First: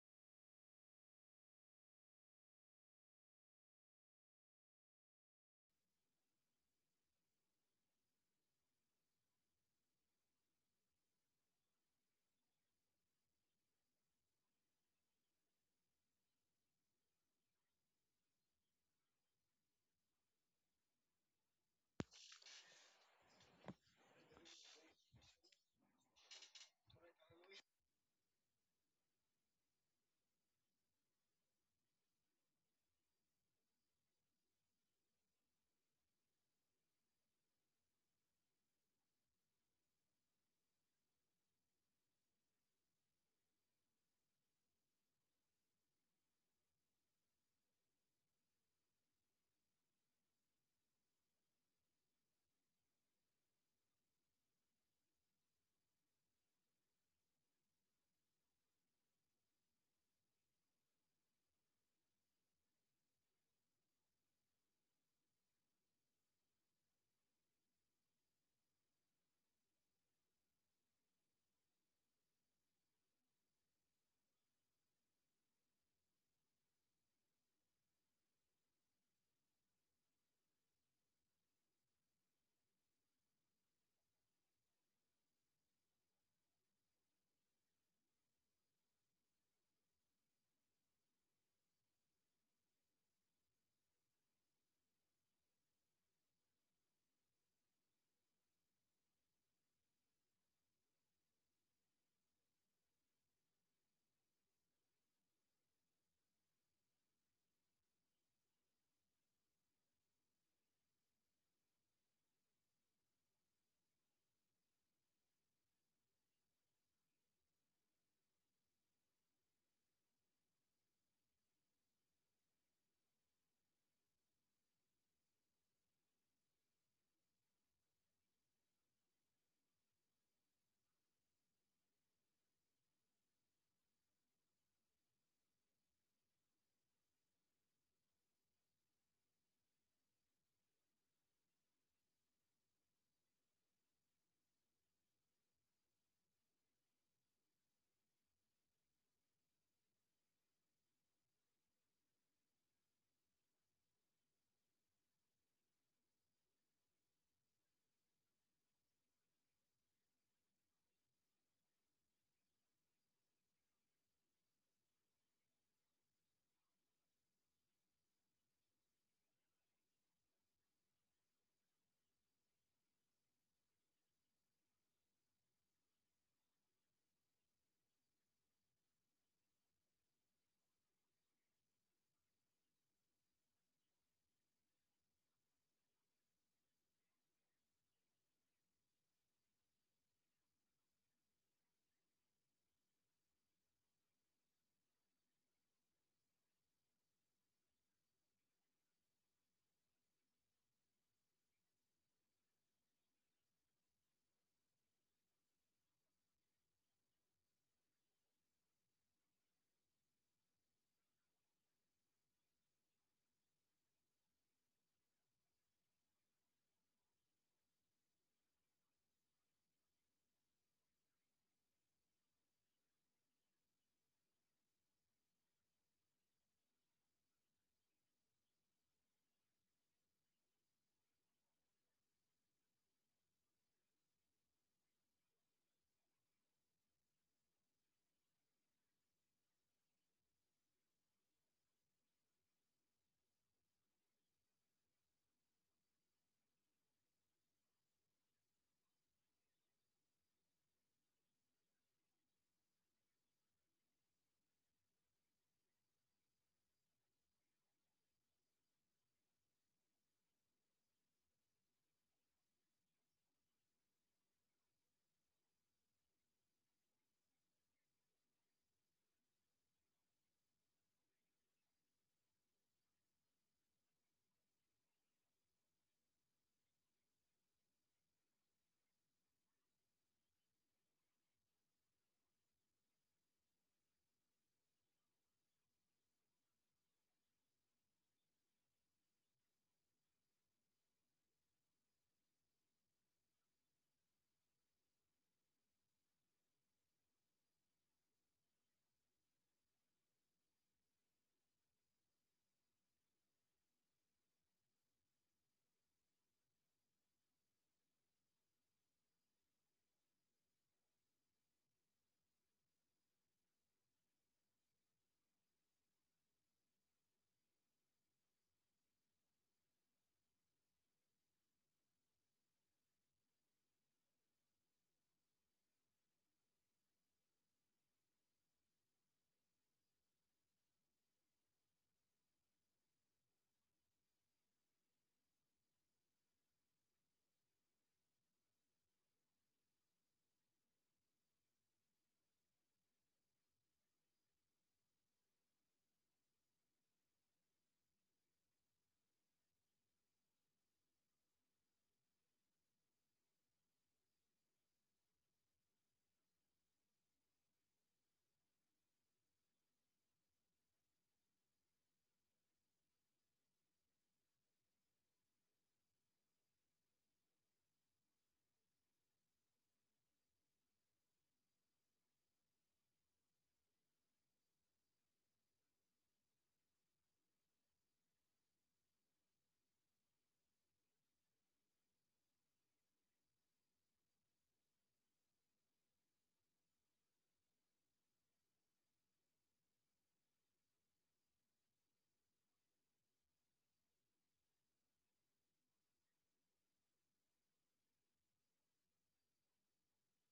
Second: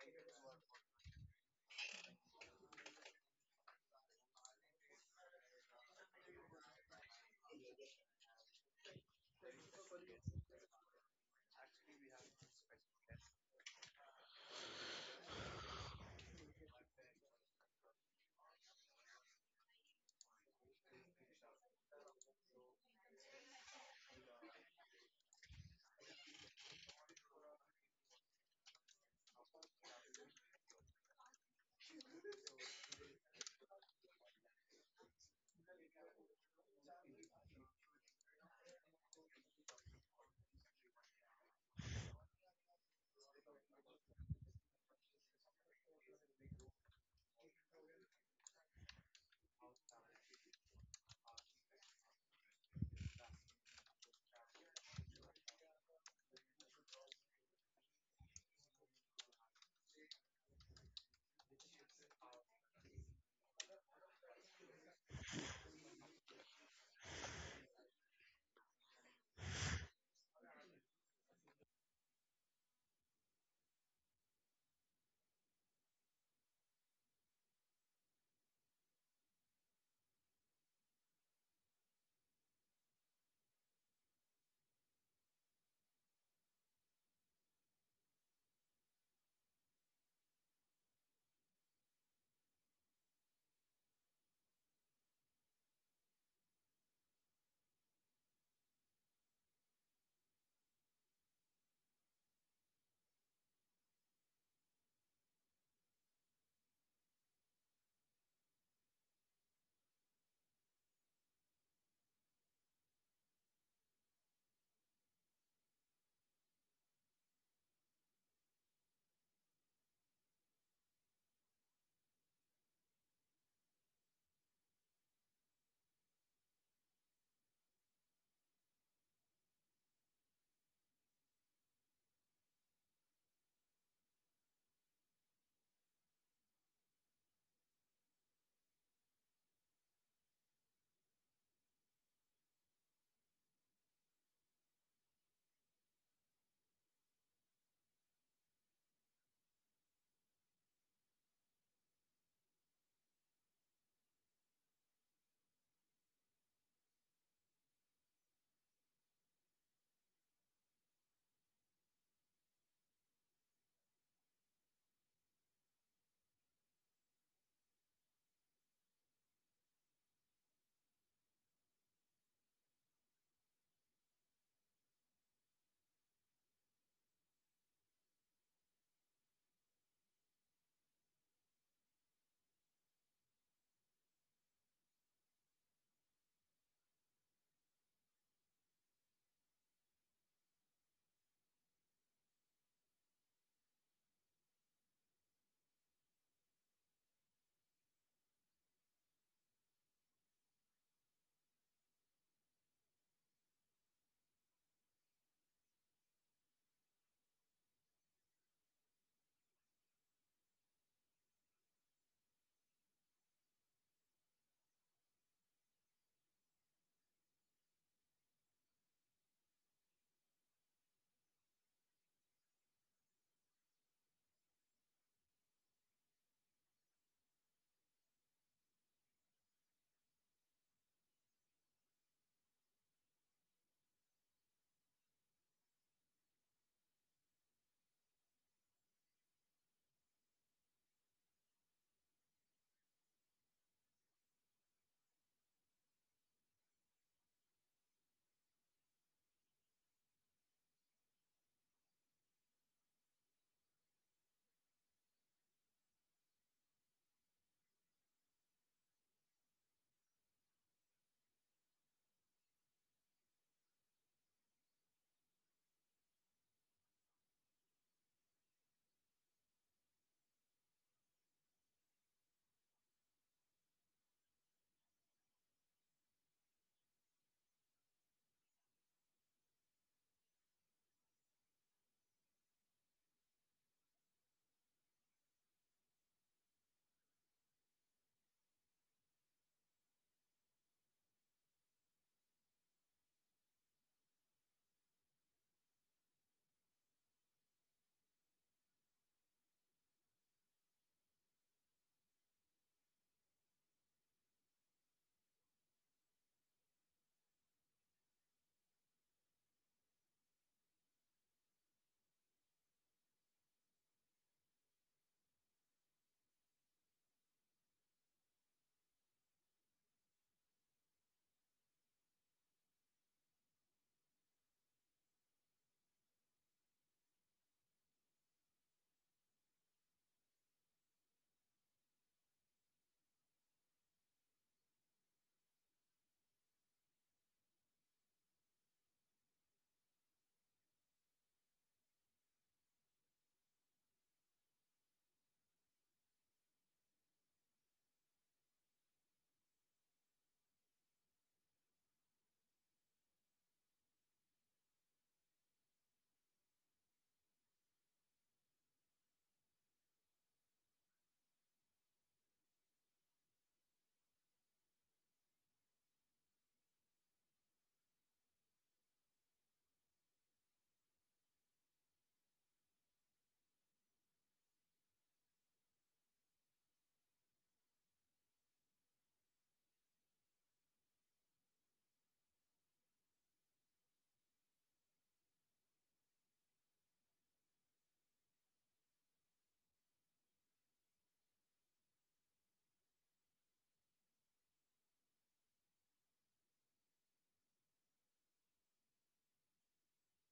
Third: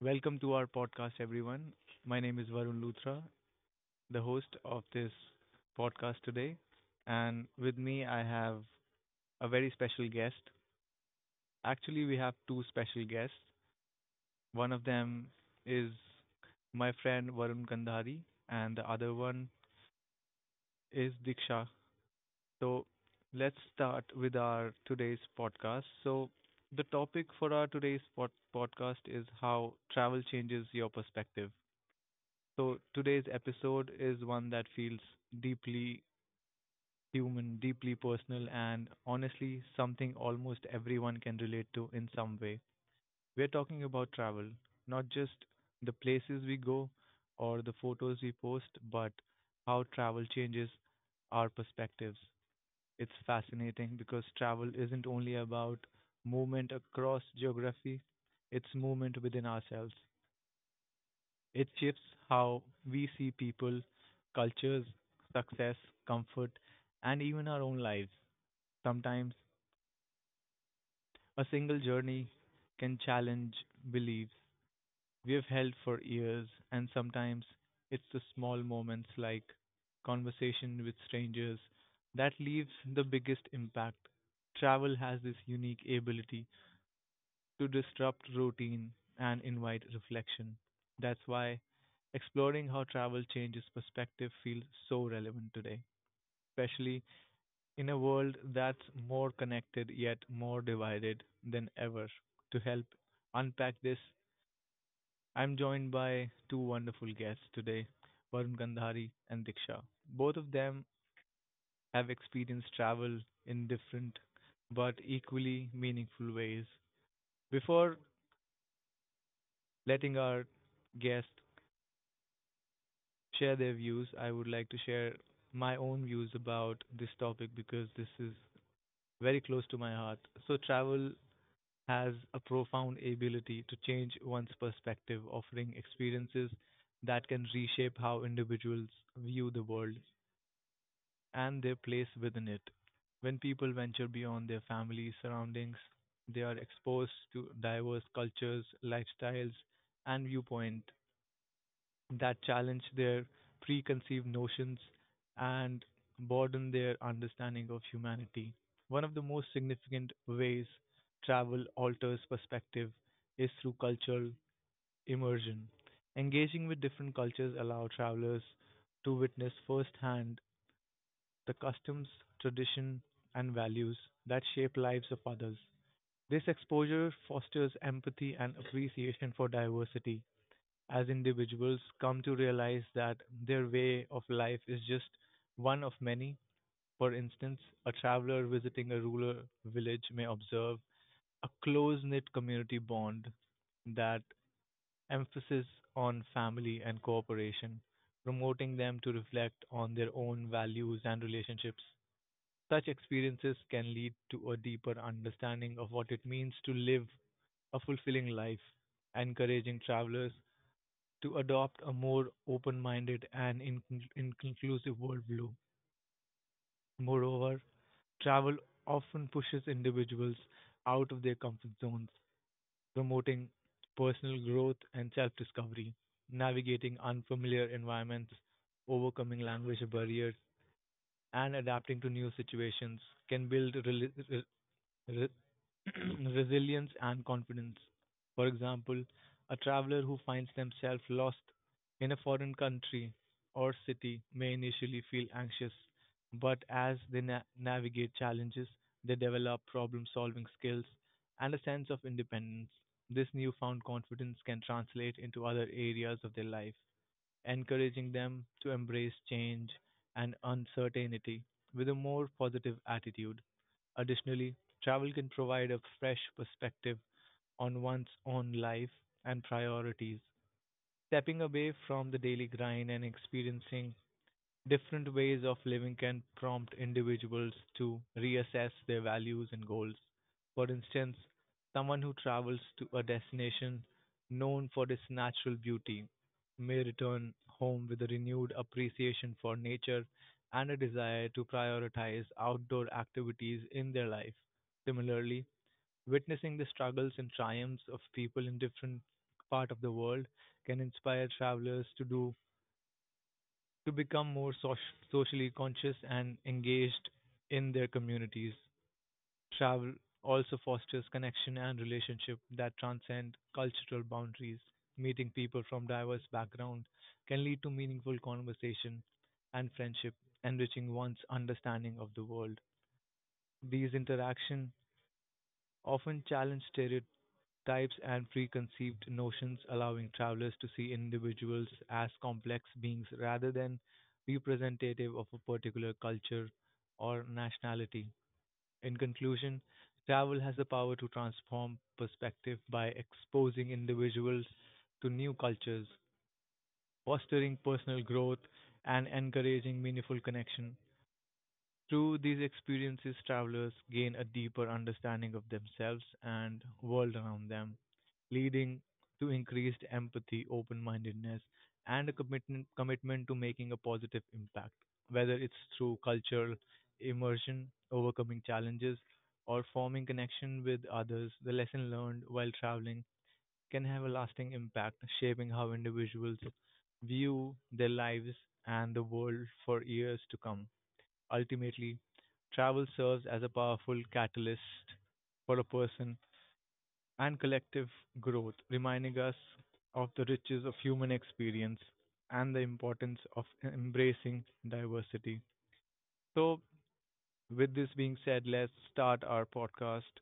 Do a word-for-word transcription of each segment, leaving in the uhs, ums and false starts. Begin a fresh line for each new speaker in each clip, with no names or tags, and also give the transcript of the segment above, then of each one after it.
Welcome to our podcast, everyone. My name is Varun Luthra, the host of this podcast today. And with me, I have a very special guest. Actually, we have two special guests. One of them is my friend Varun Kandhari, and the other one is Diksha. So let's start with our today's podcast. So, the topic for our today's pod- podcast is how travel changes your perspective. So today's episode is one that feels deeply human, deeply personal, and honestly, something almost everyone can relate to in some way. We're talking about travel, not just the places we go or the photos we post, but how travel changes our perspectives. It's fascinating because travel isn't only about movement across geography, it's movement within ourselves. It shifts how we see people, cultures, success, comfort, and even our own lives. Sometimes a single journey can challenge beliefs we have held for years, and sometimes it's the small moments like conversation with strangers that leaves the biggest impact. Travel has this unique ability to disrupt routine and invite reflection. That's why exploring how travel changes perspective feels so relevant today, especially in a world that's more connected yet more divided than ever. To help unpack this, I'm joined by two wonderful guests today, Varun Gandhari and Diksha. Both of them have experienced travel in different but equally meaningful ways. Before letting our guest share their views, I would like to share my own views about this topic because this is very close to my heart. So, travel has a profound ability to change one's perspective, offering experiences that can reshape how individuals view the world and their place within it. When people venture beyond their family surroundings, they are exposed to diverse cultures, lifestyles, and viewpoints that challenge their preconceived notions and broaden their understanding of humanity. One of the most significant ways travel alters perspective is through cultural immersion. Engaging with different cultures allow travelers to witness firsthand the customs, tradition, and values that shape lives of others. This exposure fosters empathy and appreciation for diversity, as individuals come to realize that their way of life is just one of many. For instance, a traveler visiting a rural village may observe a close knit community bond that emphasis on family and cooperation, promoting them to reflect on their own values and relationships. Such experiences can lead to a deeper understanding of what it means to live a fulfilling life, encouraging travelers to adopt a more open minded and in- inclusive worldview. Moreover, travel often pushes individuals out of their comfort zones, promoting personal growth and self discovery, navigating unfamiliar environments, overcoming language barriers, and adapting to new situations can build rel- re- re- resilience and confidence. For example, a traveler who finds themselves lost in a foreign country or city may initially feel anxious, but as they na- navigate challenges, they develop problem solving skills and a sense of independence. This newfound confidence can translate into other areas of their life, encouraging them to embrace change and uncertainty with a more positive attitude. Additionally, travel can provide a fresh perspective on one's own life and priorities. Stepping away from the daily grind and experiencing different ways of living can prompt individuals to reassess their values and goals. For instance, someone who travels to a destination known for its natural beauty may return home with a renewed appreciation for nature and a desire to prioritize outdoor activities in their life. Similarly, witnessing the struggles and triumphs of people in different parts of the world can inspire travelers to do to become more soc- socially conscious and engaged in their communities. Travel also fosters connection and relationship that transcend cultural boundaries. Meeting people from diverse backgrounds can lead to meaningful conversation and friendship, enriching one's understanding of the world. These interactions often challenge stereotypes types and preconceived notions, allowing travelers to see individuals as complex beings rather than representative of a particular culture or nationality. In conclusion, travel has the power to transform perspective by exposing individuals to new cultures, fostering personal growth, and encouraging meaningful connection. Through these experiences, travelers gain a deeper understanding of themselves and world around them, leading to increased empathy, open-mindedness, and a commitment commitment to making a positive impact. Whether it's through cultural immersion, overcoming challenges, or forming connection with others, the lesson learned while traveling can have a lasting impact, shaping how individuals view their lives and the world for years to come. Ultimately, travel serves as a powerful catalyst for a person and collective growth, reminding us of the riches of human experience and the importance of embracing diversity. So, with this being said, let's start our podcast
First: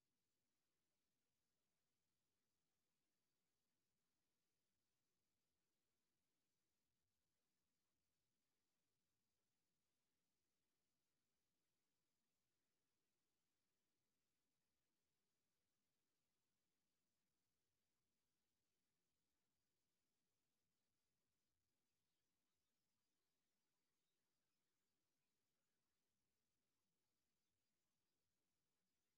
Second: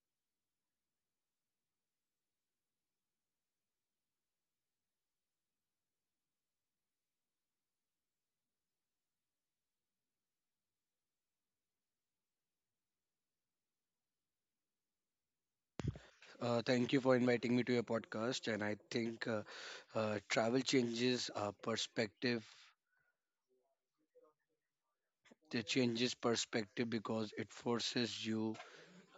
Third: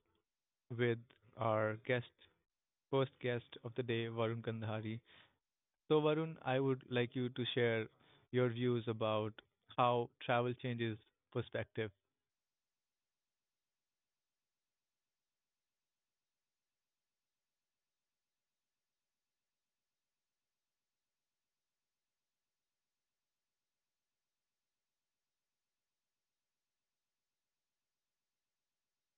with our guest, first guest of the day, Varun Kandhari. So, Varun, I would like you to share your views about how travel changes perspective.
Uh, thank you for inviting me to your podcast. And I think uh, uh, travel changes uh, perspective. It changes perspective because it forces you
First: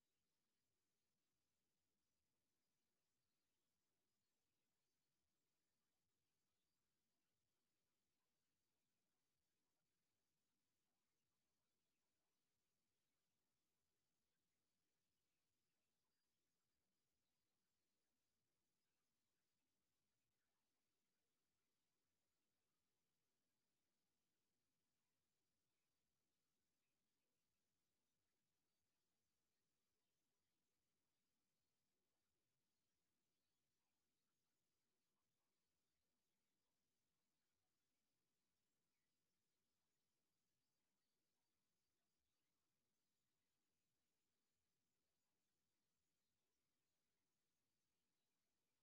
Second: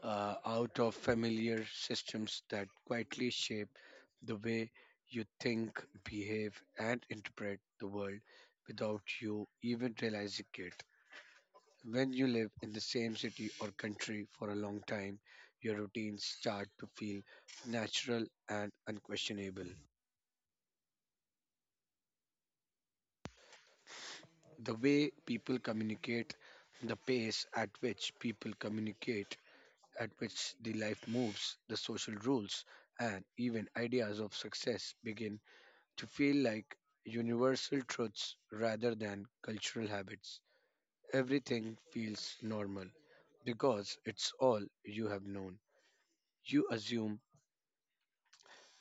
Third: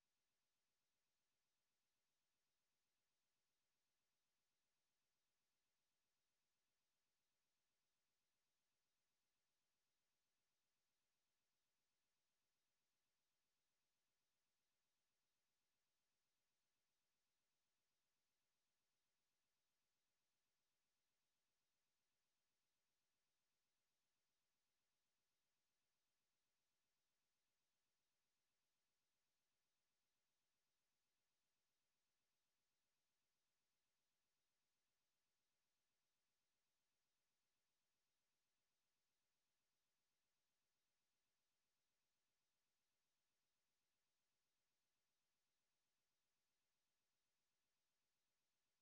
uh, out of familiar systems that quietly shape the way you think, behave, and interpret the world without you even realizing it. When you live in the same city or country for a long time, your routines start to feel natural and unquestionable. The way people communicate, the pace at which people communicate, at which the life moves, the social rules, and even ideas of success begin to feel like universal truths rather than cultural habits. Everything feels normal because it's all you have known. You assume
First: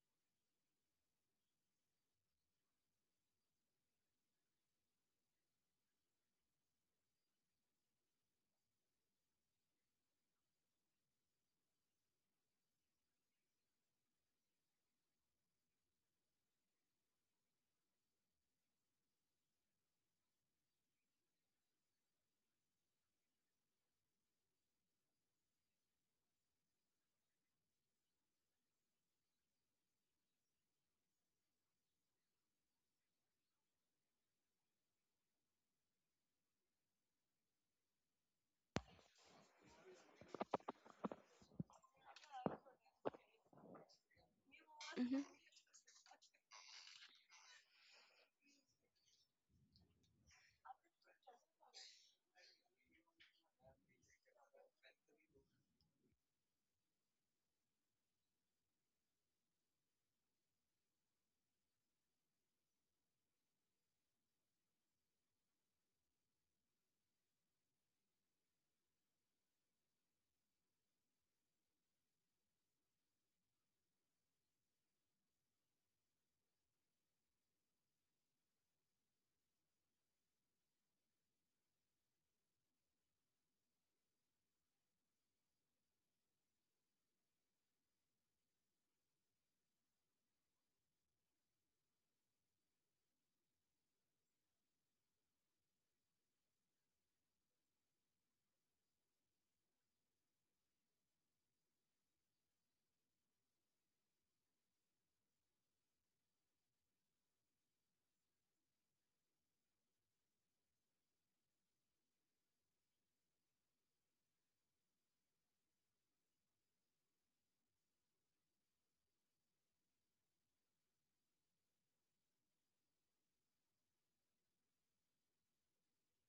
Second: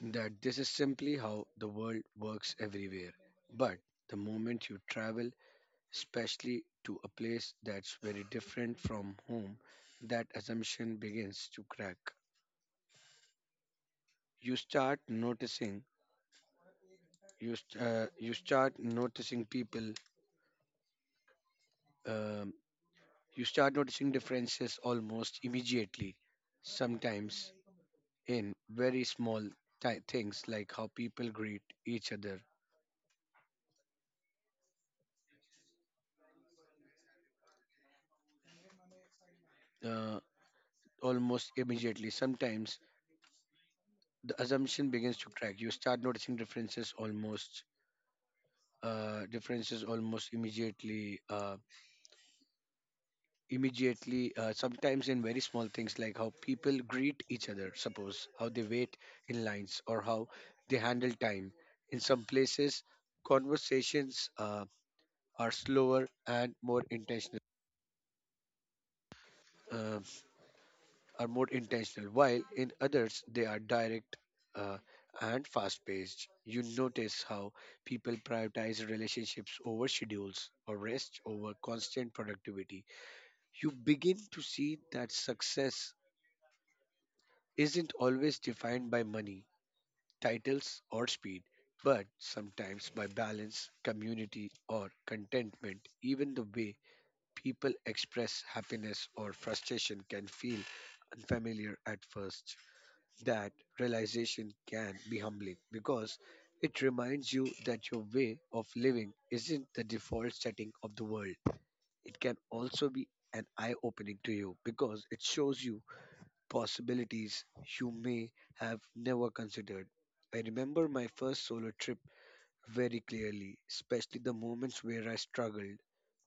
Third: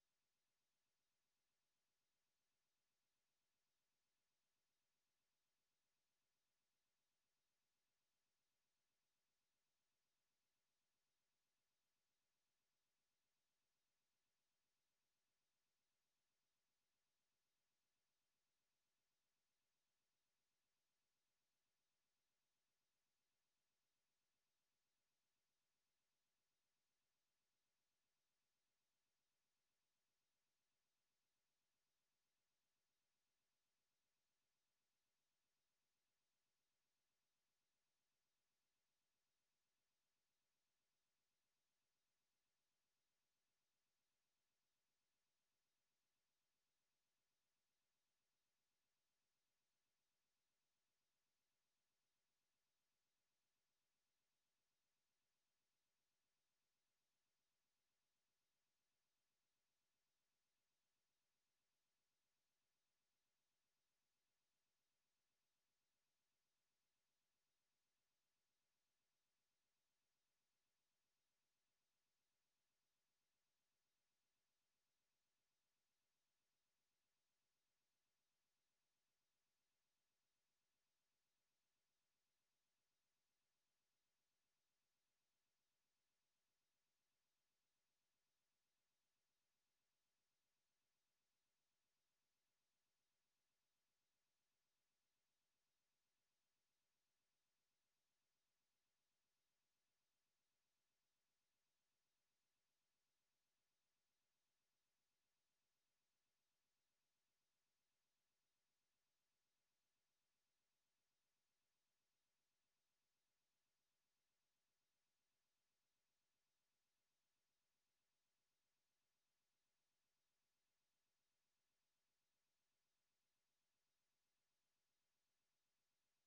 that this is simply how the world works everywhere. But the moment you travel, especially to a place that's very different from home, that assumption begins to crack. You start noticing, you, st- uh, you start noticing people, um, you start noticing differences almost immediately, sometimes in very small ti- things like how people greet each other. Uh, almost immediately sometimes the assumption begins
Mhm.
to crack you start noticing differences almost uh, differences almost immediately. Uh, immediately uh, Sometimes in very small things like how people greet each other, suppose how they wait in lines, or how they handle time. In some places conversations uh, are slower and more intentional uh, are more intentional, while in others they are direct uh, and fast paced. You notice how people prioritize relationships over schedules, or rest over constant productivity. You begin to see that success isn't always defined by money, titles, or speed, but sometimes by balance, community, or contentment. Even the way people express happiness or frustration can feel unfamiliar at first. That realization can be humbling because it reminds you that your way of living isn't the default setting of the world. It can also be an eye opening to you because it shows you possibilities you may have never considered. I remember my first solo trip very clearly, especially the moments where I struggled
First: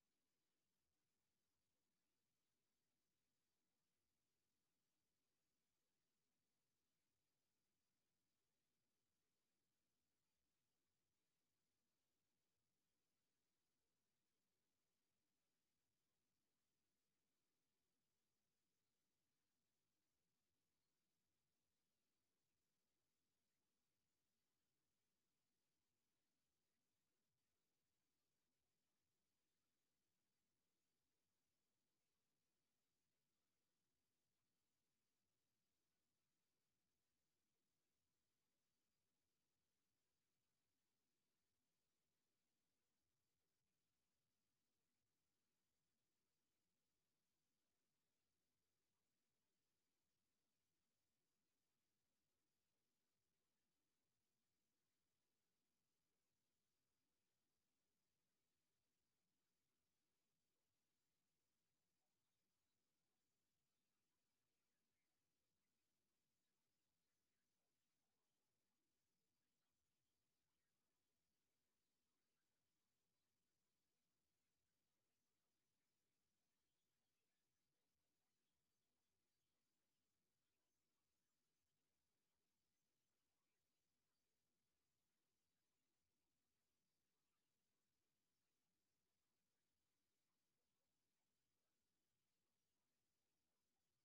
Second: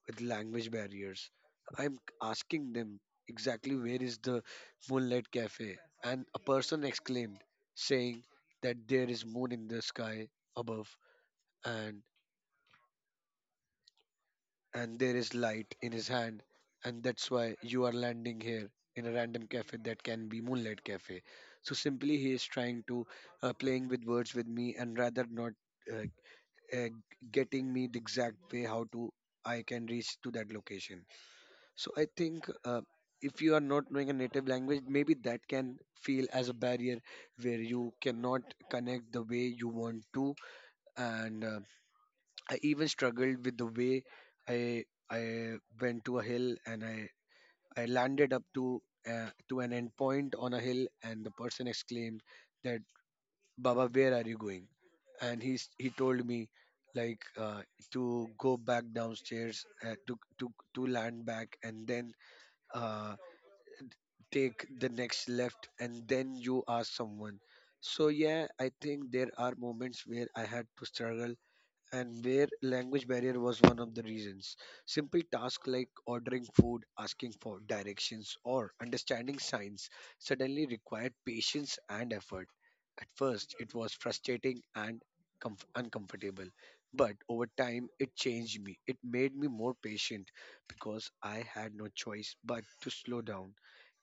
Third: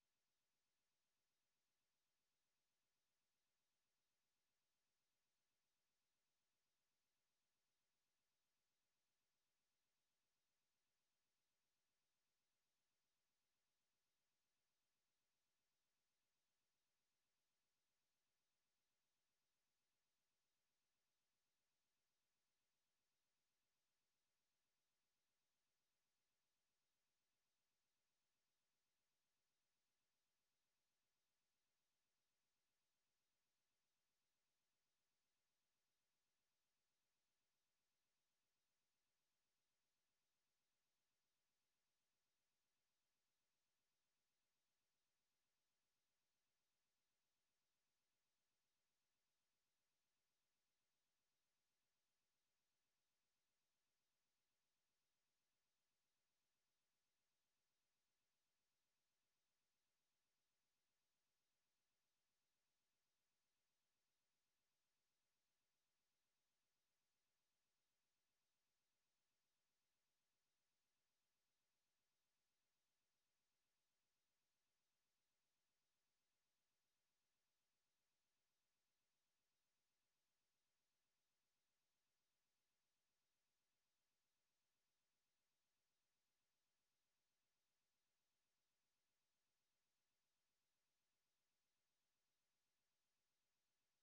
with language barriers. I'm asking them exactly where is the Moonlight Cafe, and a person exclaimed, saying that there is moon in the sky above, and and there is light in his hand and that's why you are landing here in a random cafe that can be moonlight cafe. So simply he is trying to, uh, playing with words with me and rather not uh, uh, getting me the exact way how to I can reach to that location. So I think uh, if you are not knowing a native language, maybe that can feel as a barrier where you cannot connect the way you want to. And uh, I even struggled with the way I I went to a hill and I I landed up to uh, to an endpoint on a hill, and the person exclaimed that, Baba, where are you going? And he's he told me like, uh, to go back downstairs, uh, to to to land back, and then uh, take the next left, and then you ask someone. So yeah, I think there are moments where I had to struggle, and where language barrier was one of the reasons. Simple tasks like ordering food, asking for directions, or understanding signs suddenly required patience and effort. At first, it was frustrating and comf- uncomfortable, but over time, it changed me. It made me more patient because I had no choice but to slow down.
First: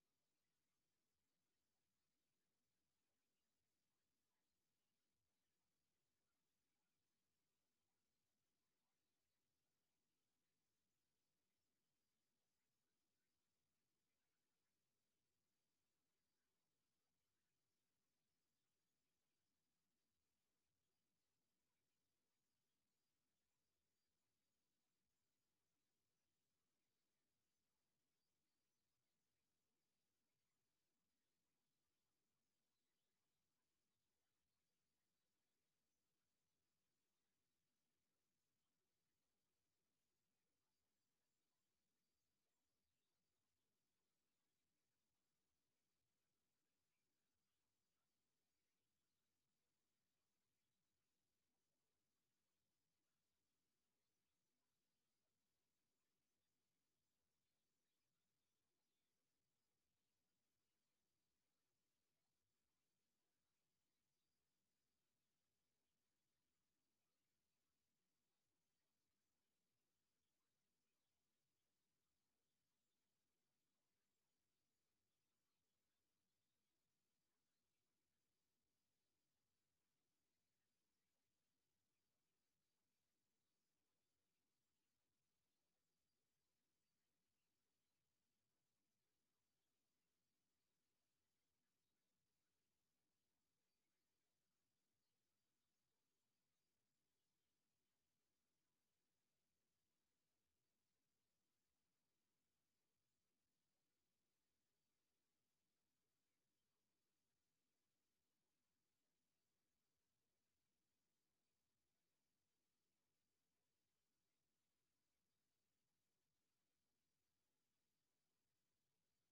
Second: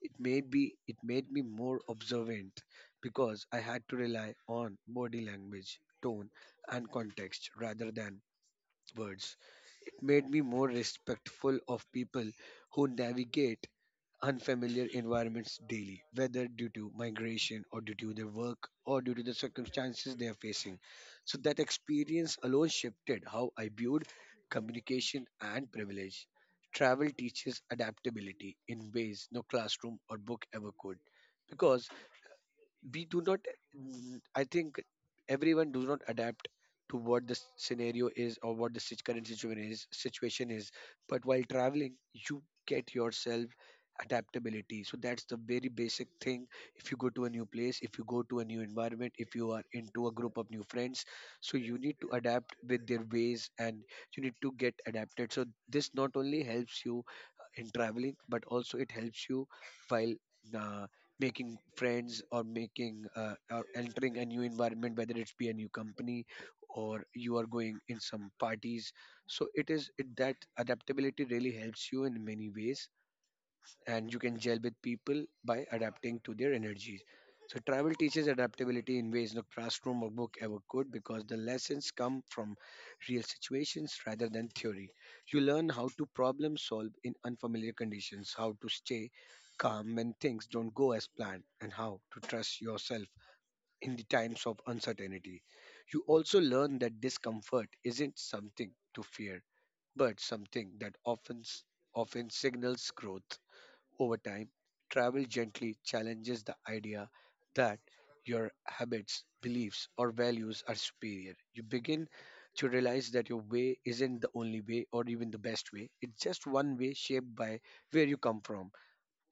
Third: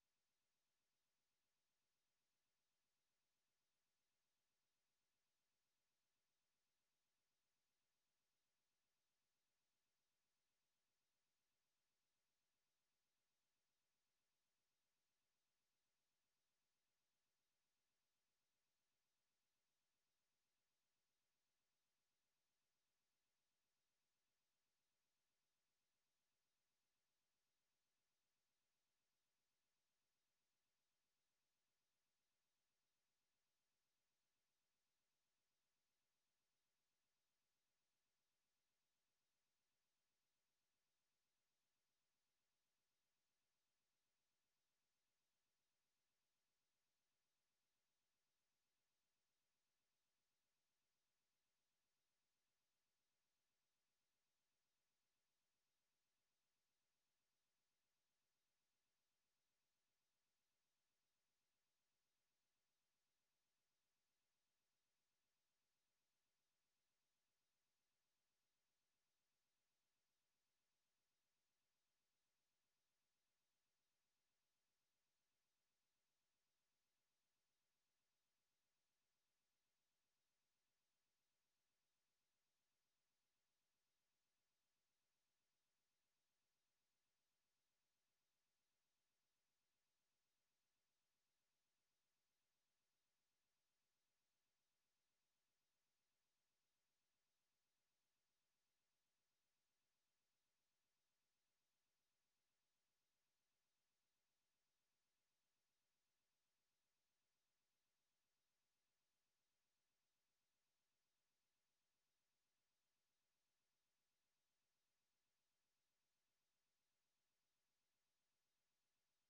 It made be it made me more observant because I had to rely on body language, tone, and context rather than words. It made me more respectful of people who navigate unfamiliar environments daily, whether due to migration or due to their work or due to the circumstances they are facing. So that experience alone shifted how I viewed communication and privilege. Travel teaches adaptability in ways no classroom or book ever could, because we do not, n- I think everyone does not adapt to what the s- scenario is, or what the sit- current situation is situation is. But while traveling, you get yourself adaptability. So that's the very basic thing. If you go to a new place, if you go to a new environment, if you are into a group of new friends, so you need to adapt with their ways, and you need to get adapted. So this not only helps you uh, in traveling, but also it helps you while uh, making friends, or making uh, or entering a new environment, whether it's be a new company or you are going in some parties. So it is it, that adaptability really helps you in many ways, and you can gel with people by adapting to their energies. So travel teaches adaptability in ways no classroom or book ever could, because the lessons come from real situations rather than theory. You learn how to problem solve in unfamiliar conditions, how to stay calm when things don't go as planned, and how to trust yourself in the times of uncertainty. You also learn that discomfort isn't something to fear, but something that often often signals growth. Over time, travel gently challenges the idea that your habits, beliefs, or values are superior. You begin to realize that your way isn't the only way, or even the best way. It's just one way shaped by where you come from.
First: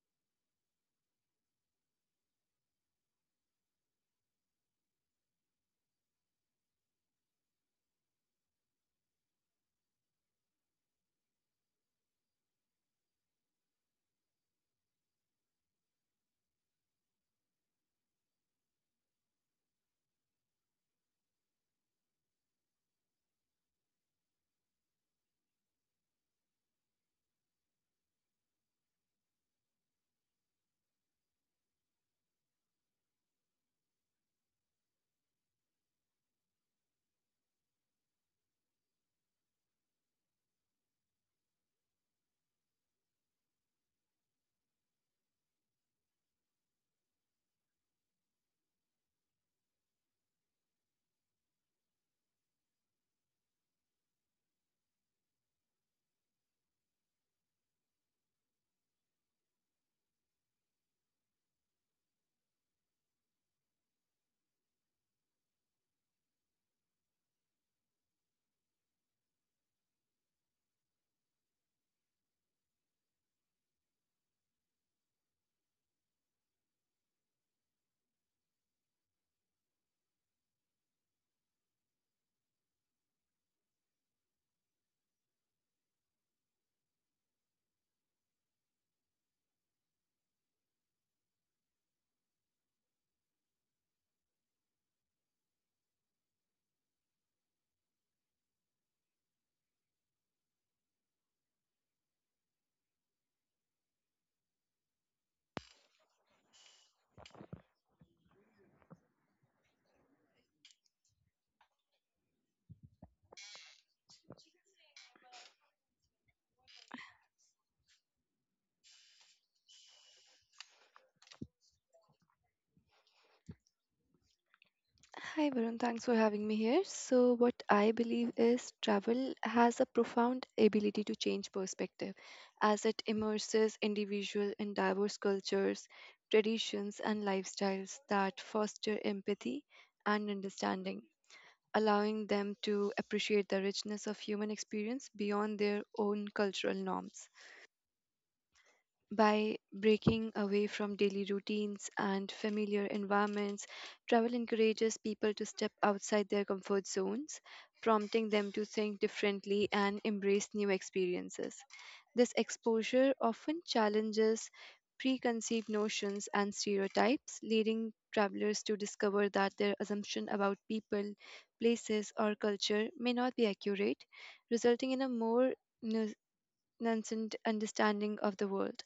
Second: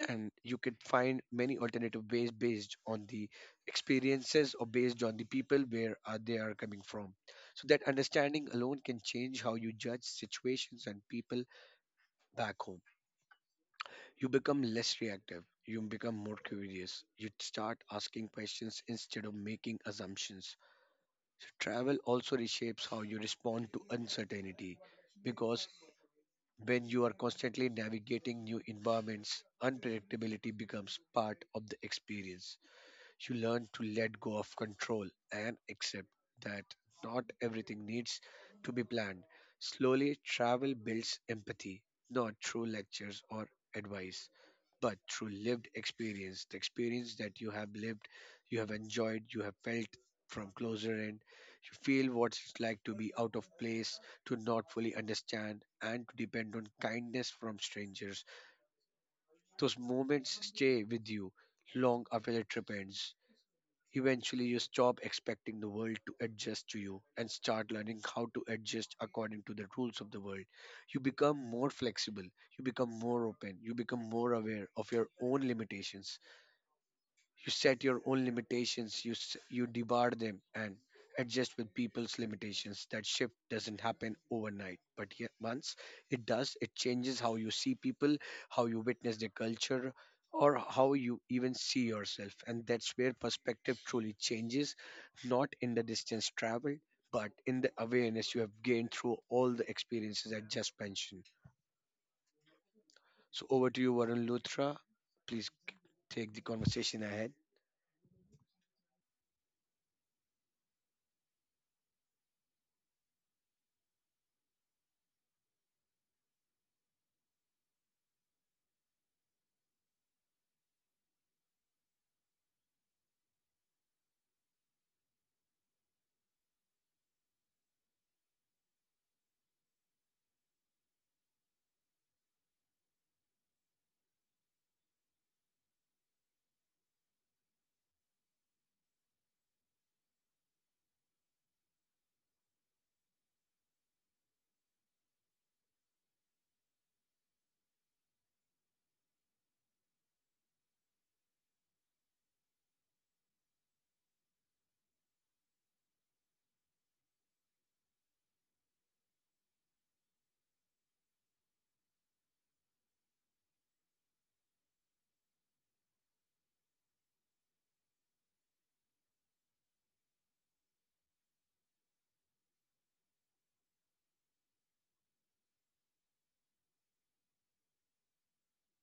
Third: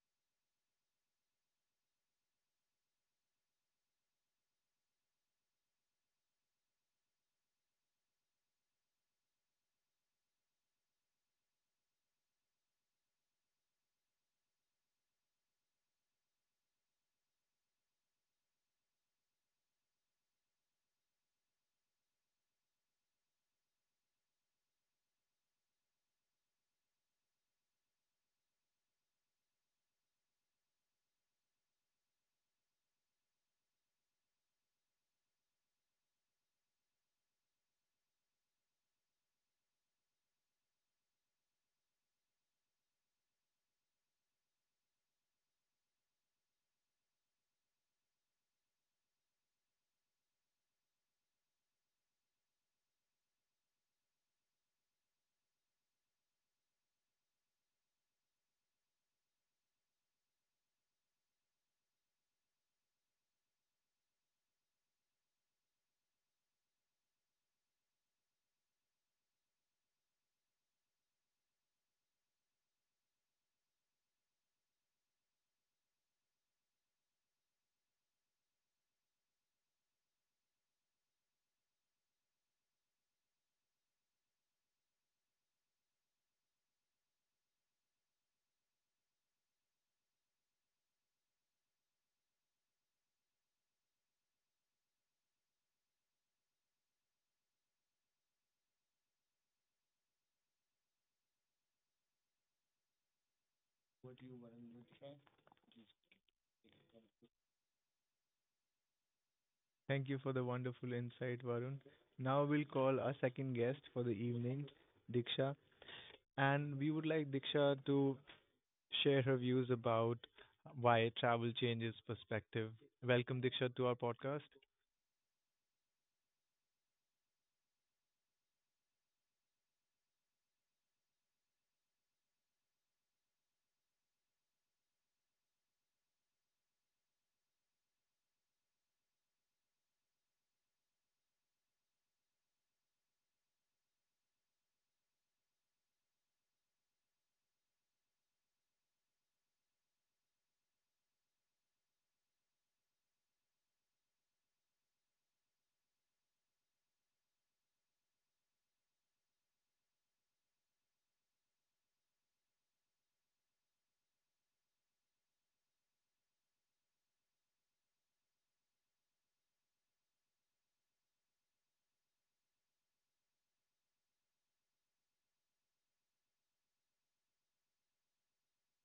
And you can find many alternative ways based on the experiences, or based on the people where uh, they are coming from. So that understanding alone can change how you judge situations and people back home. You become less reactive, you become more curious, you start asking questions instead of making assumptions. So travel also reshapes how you respond to uncertainty, because when you are constantly navigating new environments, unpredictability becomes part of the experience. You learn to let go of control and accept that not everything needs to be planned. Slowly, travel builds empathy, not through lectures or advice, but through lived experience, the experience that you have lived, you have enjoyed, you have felt from closer end. You feel what it's like to be out of place, to not fully understand, and to depend on kindness from strangers. Those moments stay with you long after the trip ends. Eventually, you stop expecting the world to adjust to you, and start learning how to adjust according to the rules of the world. You become more flexible, you become more open, you become more aware of your own limitations. You set your own limitations, you, s- you debar them, and adjust with people's limitations. That shift doesn't happen overnight, but yet once it does, it changes how you see people, how you witness their culture, or how you even see yourself. And that's where perspective truly changes, not in the distance traveled, but in the awareness you have gained through all the experiences I just mentioned. So over to you, Varun Luthra. Please take the conversation ahead.
Thank you for the wonderful insight, Varun. Now we'll call our second guest for the evening, Diksha. And we would like Diksha to share her views about why travel changes perspective. Welcome, Diksha, to our podcast.
Hi, Varun. Thanks for having me here. So, what I believe is travel has a profound ability to change perspective as it immerses individual in diverse cultures, traditions, and lifestyles that foster empathy and understanding, allowing them to appreciate the richness of human experience beyond their own cultural norms. By breaking away from daily routines and familiar environments, travel encourages people to step outside their comfort zones, prompting them to think differently and embrace new experiences. This exposure often challenges preconceived notions and stereotypes, leading travelers to discover that their assumption about people, places, or culture may not be accurate, resulting in a more nu- nuanced understanding of the world.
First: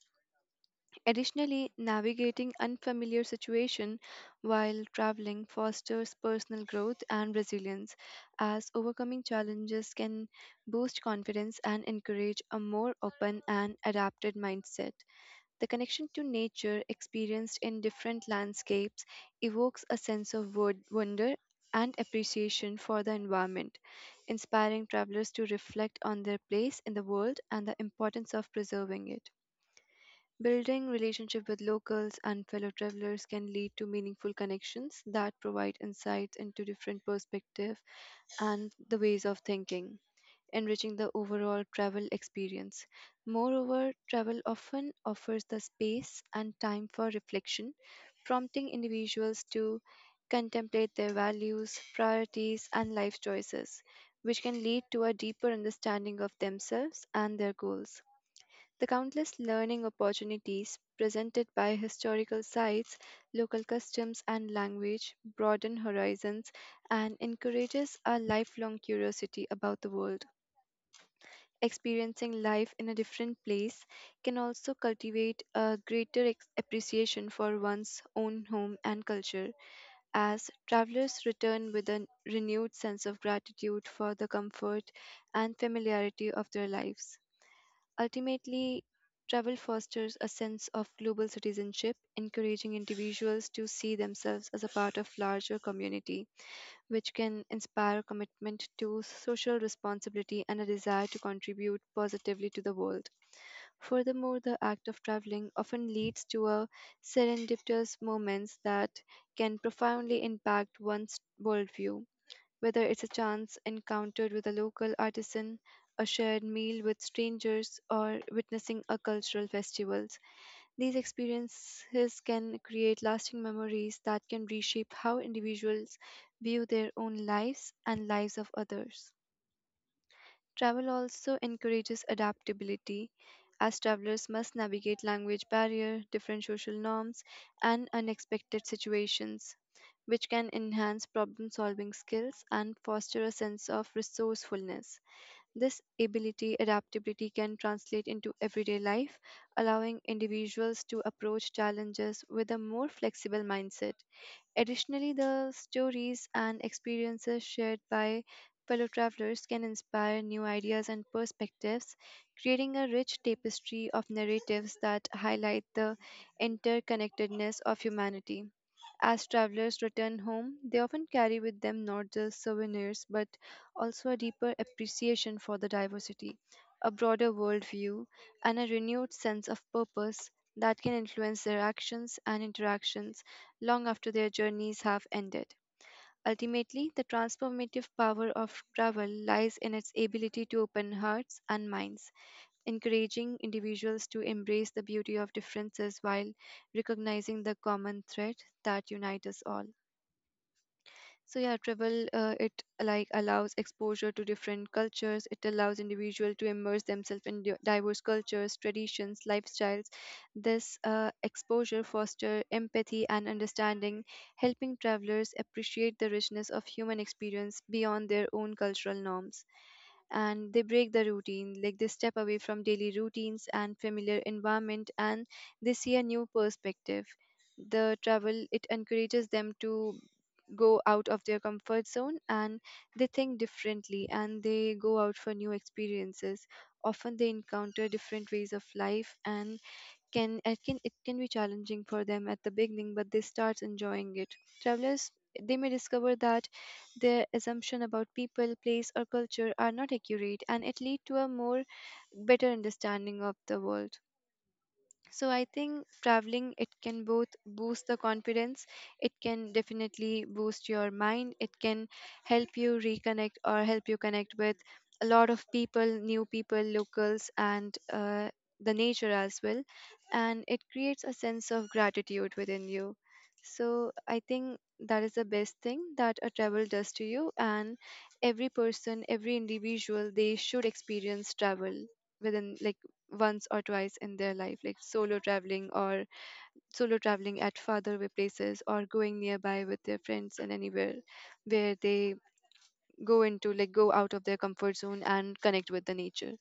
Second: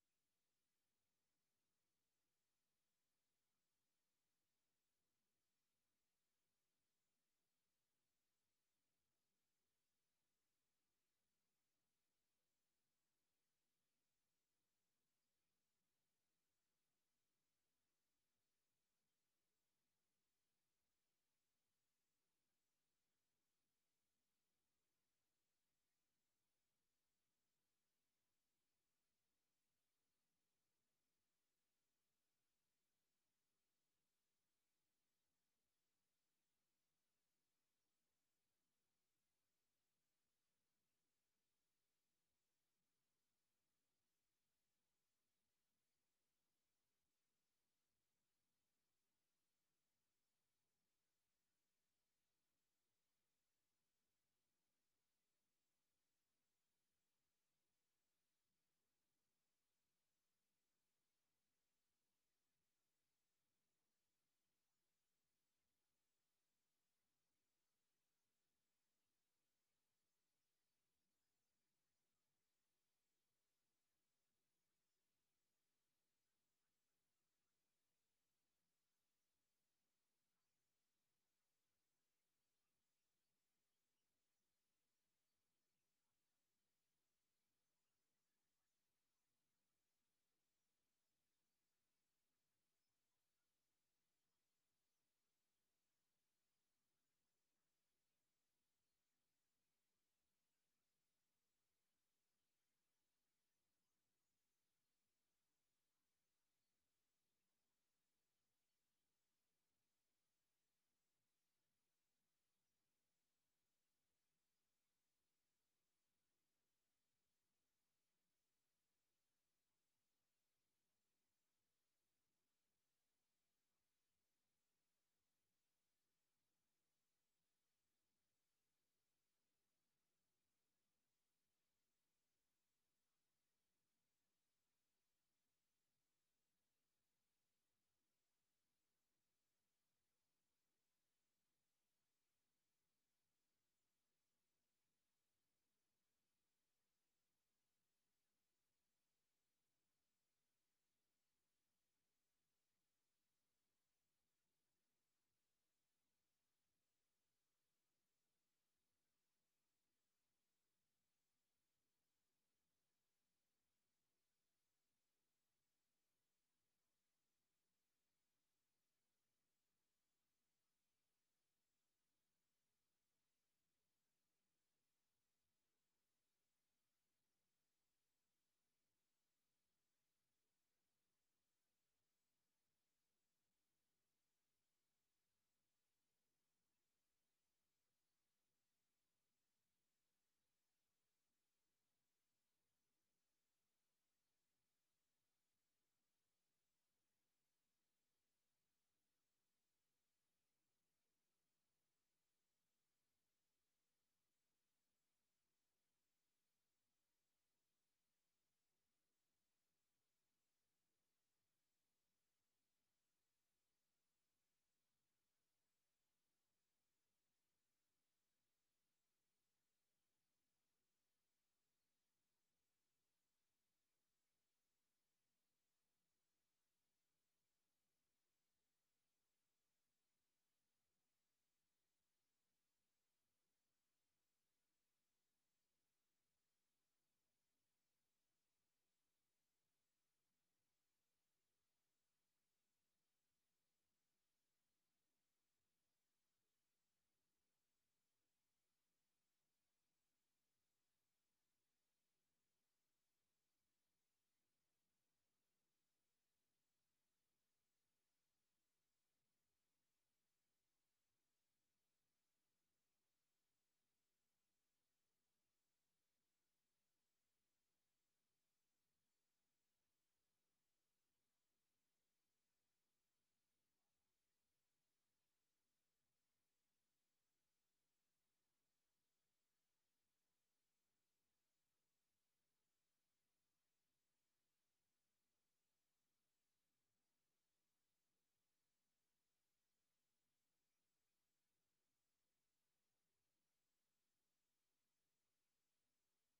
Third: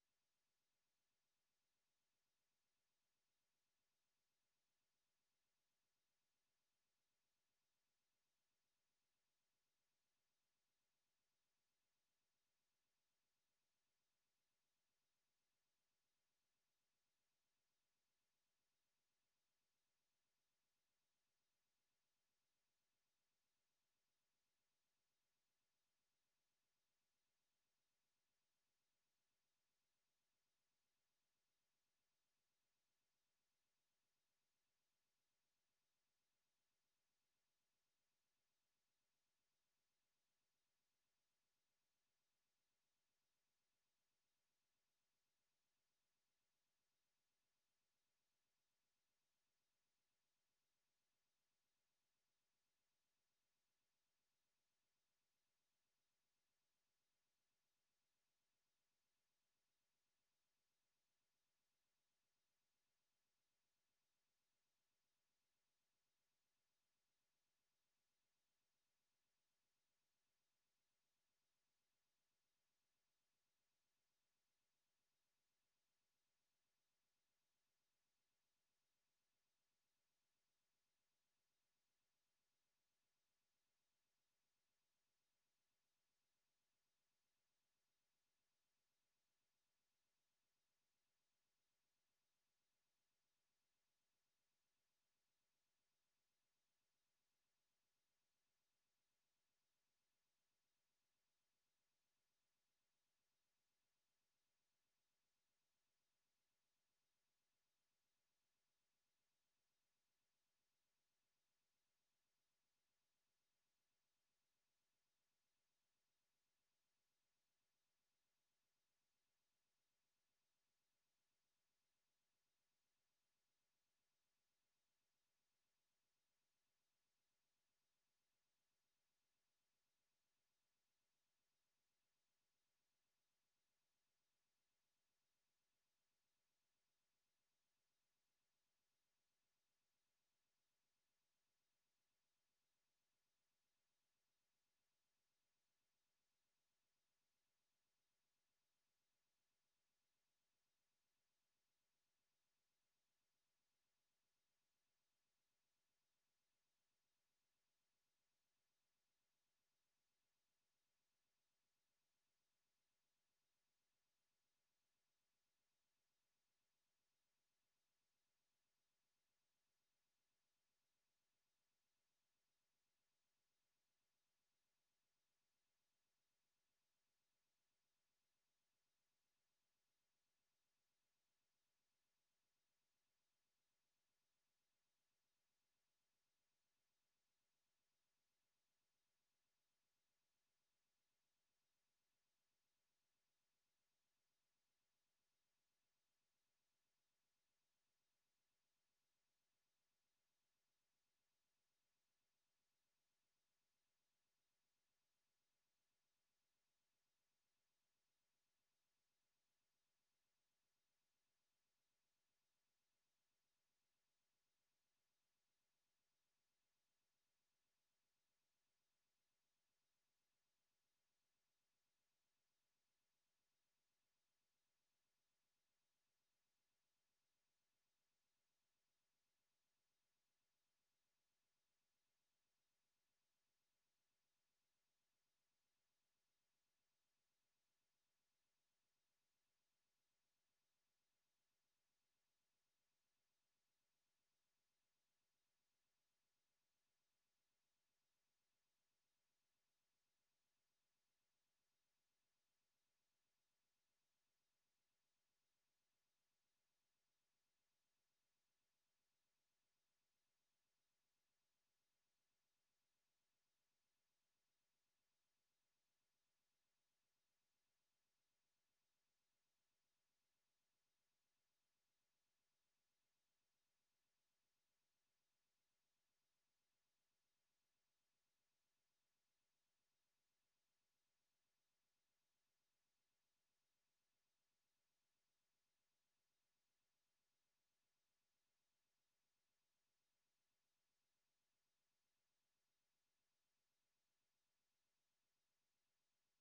Additionally, navigating unfamiliar situation while traveling fosters personal growth and resilience, as overcoming challenges can boost confidence and encourage a more open and adapted mindset. The connection to nature experienced in different landscapes evokes a sense of wo- wonder and appreciation for the environment, inspiring travelers to reflect on their place in the world and the importance of preserving it. Building relationship with locals and fellow travelers can lead to meaningful connections that provide insights into different perspectives and the ways of thinking, enriching the overall travel experience. Moreover, travel often offers the space and time for reflection, prompting individuals to contemplate their values, priorities, and life choices, which can lead to a deeper understanding of themselves and their goals. The countless learning opportunities presented by historical sites, local customs and language broaden horizons and encourages a lifelong curiosity about the world. Experiencing life in a different place can also cultivate a greater ex- appreciation for one's own home and culture as travelers return with a renewed sense of gratitude for the comfort and familiarity of their lives. Ultimately, travel fosters a sense of global citizenship, encouraging individuals to see themselves as a part of larger community, which can inspire commitment to social responsibility and a desire to contribute positively to the world. Furthermore, the act of traveling often leads to a serendipitous moments that can profoundly impact one's worldview, whether it's a chance encounter with a local artisan, a shared meal with strangers, or witnessing a cultural festival. These experiences can create lasting memories that can reshape how individuals view their own lives and lives of others. Travel also encourages adaptability, as travelers must navigate language barrier, different social norms, and unexpected situations, which can enhance problem solving skills and foster a sense of resourcefulness. This ability, adaptability, can translate into everyday life, allowing individuals to approach challenges with a more flexible mindset. Additionally, the stories and experiences shared by fellow travelers can inspire new ideas and perspectives, creating a rich tapestry of narratives that highlight the interconnectedness of humanity. As travelers return home, they often carry with them not just souvenirs but also a deeper appreciation for the diversity, a broader worldview, and a renewed sense of purpose that can influence their actions and interactions long after their journeys have ended. Ultimately, the transformative power of travel lies in its ability to open hearts and minds, encouraging individuals to embrace the beauty of differences while recognizing the common thread that unites us all. So yeah, travel, uh, it like allows exposure to different cultures. It allows individual to immerse themselves in di- diverse cultures, traditions, lifestyles. This uh, exposure foster empathy and understanding, helping travelers appreciate the richness of human experience beyond their own cultural norms, and they break the routine, like they step away from daily routines and familiar environment, and they see a new perspective. The travel, it encourages them to go out of their comfort zone, and they think differently, and they go out for new experiences. Often they encounter different ways of life, and can it can it can be challenging for them at the beginning, but they start enjoying it. Travelers, they may discover that their assumption about people, place, or culture are not accurate, and it lead to a more better understanding of the world. So I think traveling, it can both boost the confidence, it can definitely boost your mind, it can help you reconnect or help you connect with a lot of people, new people, locals, and uh, the nature as well, and it creates a sense of gratitude within you. So I think that is the best thing that a travel does to you, and every person, every individual, they should experience travel within, like, once or twice in their life, like solo traveling or solo traveling at farther away places or going nearby with their friends and anywhere where they go into, like, go out of their comfort zone and connect with the nature.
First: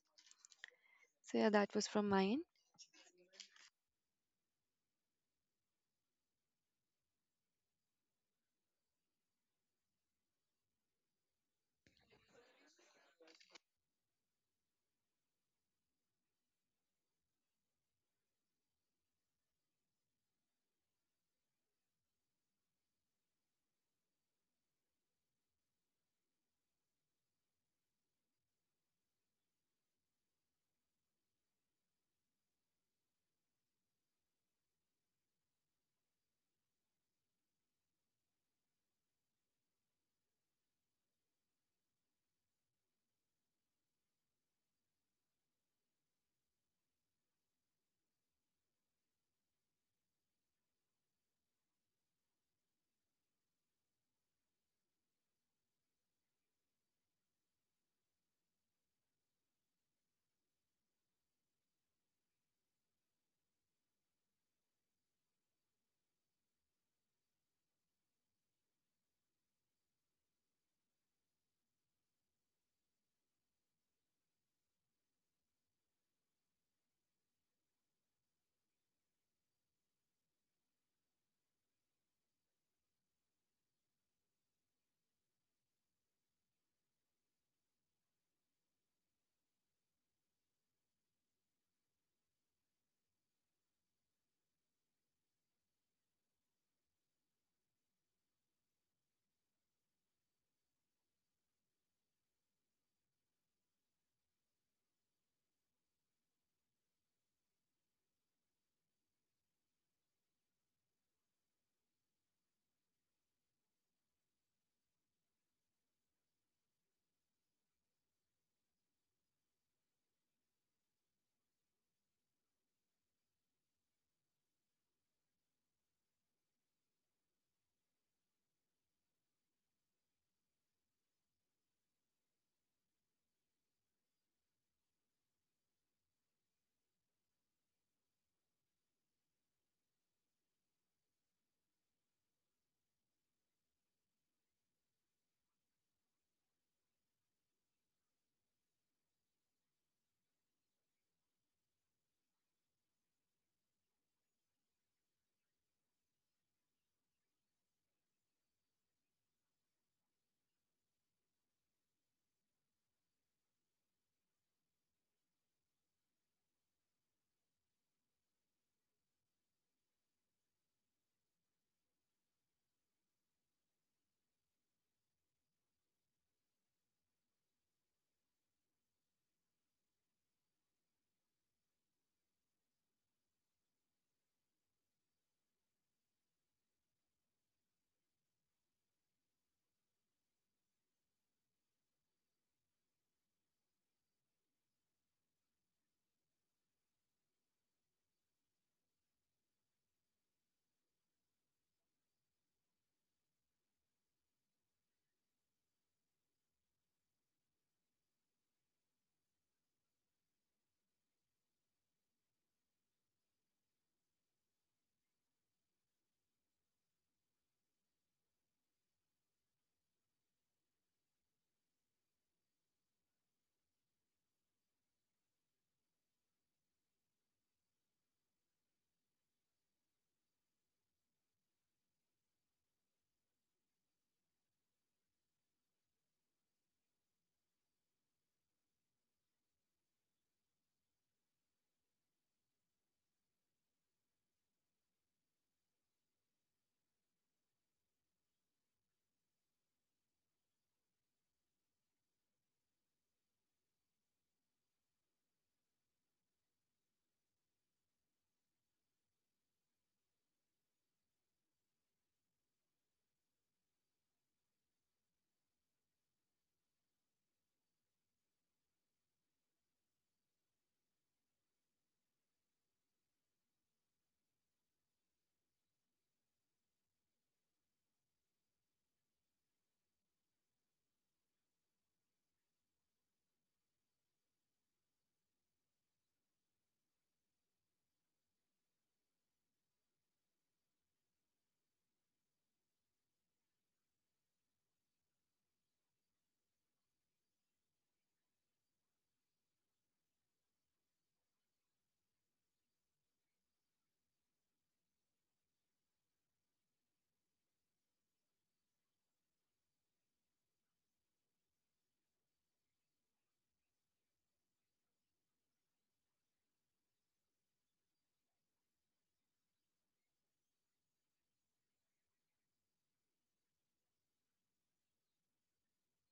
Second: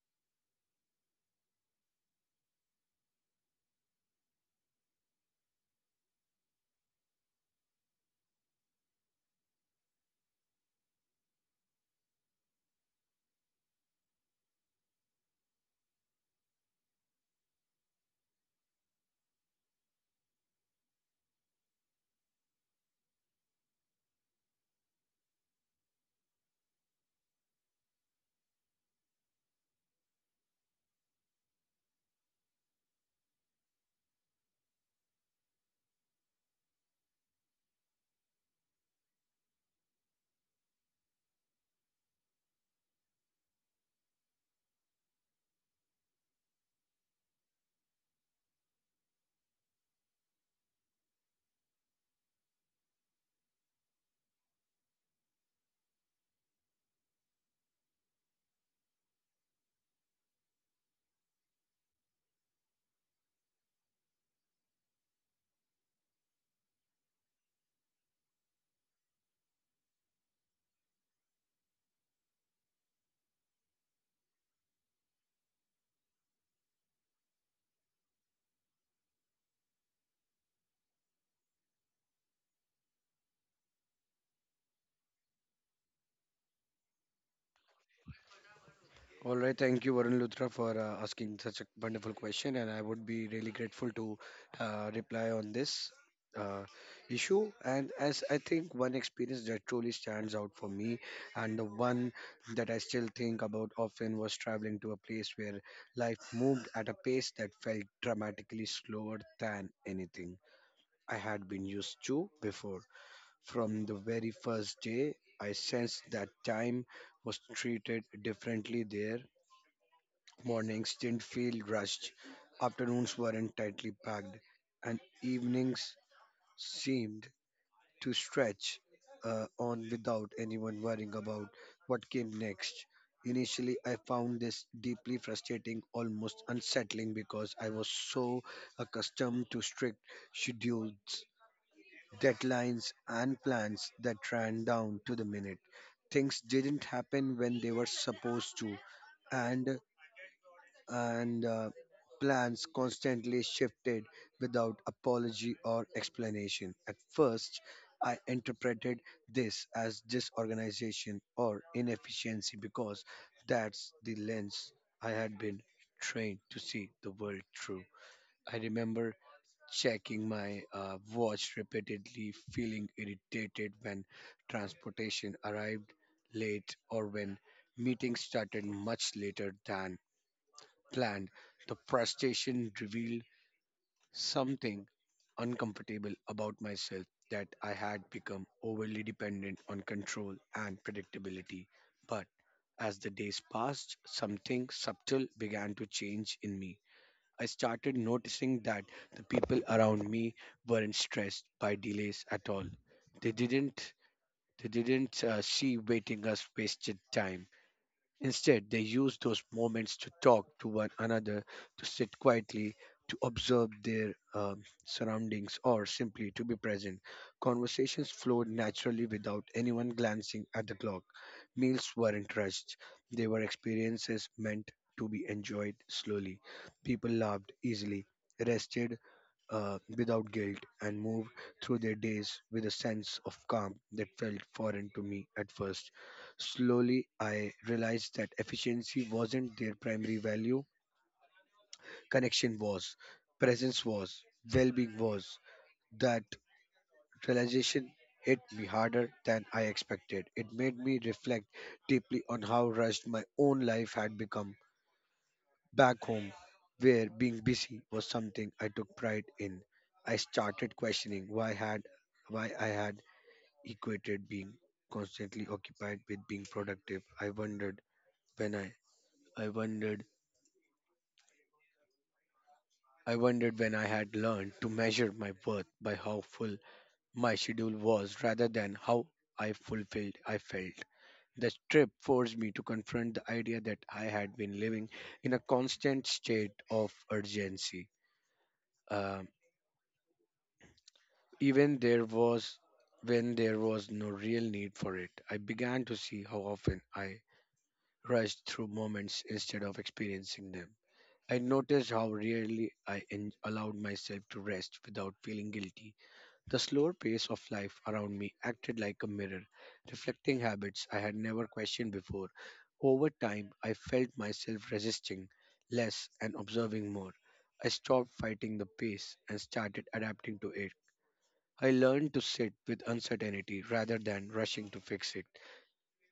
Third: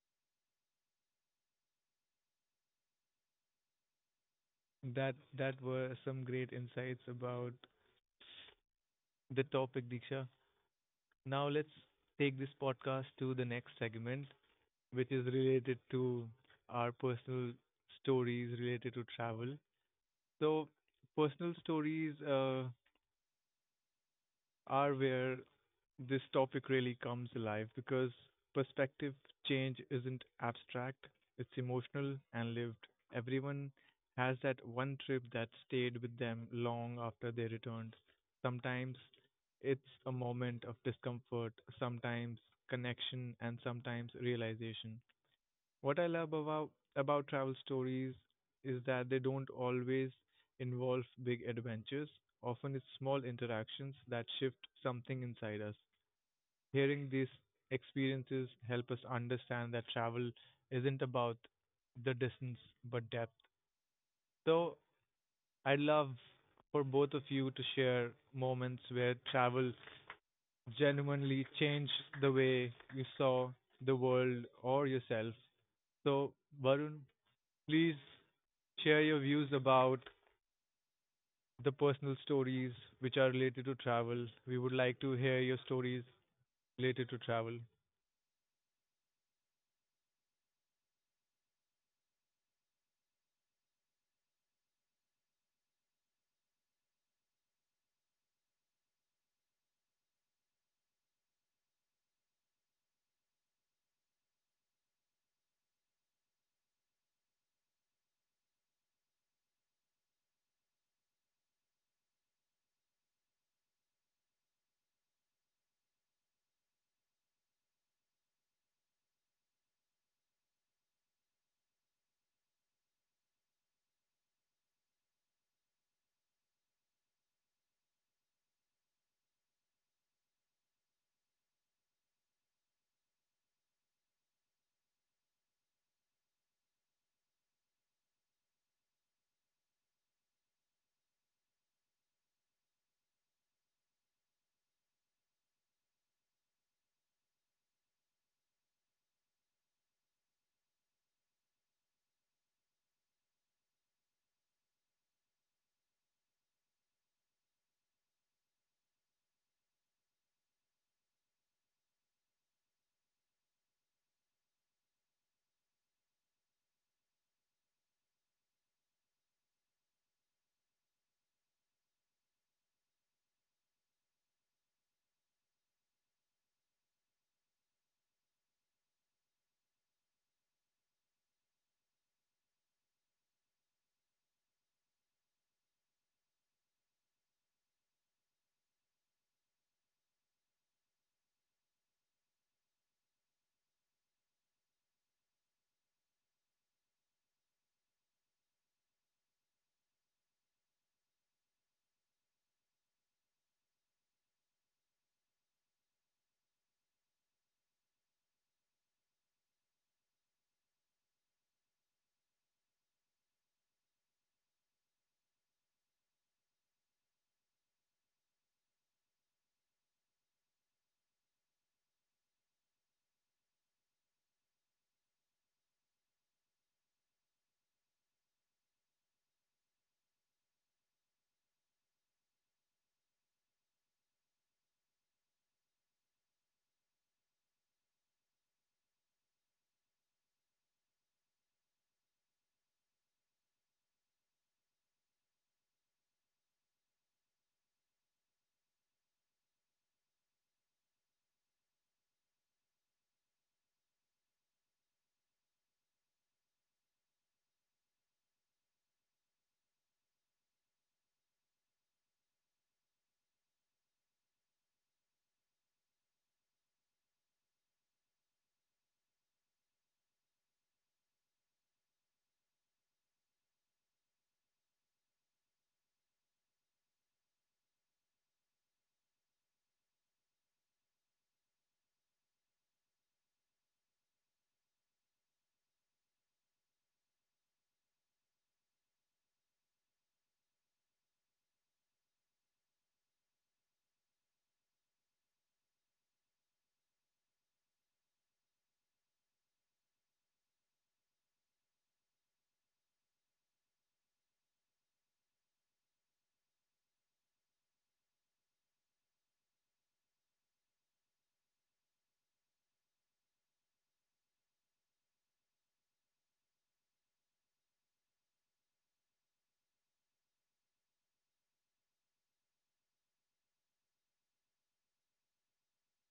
So yeah, that was from mine.
That that were some great insights about the topic, Diksha. Now let's take this podcast to the next segment, which is related to our personal stories related to travel. So, personal stories uh, are where this topic really comes alive because perspective change isn't abstract, it's emotional and lived. Everyone has that one trip that stayed with them long after they returned. Sometimes it's a moment of discomfort, sometimes connection, and sometimes realization. What I love about about travel stories is that they don't always involve big adventures. Often it's small interactions that shift something inside us. Hearing these experiences help us understand that travel isn't about the distance but depth. So I'd love for both of you to share moments where travel genuinely changed the way you saw the world or yourself. So Varun, please share your views about the personal stories which are related to travel. We would like to hear your stories related to travel.
All right, thank you, Varun Luthra, for uh, asking such a wonderful question, and I would be really grateful to uh, reply on this uh, issue. And as I think, one experience that truly stands out for me, and the one that I still think about often, was traveling to a place where life moved at a pace that felt dramatically slower than anything I had been used to before. From the very first day, I sensed that time was treated differently there. Mornings didn't feel rushed, afternoons weren't tightly packed, and evenings seemed to stretch uh, on without anyone worrying about what came next. Initially, I found this deeply frustrating, almost unsettling, because I was so accustomed to strict schedules, deadlines, and plans that ran down to the minute. Things didn't happen when they were supposed to, and and uh, plans constantly shifted without apology or explanation. At first, I interpreted this as disorganization or inefficiency, because that's the lens I had been trained to see the world through. I remember checking my uh, watch repeatedly, feeling irritated when transportation arrived late, or when meetings started much later than planned. The frustration revealed something uncomfortable about myself, that I had become overly dependent on control and predictability. But as the days passed, something subtle began to change in me. I started noticing that the people around me weren't stressed by delays at all. They didn't they didn't uh, see waiting as wasted time. Instead, they use those moments to talk to one another, to sit quietly, to observe their um, surroundings, or simply to be present. Conversations flowed naturally without anyone glancing at the clock. Meals weren't rushed, they were experiences meant to be enjoyed slowly. People laughed easily, rested uh, without guilt, and moved through their days with a sense of calm that felt foreign to me at first. Slowly, I realized that efficiency wasn't their primary value, connection was, presence was, well being was. That realization hit me harder than I expected. It made me reflect deeply on how rushed my own life had become back home, where being busy was something I took pride in. I started questioning why had why I had equated being constantly occupied with being productive. I wondered when I I wondered I wondered when I had learned to measure my worth by how full my schedule was rather than how I fulfilled I felt. The trip forced me to confront the idea that I had been living in a constant state of urgency. Um, even there was When there was no real need for it. I began to see how often I rushed through moments instead of experiencing them. I noticed how rarely I en- allowed myself to rest without feeling guilty. The slower pace of life around me acted like a mirror, reflecting habits I had never questioned before. Over time, I felt myself resisting less and observing more. I stopped fighting the pace and started adapting to it. I learned to sit with uncertainty rather than rushing to fix it.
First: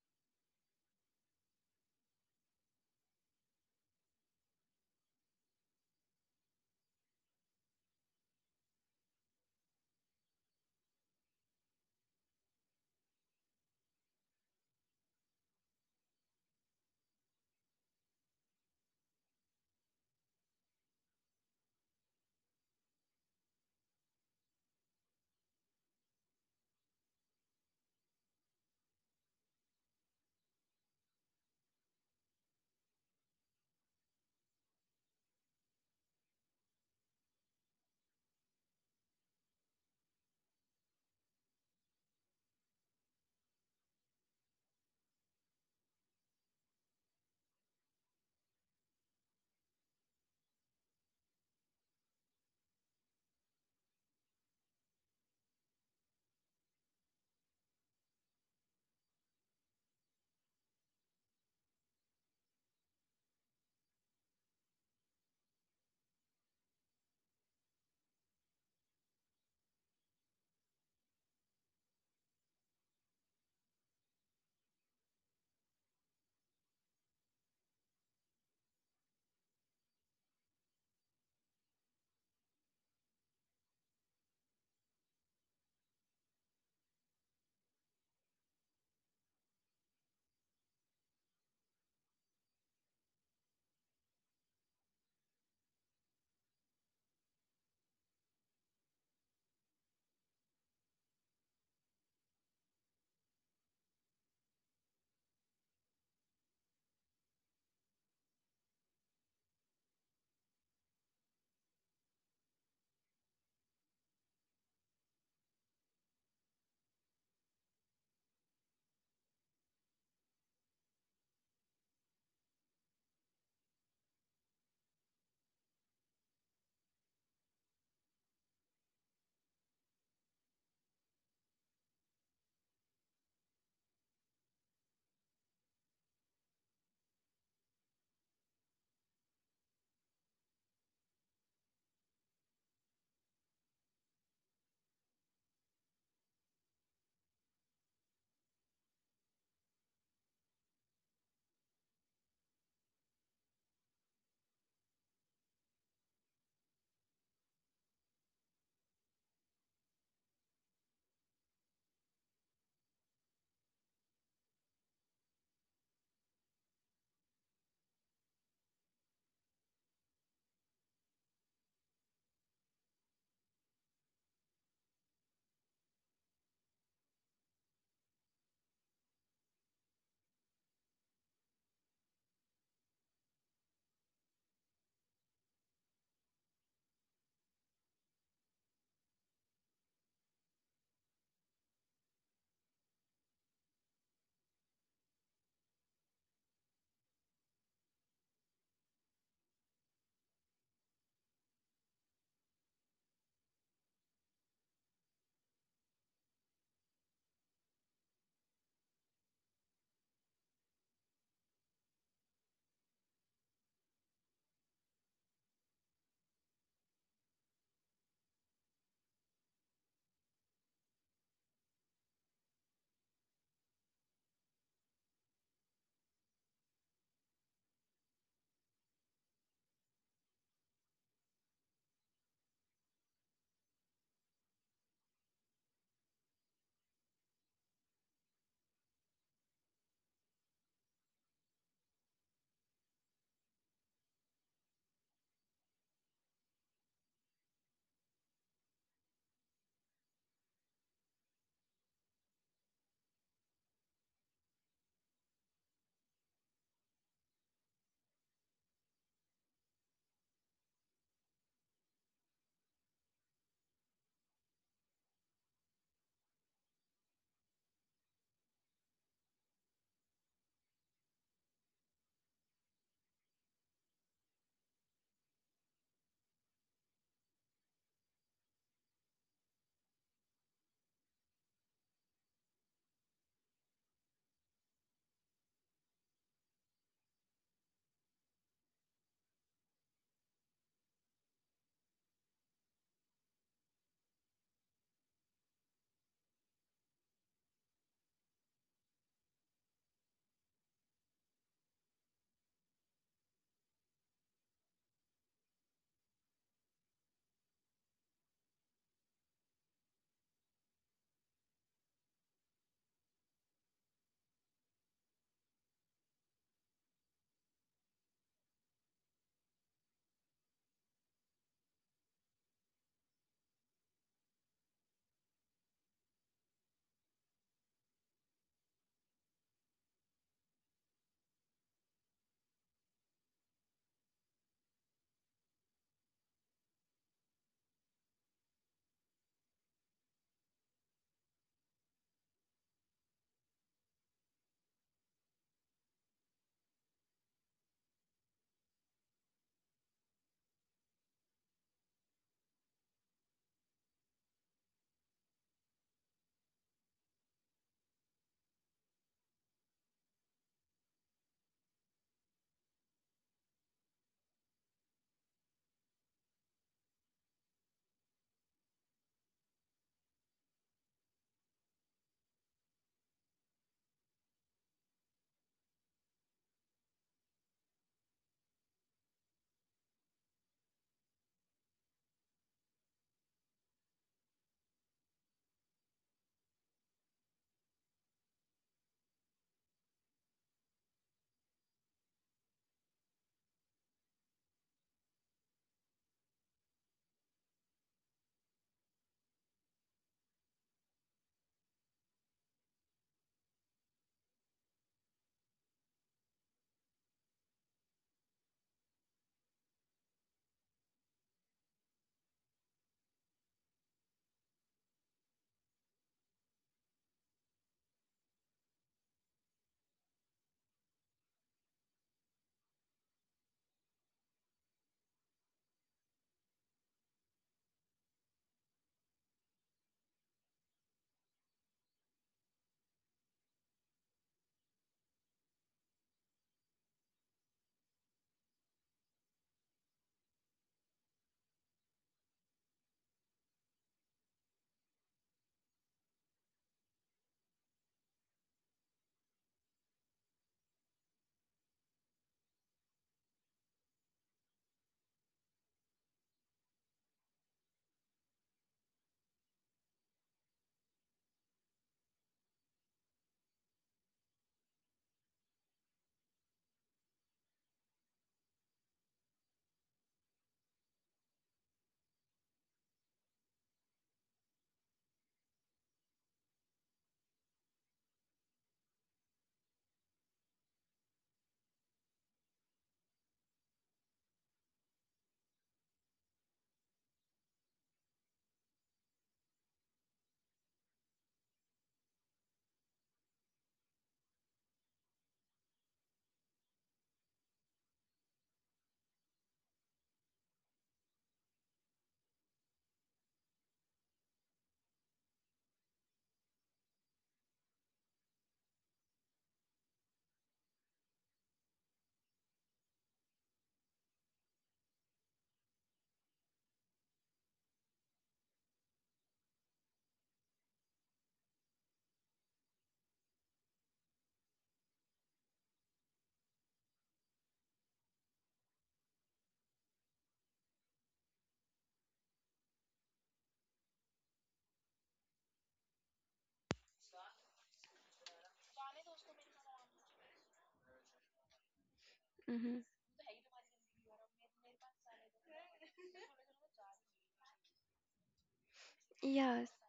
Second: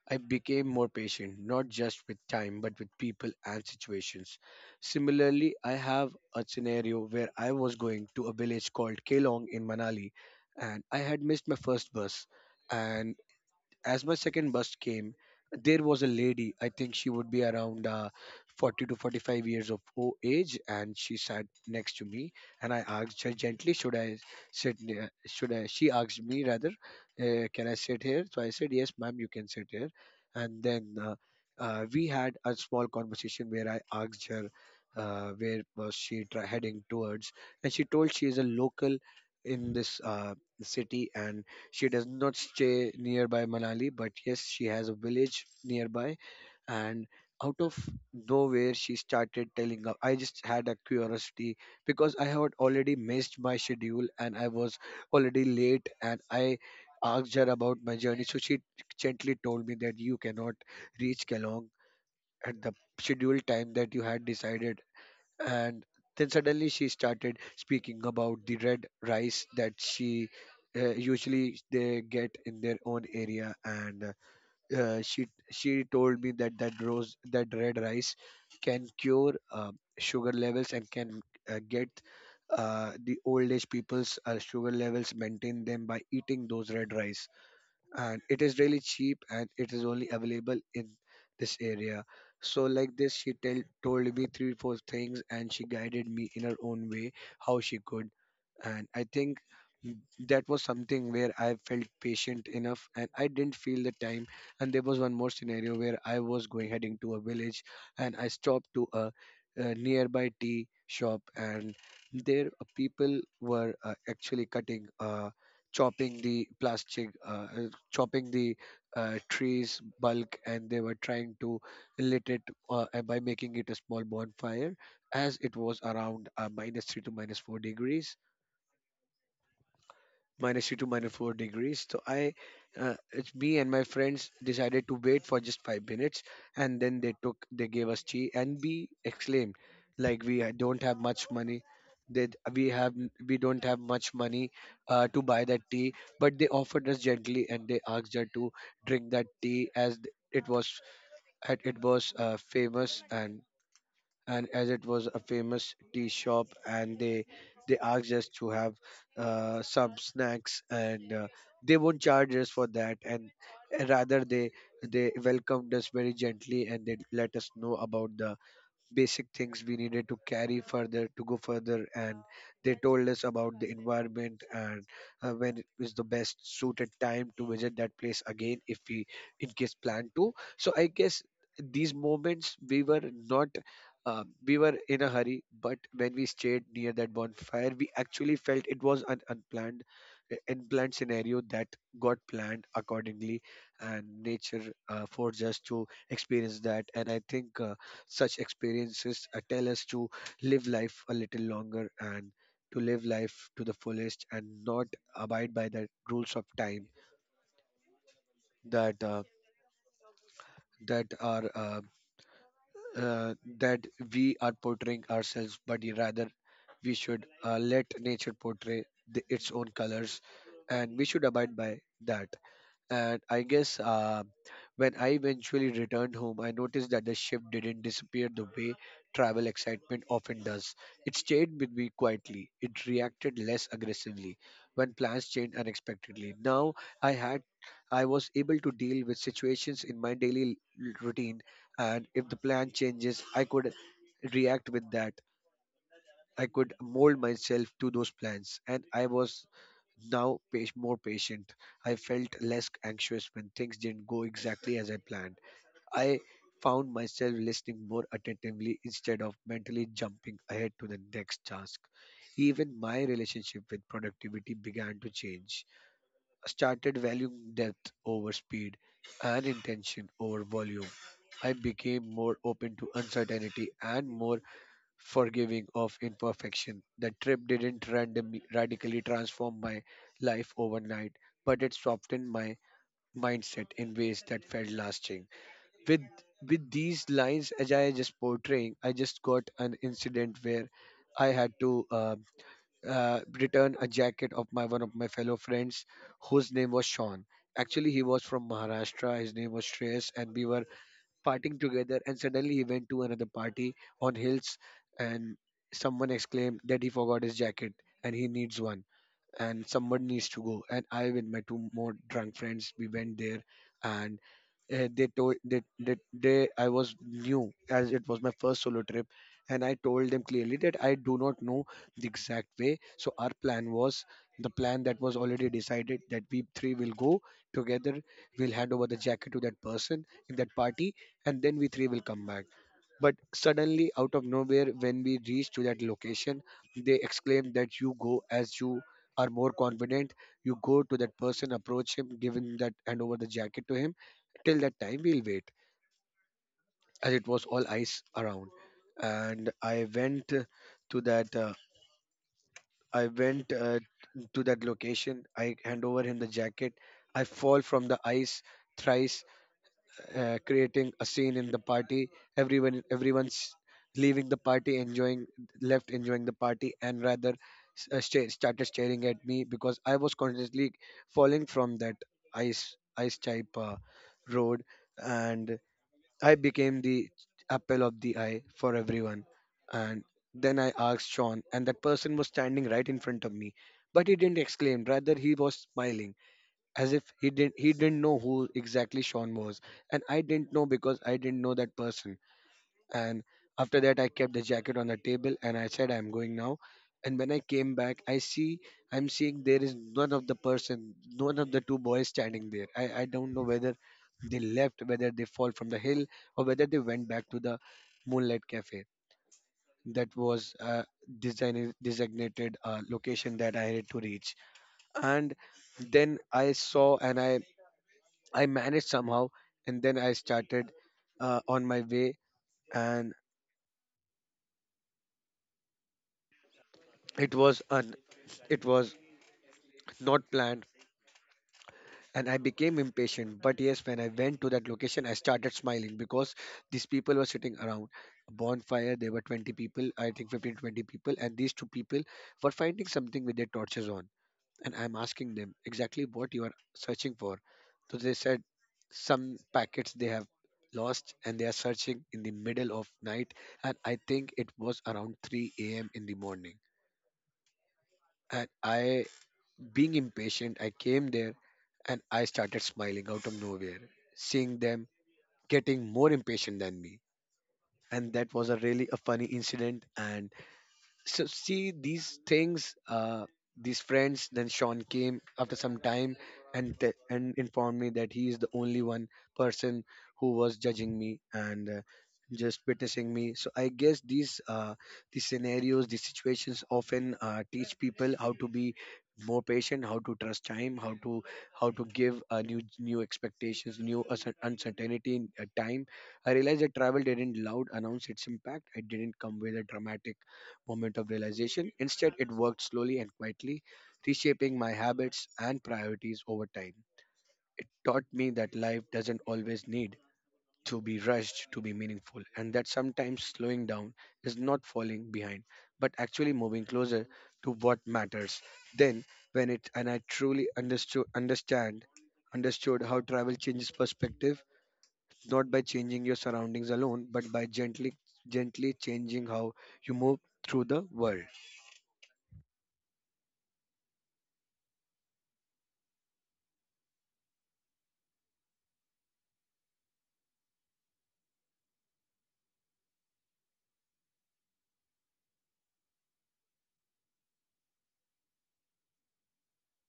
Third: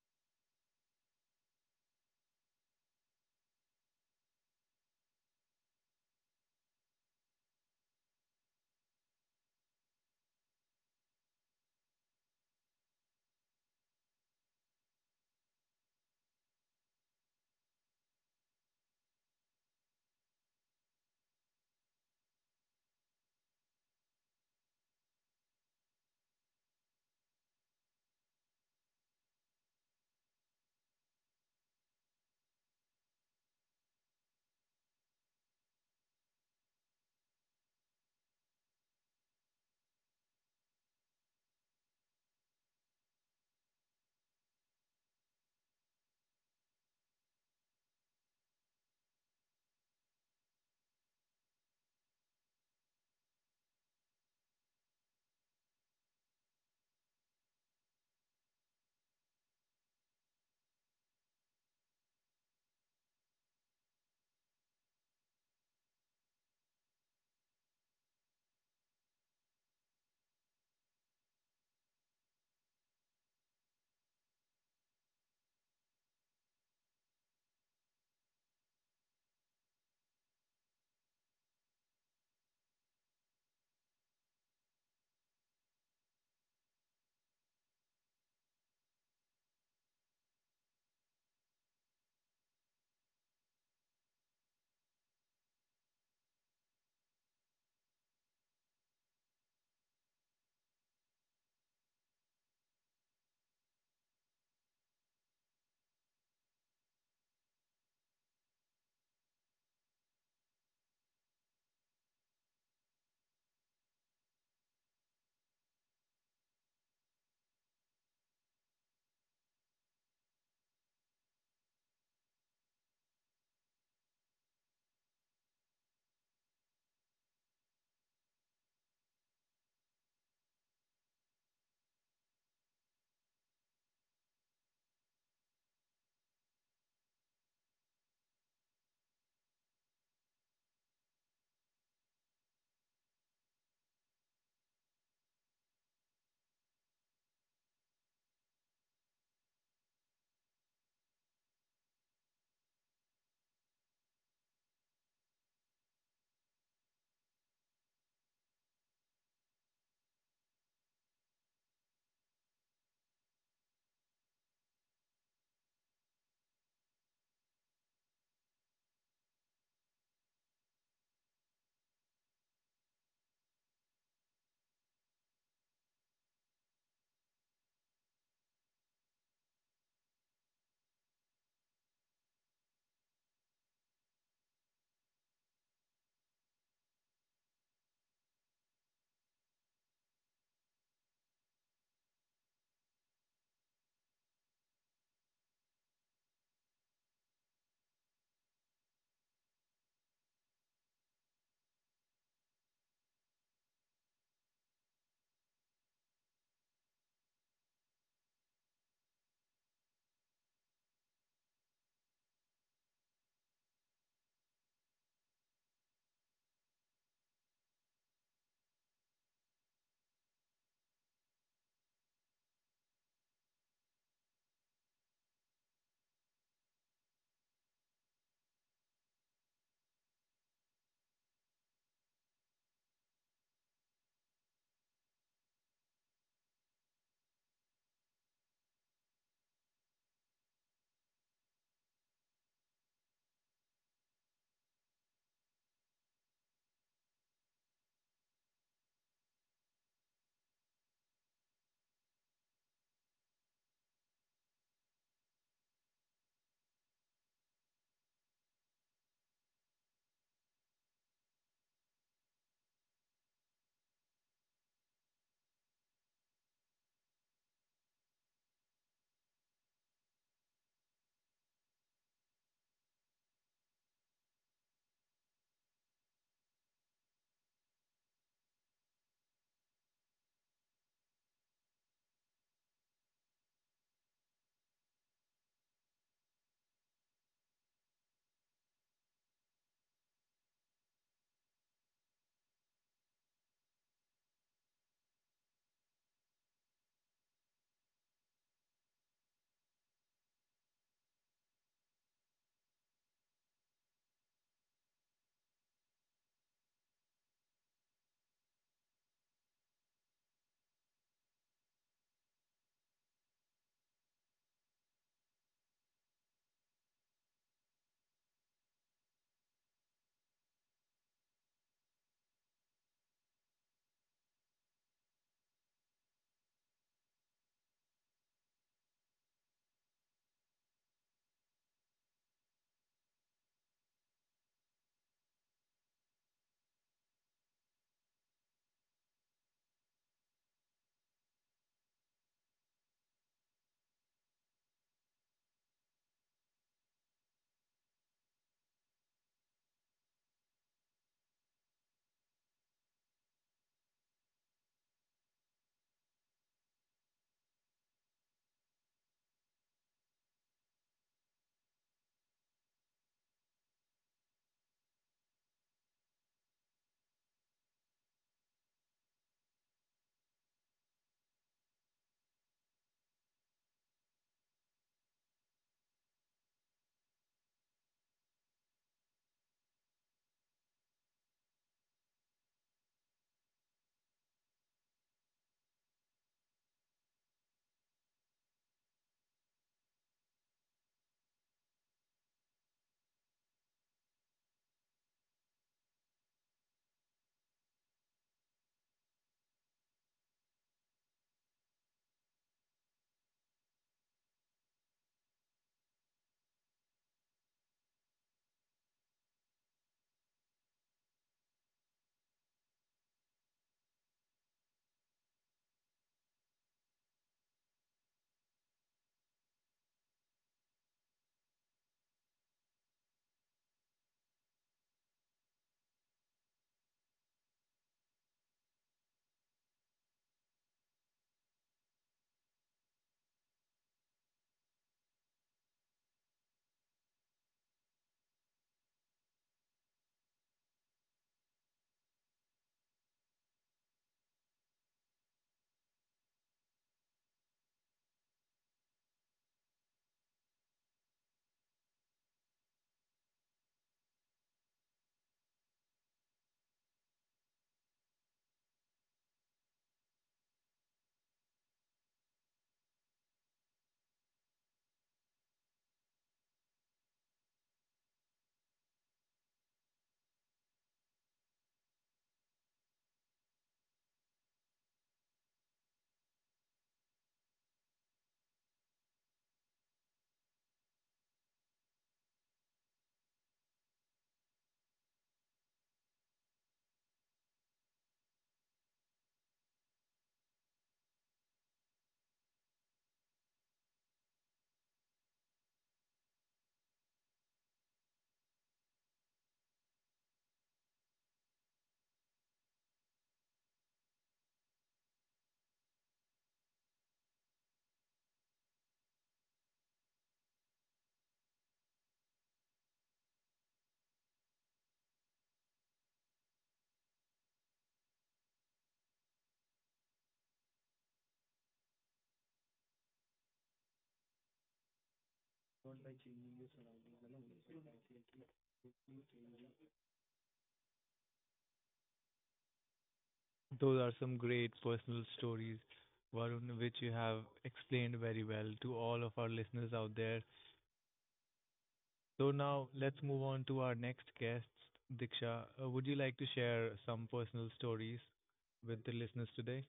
I became more patient, not just with time, but with people and situations. Similarly, I have a scenario where I was going to a village called Kelong in Manali, and I had missed my first bus. And as my second bus came, there was a lady. I think she would be around uh, forty to forty-five years of o- age, and she sat next to me. And I asked her gently, "Should I sit? near- Should I?" She asked me rather, uh, "Can I sit here?" So I said, "Yes, ma'am, you can sit here." And then uh, uh, we had a small conversation where I asked her uh, where was she tra- heading towards, and she told she is a local in this uh, city, and she does not stay nearby Manali, but yes, she has a village nearby. And out of nowhere, she started telling up. I just had a curiosity because I had already missed my schedule and I was already late. And I asked her about my journey. So she gently told me that you cannot reach Kalong at the scheduled time that you had decided, and then suddenly she started speaking about the red rice that she uh, usually they get in their own area, and uh, uh, she she told me that that rose that red rice can cure uh, sugar levels and can uh, get uh, the old age people's uh, sugar levels, maintain them by eating those red rice, and it is really cheap and it is only available in this area. So like this she tell, told me three four things and she guided me in her own way how she could. And I think that was something where I felt patient enough and I didn't feel the time. And there was one more scenario where I was going heading to a village, and I stopped to a, a nearby tea shop, and there uh, people were uh, actually cutting uh, chopping the plastic, uh, uh, chopping the uh, trees bulk, and they were trying to lit it uh, uh, by making it a small bonfire, as it was around uh, minus three to minus four degrees, minus three to minus four degrees. So I, uh, it's me and my friends decided to wait for just five minutes, and then they took, they gave us tea, and we exclaimed, like we ha- don't have much money, that we have, n- we don't have much money uh, to buy that tea, but they offered us gently, and they asked her to drink that tea as th- it was, had- it was uh, famous, and and as it was a famous tea shop and they they asked us to have uh, some snacks, and uh, they won't charge us for that, and rather they they welcomed us very gently and they let us know about the basic things we needed to carry further to go further, and they told us about the environment, and uh, when it is the best suited time to visit that place again if we in case plan to. So I guess these moments we were not uh, we were in a hurry, but when we stayed near that bonfire, we actually felt it was an unplanned uh, unplanned scenario that got planned accordingly. And nature uh, forced us to experience that, and I think uh, such experiences uh, tell us to live life a little longer and to live life to the fullest, and not abide by the rules of time that uh, that are uh, uh, that we are portraying ourselves, but y- rather we should uh, let nature portray the, its own colors, and we should abide by that. And I guess uh, when I eventually returned home, I noticed that the ship didn't disappear the way travel excitement often does. It stayed with me quietly. It reacted less aggressively when plans changed unexpectedly. Now I had I was able to deal with situations in my daily l- routine, and if the plan changes, I could react with that. I could mold myself to those plans, and I was now pa- more patient. I felt less anxious when things didn't go exactly as I planned. I found myself listening more attentively instead of mentally jumping ahead to the next task. Even my relationship with productivity began to change. I started valuing depth over speed and intention over volume. I became more open to uncertainty and more forgiving of imperfection. The trip didn't randomly, radically transform my life overnight, but it softened my mindset in ways that felt lasting. With with these lines, as I just portraying, I just got an incident where I had to uh, uh, return a jacket of my one of my fellow friends, whose name was Sean. Actually, he was from Maharashtra. His name was Shreyas, and we were partying together, and suddenly he went to another party on hills, and someone exclaimed that he forgot his jacket and he needs one, and someone needs to go. And I, with my two more drunk friends, we went there, and uh, they told that that they I was new as it was my first solo trip, and I told them clearly that I do not know the exact way. So our plan was the plan that was already decided that we three will go together. We'll hand over the jacket to that person in that party, and then we three will come back. But suddenly, out of nowhere, when we reach to that location, they exclaim that you go as you are more confident. You go to that person, approach him, give him that, hand over the jacket to him. Till that time, we'll wait, as it was all ice around. And I went uh, to that. Uh, I went uh, to that location. I hand over him the jacket. I fall from the ice thrice, uh, creating a scene in the party. Everyone, everyone's leaving the party, enjoying, left enjoying the party, and rather s- uh, sta- started staring at me because I was constantly falling from that ice ice type uh, road, and I became the apple of the eye for everyone. And then I asked Sean, and that person was standing right in front of me, but he didn't exclaim. Rather, he was smiling as if he didn't he didn't know who exactly Sean was, and I didn't know because I didn't know that person. And after that, I kept the jacket on the table and I said, "I'm going now." And when I came back, I see I'm seeing there is none of the person, none of the two boys standing there. I I don't know whether they left, whether they fall from the hill, or whether they went back to the Moonlight Cafe. That was a design designated uh, location that I had to reach, and then I saw and I I managed somehow, and then I started uh, on my way, and it was un- it was not planned, and I became impatient. But yes, when I went to that location, I started smiling because these people were sitting around a bonfire. There were twenty people, I think fifteen to twenty people, and these two people were finding something with their torches on. And I'm asking them exactly what you are searching for. So they said some packets they have lost and they are searching in the middle of night, and I think it was around three a m in the morning. And I being impatient, I came there and I started smiling out of nowhere, seeing them getting more impatient than me. And that was a really a funny incident, and so see these things uh these friends. Then Sean came after some time and te- and informed me that he is the only one person who was judging me and uh, just witnessing me. So I guess these uh these scenarios, these situations often uh, teach people how to be more patient, how to trust time, how to how to give uh, new new expectations, new uncer- uncertainty in uh, time. I realized that travel didn't loud announce its impact. It didn't come with a dramatic moment of realization. Instead, it worked slowly and quietly, reshaping my habits and priorities over time. It taught me that life doesn't always need to be rushed to be meaningful, and that sometimes slowing down is not falling behind, but actually moving closer to what matters. Then, when it and I truly understood understand understood how travel changes perspective, not by changing your surroundings alone, but by gently gently changing how you move through the world.
Those are some great personal stories, Varun, which you have explained very well to all of our listeners out there. So
Mm-hmm.
now let's move on to our next guest, Diksha. Uh, would you like to share some personal stories with the listeners
Yeah,
today?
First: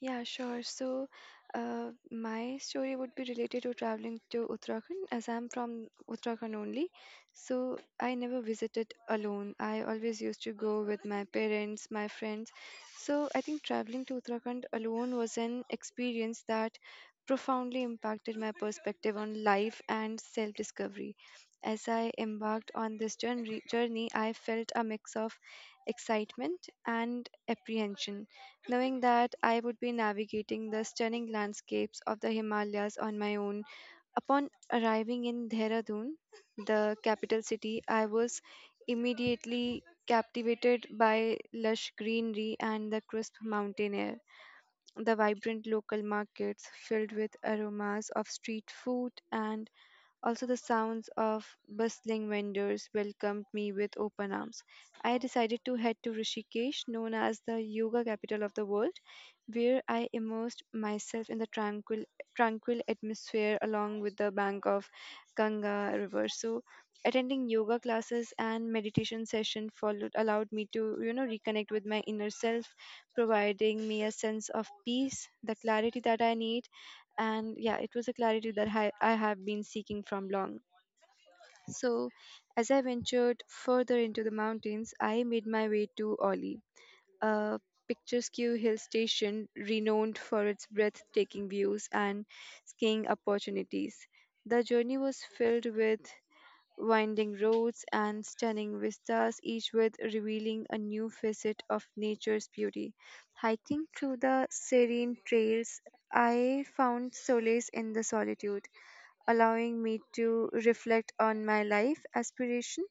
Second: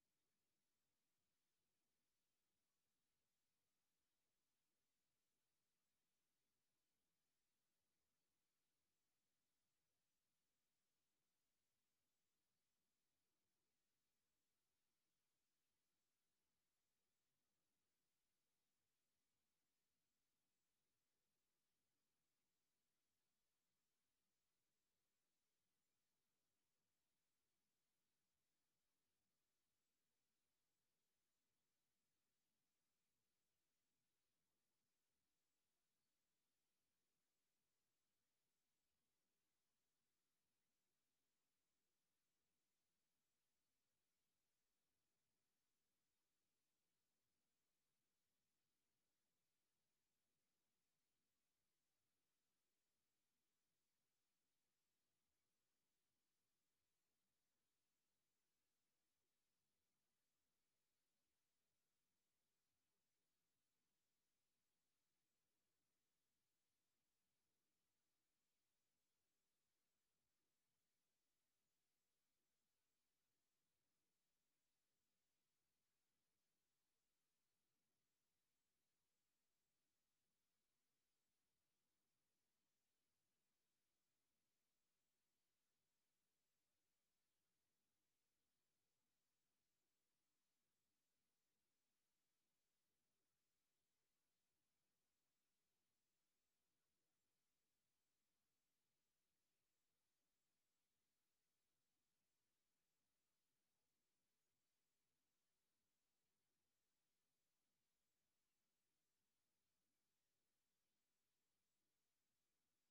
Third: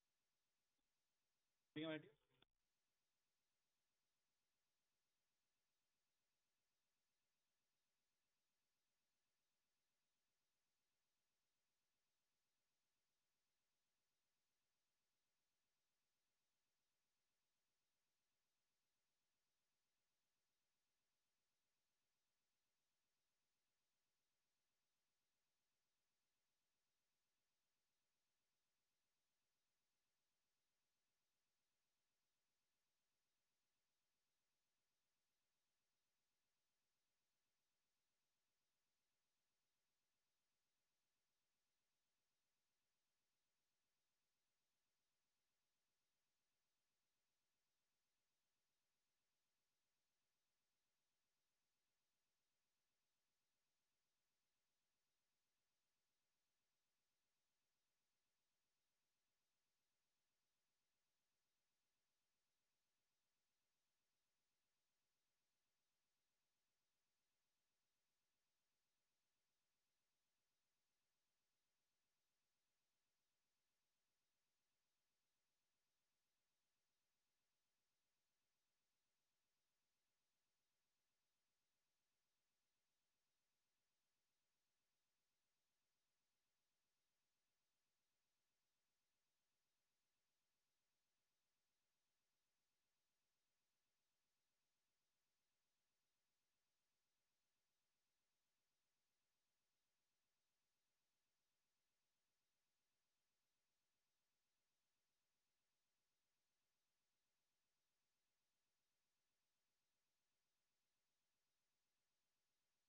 yeah, sure. So, uh, my story would be related to traveling to Uttarakhand as I'm from Uttarakhand only. So, I never visited alone. I always used to go with my parents, my friends. So, I think traveling to Uttarakhand alone was an experience that profoundly impacted my perspective on life and self discovery. As I embarked on this journey, journey, I felt a mix of excitement and apprehension, knowing that I would be navigating the stunning landscapes of the Himalayas on my own. Upon arriving in Dehradun, the capital city, I was immediately captivated by lush greenery and the crisp mountain air. The vibrant local markets filled with aromas of street food and also the sounds of bustling vendors welcomed me with open arms. I decided to head to Rishikesh, known as the yoga capital of the world, where I immersed myself in the tranquil tranquil atmosphere along with the bank of Ganga river. So attending yoga classes and meditation session followed allowed me to you know reconnect with my inner self, providing me a sense of peace, the clarity that I need. And yeah, it was a clarity that i, I have been seeking from long. So as I ventured further into the mountains, I made my way to Oli, a picturesque hill station renowned for its breathtaking views and skiing opportunities. The journey was filled with winding roads and stunning vistas, each with revealing a new facet of nature's beauty. Hiking through the serene trails, I found solace in the solitude, allowing me to reflect on my life aspiration.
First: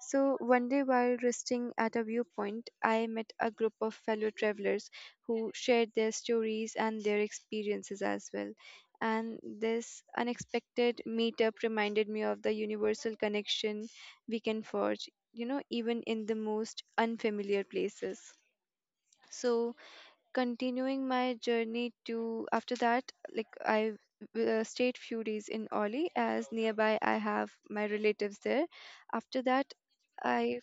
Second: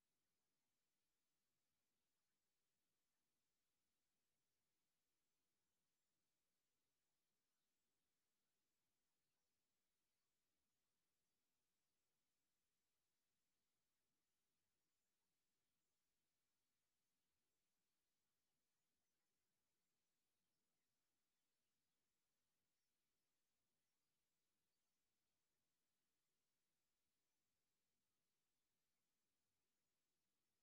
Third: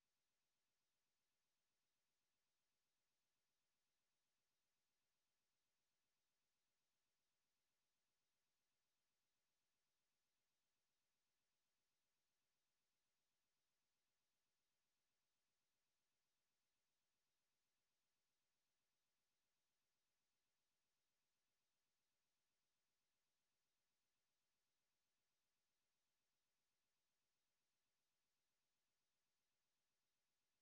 So, one day while resting at a viewpoint, I met a group of fellow travelers who shared their stories and their experiences as well, and this unexpected meetup reminded me of the universal connection we can forge, you know, even in the most unfamiliar places. So, continuing my journey to after that, like I uh, stayed few days in Oli as nearby I have my relatives there. After that, I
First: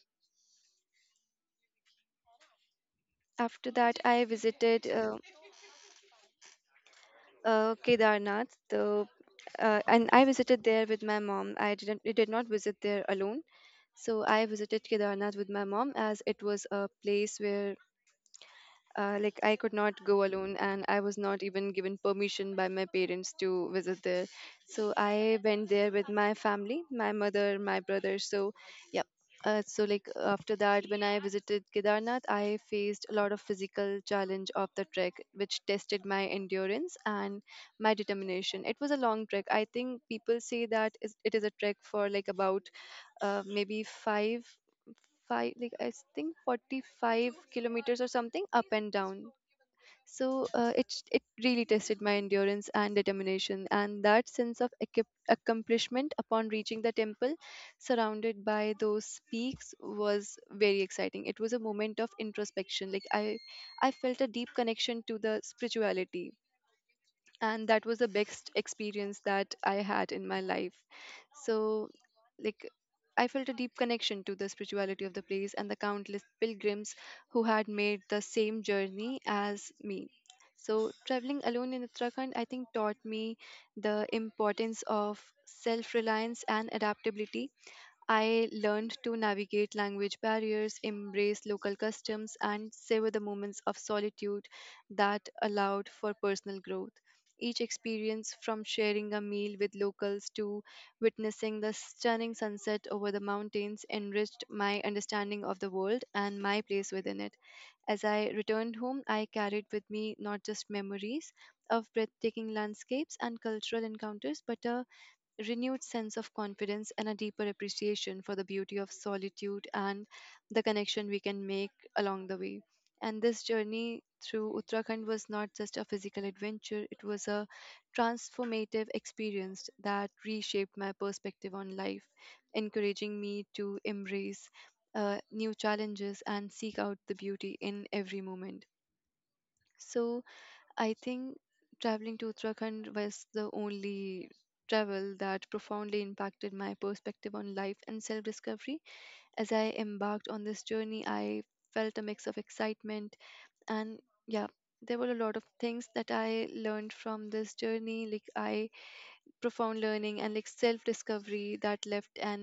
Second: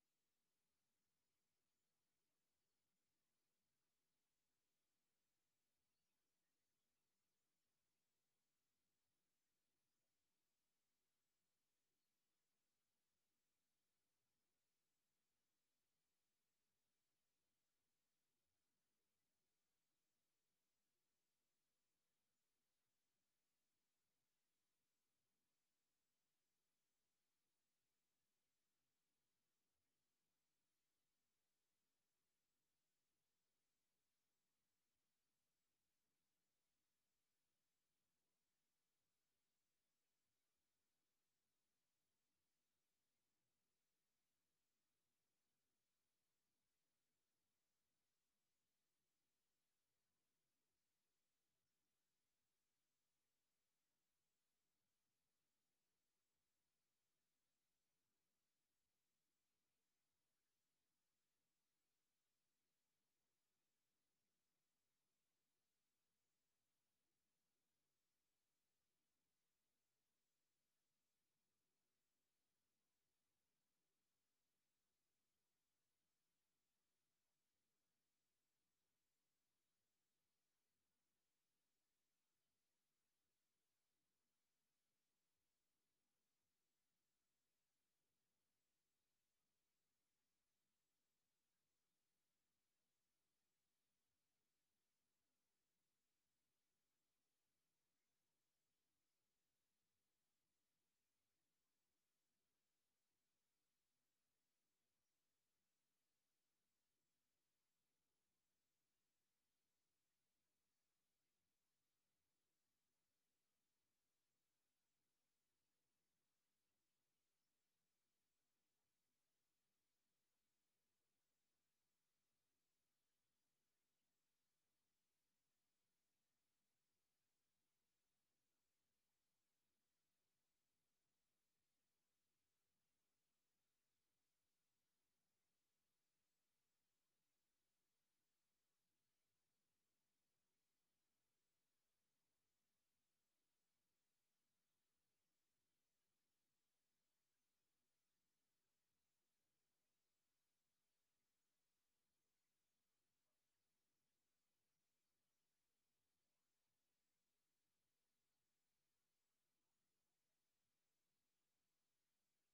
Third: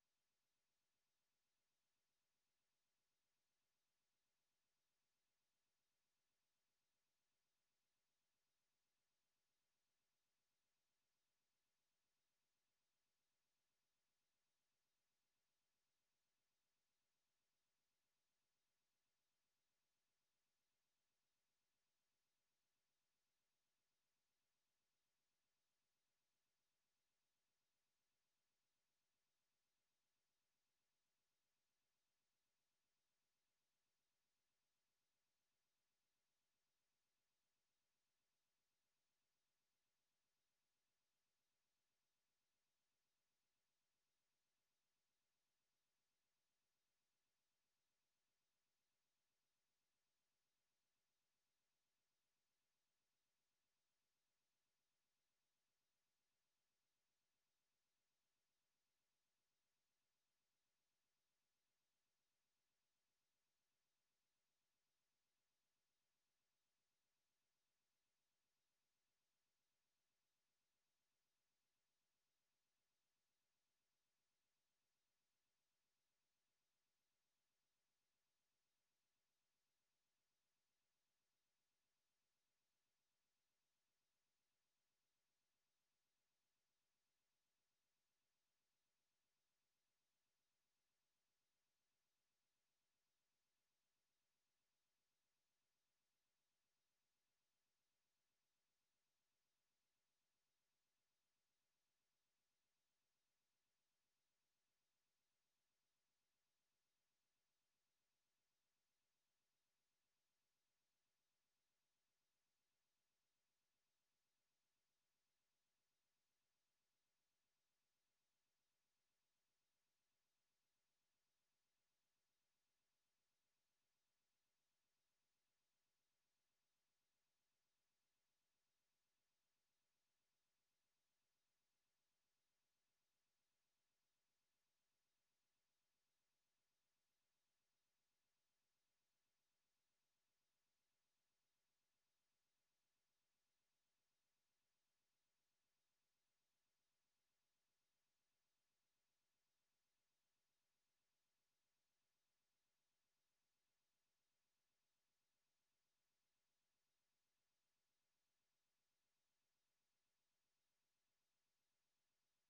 after that I visited uh, uh, Kedarnath. The, uh, and I visited there with my mom. I didn't I did not visit there alone. So I visited Kedarnath with my mom as it was a place where, uh, like, I could not go alone, and I was not even given permission by my parents to visit there. So I went there with my family, my mother, my brother. So, yeah. Uh, so like after that, when I visited Kedarnath, I faced a lot of physical challenge of the trek, which tested my endurance and my determination. It was a long trek. I think people say that is- it is a trek for like about uh, maybe five five like I think forty-five kilometers or something up and down. So uh, it it really tested my endurance and determination, and that sense of accom- accomplishment upon reaching the temple surrounded by those peaks was very exciting. It was a moment of introspection, like i i felt a deep connection to the spirituality, and that was the best experience that I had in my life. So, like, I felt a deep connection to the spirituality of the place and the countless pilgrims who had made the same journey as me. So, traveling alone in Uttarakhand, I think, taught me the importance of self reliance and adaptability. I learned to navigate language barriers, embrace local customs, and savor the moments of solitude that allowed for personal growth. Each experience, from sharing a meal with locals to witnessing the stunning sunset over the mountains, enriched my understanding of the world and my place within it. As I returned home, I carried with me not just memories of breathtaking landscapes and cultural encounters, but a renewed sense of confidence and a deeper appreciation for the beauty of solitude and the connection we can make along the way. And this journey through Uttarakhand was not just a physical adventure, it was a transformative experience that reshaped my perspective on life, encouraging me to embrace uh, new challenges and seek out the beauty in every moment. So, I think traveling to Uttarakhand was the only travel that profoundly impacted my perspective on life and self discovery. As I embarked on this journey, I felt a mix of excitement and, yeah, there were a lot of things that I learned from this journey. Like, I profound learning and like self discovery that left an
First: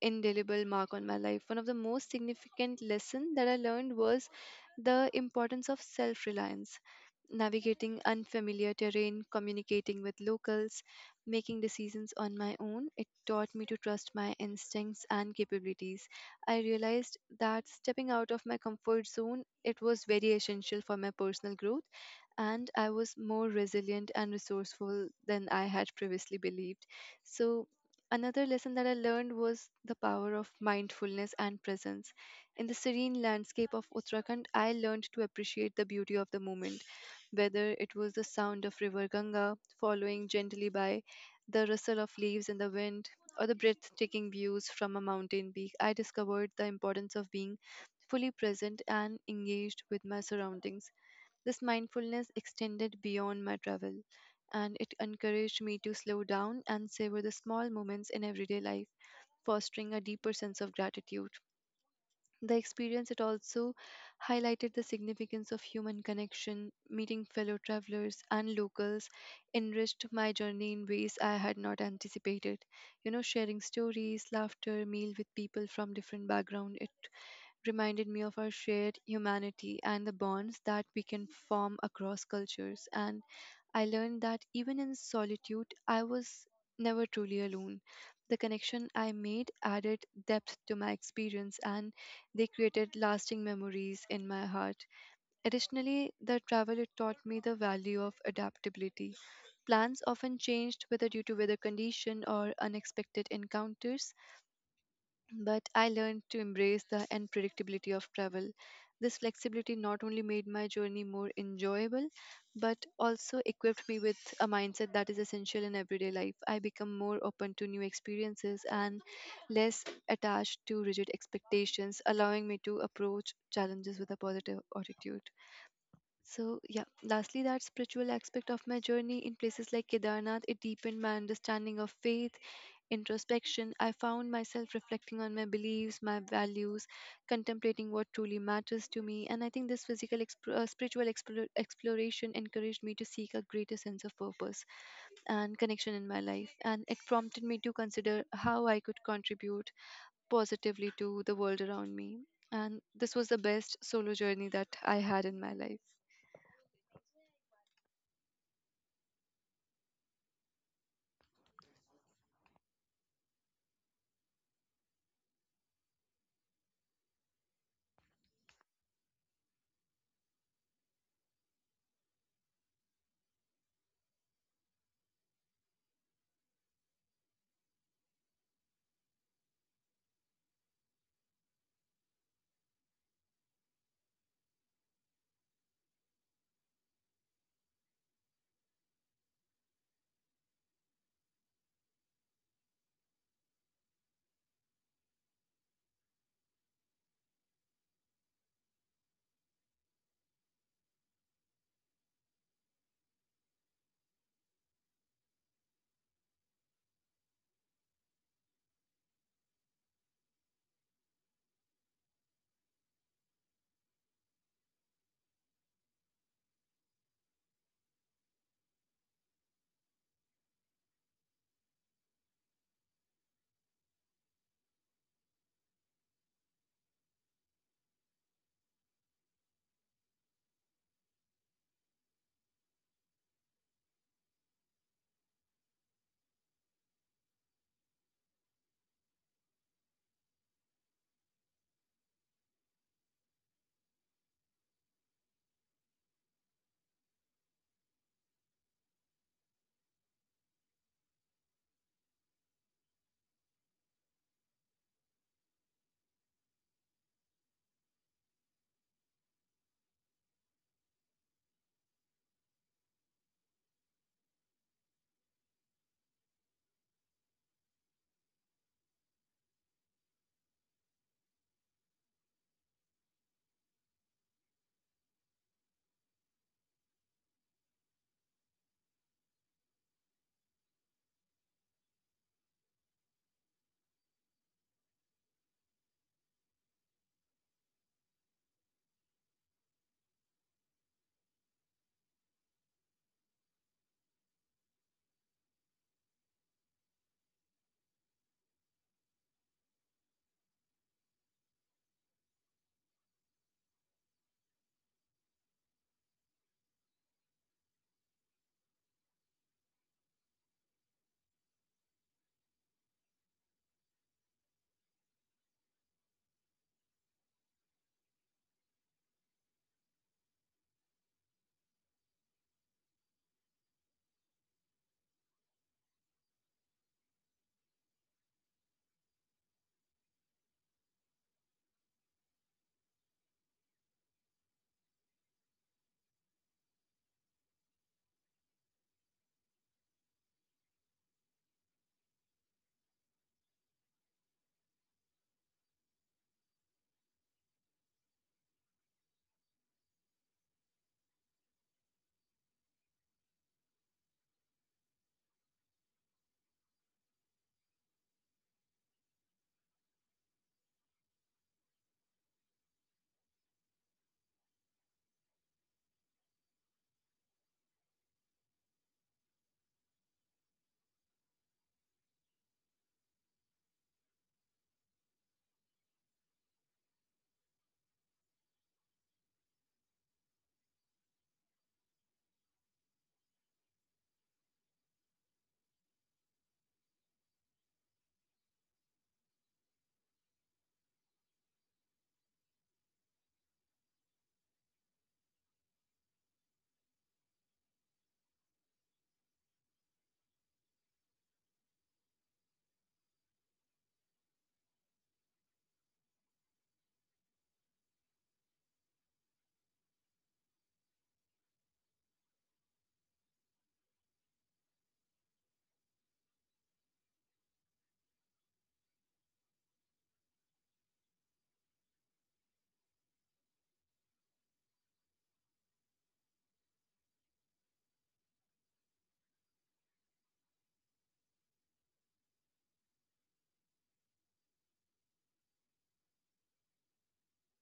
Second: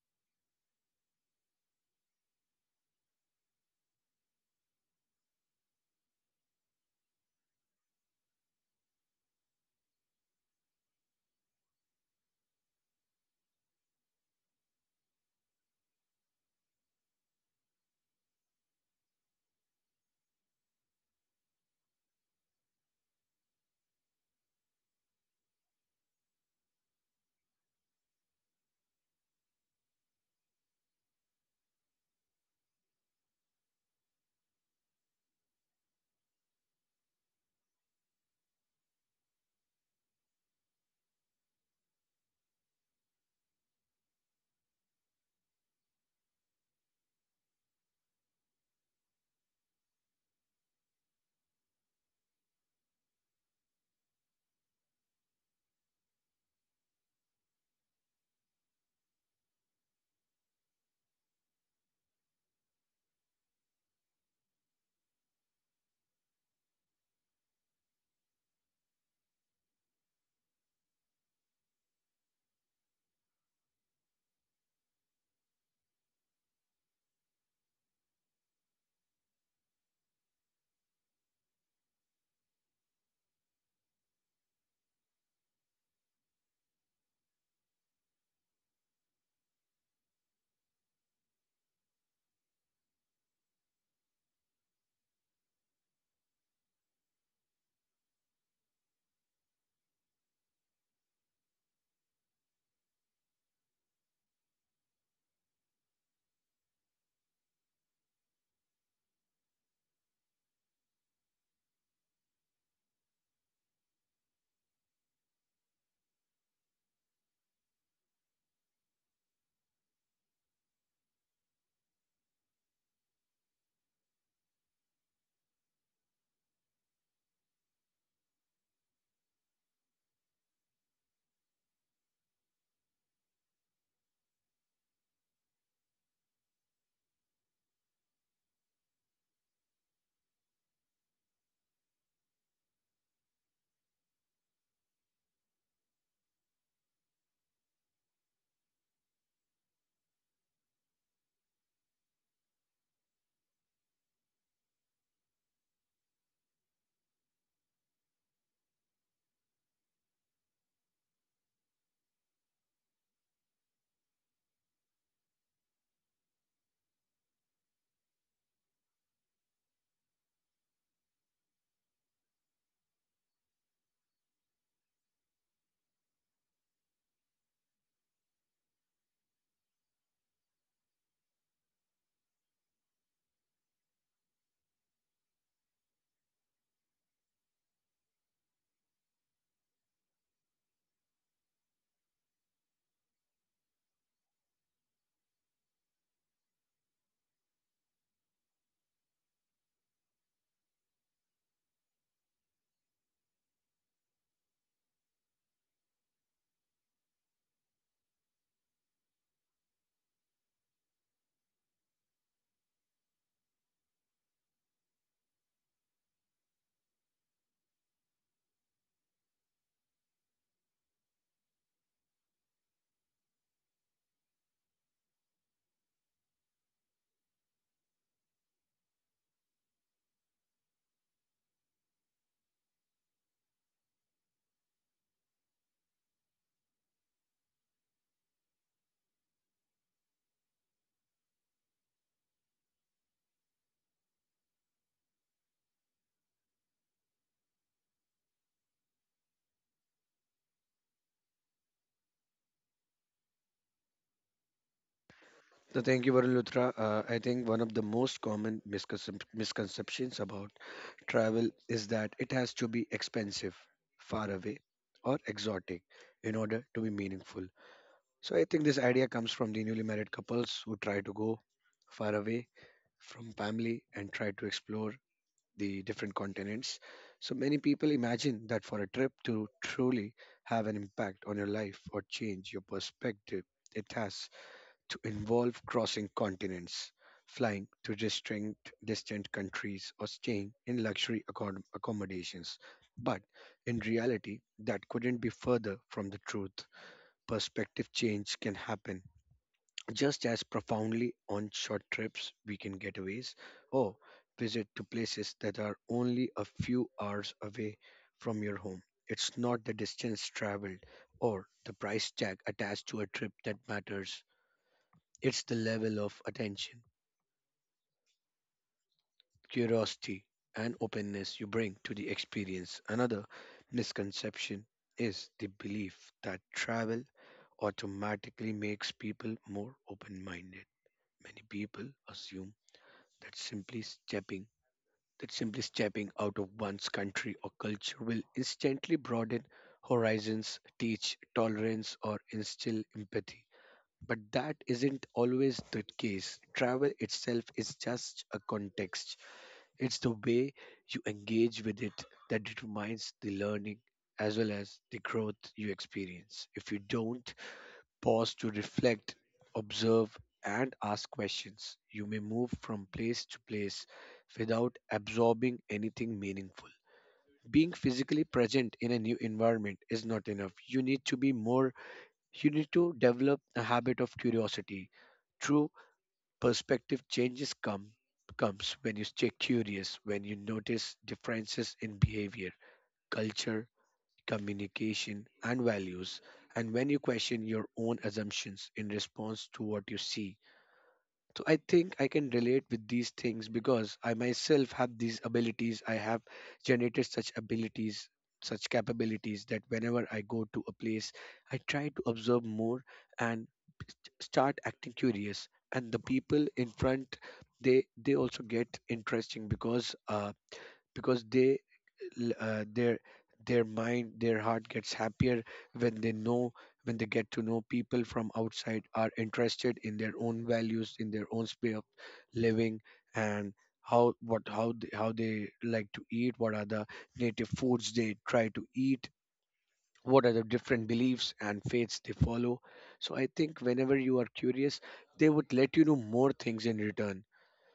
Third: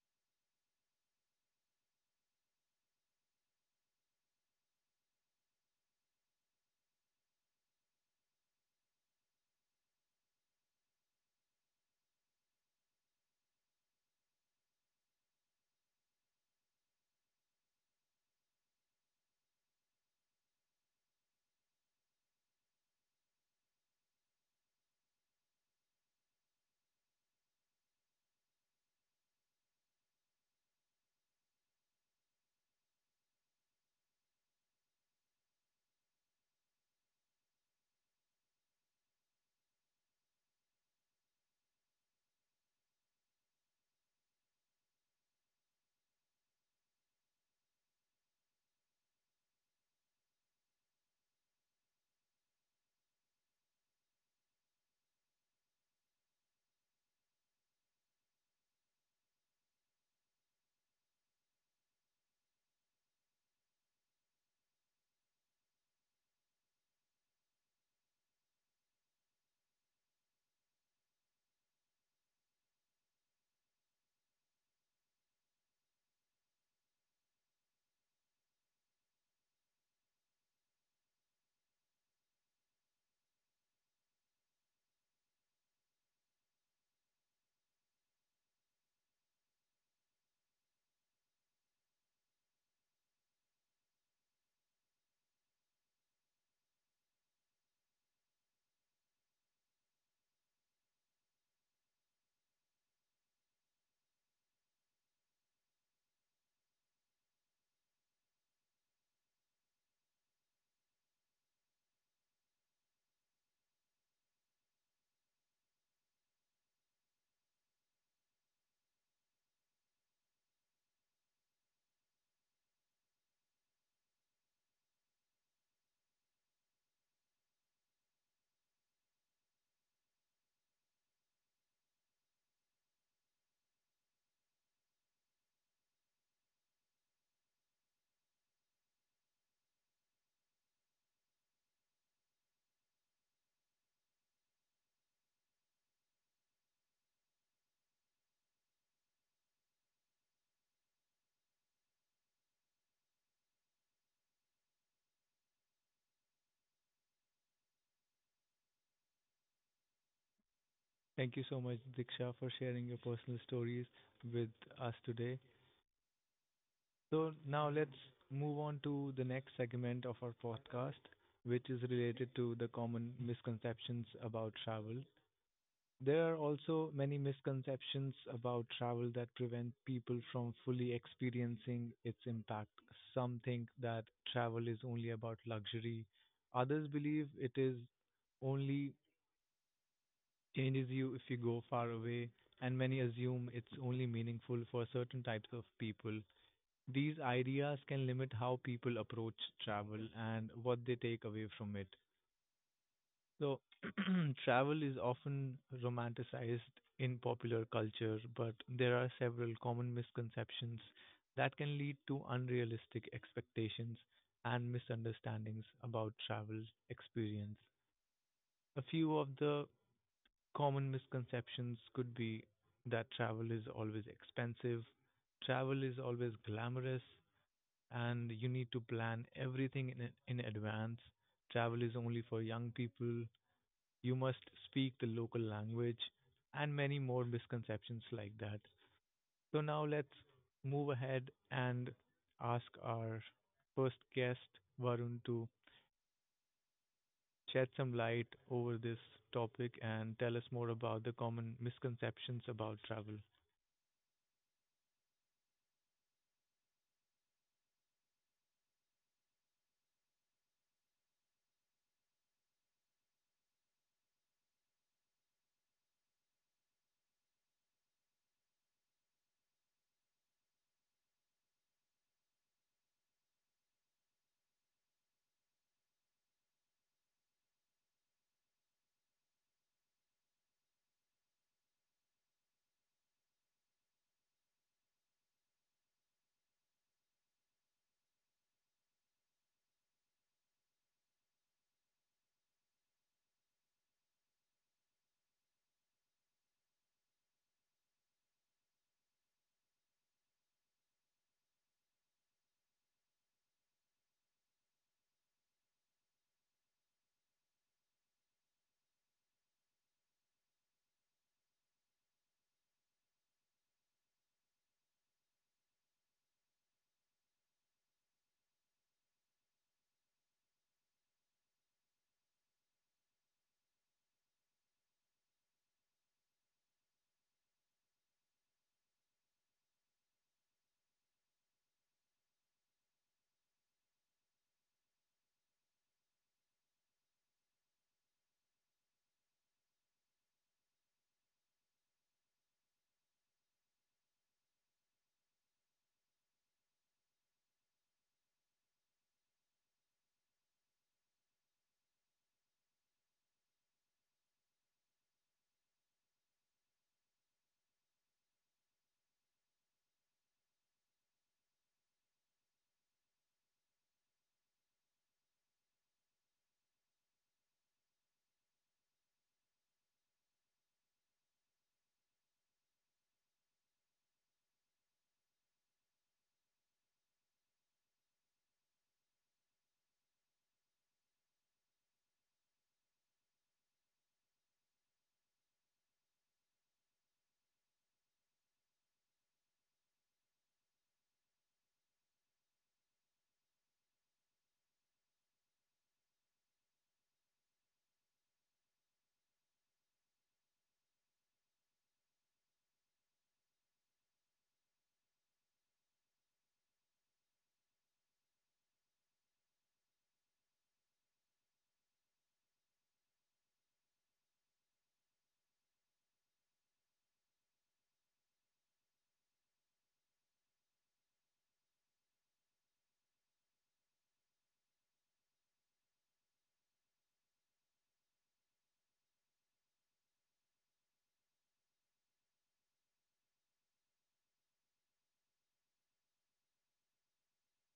indelible mark on my life. One of the most significant lesson that I learned was the importance of self reliance, navigating unfamiliar terrain, communicating with locals, making decisions on my own. It taught me to trust my instincts and capabilities. I realized that stepping out of my comfort zone it was very essential for my personal growth, and I was more resilient and resourceful than I had previously believed. So, another lesson that I learned was the power of mindfulness and presence. In the serene landscape of Uttarakhand, I learned to appreciate the beauty of the moment, whether it was the sound of river Ganga following gently by, the rustle of leaves in the wind, or the breathtaking views from a mountain peak. I discovered the importance of being fully present and engaged with my surroundings. This mindfulness extended beyond my travel, and it encouraged me to slow down and savor the small moments in everyday life, fostering a deeper sense of gratitude. The experience it also highlighted the significance of human connection. Meeting fellow travelers and locals enriched my journey in ways I had not anticipated. You know, sharing stories, laughter, meal with people from different background, it reminded me of our shared humanity and the bonds that we can form across cultures. And I learned that even in solitude, I was never truly alone. The connection I made added depth to my experience, and they created lasting memories in my heart. Additionally, the travel it taught me the value of adaptability. Plans often changed whether due to weather condition or unexpected encounters, but I learned to embrace the unpredictability of travel. This flexibility not only made my journey more enjoyable, but also equipped me with a mindset that is essential in everyday life. I become more open to new experiences and less attached to rigid expectations, allowing me to approach challenges with a positive attitude. So, yeah, lastly, that spiritual aspect of my journey in places like Kedarnath, it deepened my understanding of faith, introspection. I found myself reflecting on my beliefs, my values, contemplating what truly matters to me. And I think this physical, exp- uh, spiritual explor- exploration encouraged me to seek a greater sense of purpose and connection in my life. And it prompted me to consider how I could contribute positively to the world around me. And this was the best solo journey that I had in my life.
Thank you so much, Diksha, for sharing your personal stories with us today. So now let's move on to the next segment of our podcast, which is related to the common misconceptions about travel. There are also many misconceptions about travel that prevent people from fully experiencing its impact. Some think that travel is only about luxury. Others believe it is only changes you if you go far away, and many assume it's only meaningful for certain types of people. These ideas can limit how people approach travel and what they take away from it. So, travel is often romanticized in popular culture, but there are several common misconceptions that can lead to unrealistic expectations and misunderstandings about travel experience. A few of the common misconceptions could be that travel is always expensive, travel is always glamorous, and you need to plan everything in, in advance. Travel is only for young people. You must speak the local language and many more misconceptions like that. So now let's move ahead and ask our first guest Varun to shed some light over this topic and tell us more about the common misconceptions about travel.
So thank you, Varulutra. Uh, I think one of the most common misconcep- misconceptions about travel is that it has to be expensive, far away, or exotic in order to be meaningful. So I think this idea comes from the newly married couples who try to go far away from family and try to explore the different continents. So many people imagine that for a trip to truly have an impact on your life or change your perspective, it has to involve crossing continents, flying to distant distant countries, or staying in luxury accom- accommodations. But in reality, that couldn't be further from the truth. Perspective change can happen just as profoundly on short trips, weekend getaways, or visit to places that are only a few hours away from your home. It's not the distance traveled or the price tag attached to a trip that matters. It's the level of attention, curiosity, and openness you bring to the experience. Another misconception is the belief that travel automatically makes people more open minded. Many people assume that simply stepping that simply stepping out of one's country or culture will instantly broaden horizons, teach tolerance, or instill empathy. But that isn't always the case. Travel itself is just a context. It's the way you engage with it that determines the learning as well as the growth you experience. If you don't pause to reflect, observe, and ask questions, you may move from place to place without absorbing anything meaningful. Being physically present in a new environment is not enough. You need to be more, you need to develop a habit of curiosity. True Perspective changes come comes when you stay curious, when you notice differences in behavior, culture, communication, and values, and when you question your own assumptions in response to what you see. So I think I can relate with these things because I myself have these abilities. I have generated such abilities, such capabilities that whenever I go to a place, I try to observe more and start acting curious, and the people in front, they they also get interesting because uh because they l- uh, their their mind their heart gets happier when they know, when they get to know people from outside are interested in their own values, in their own way of living, and how what how they, how they like to eat, what are the native foods they try to eat, what are the different beliefs and faiths they follow. So I think whenever you are curious, they would let you know more things in return.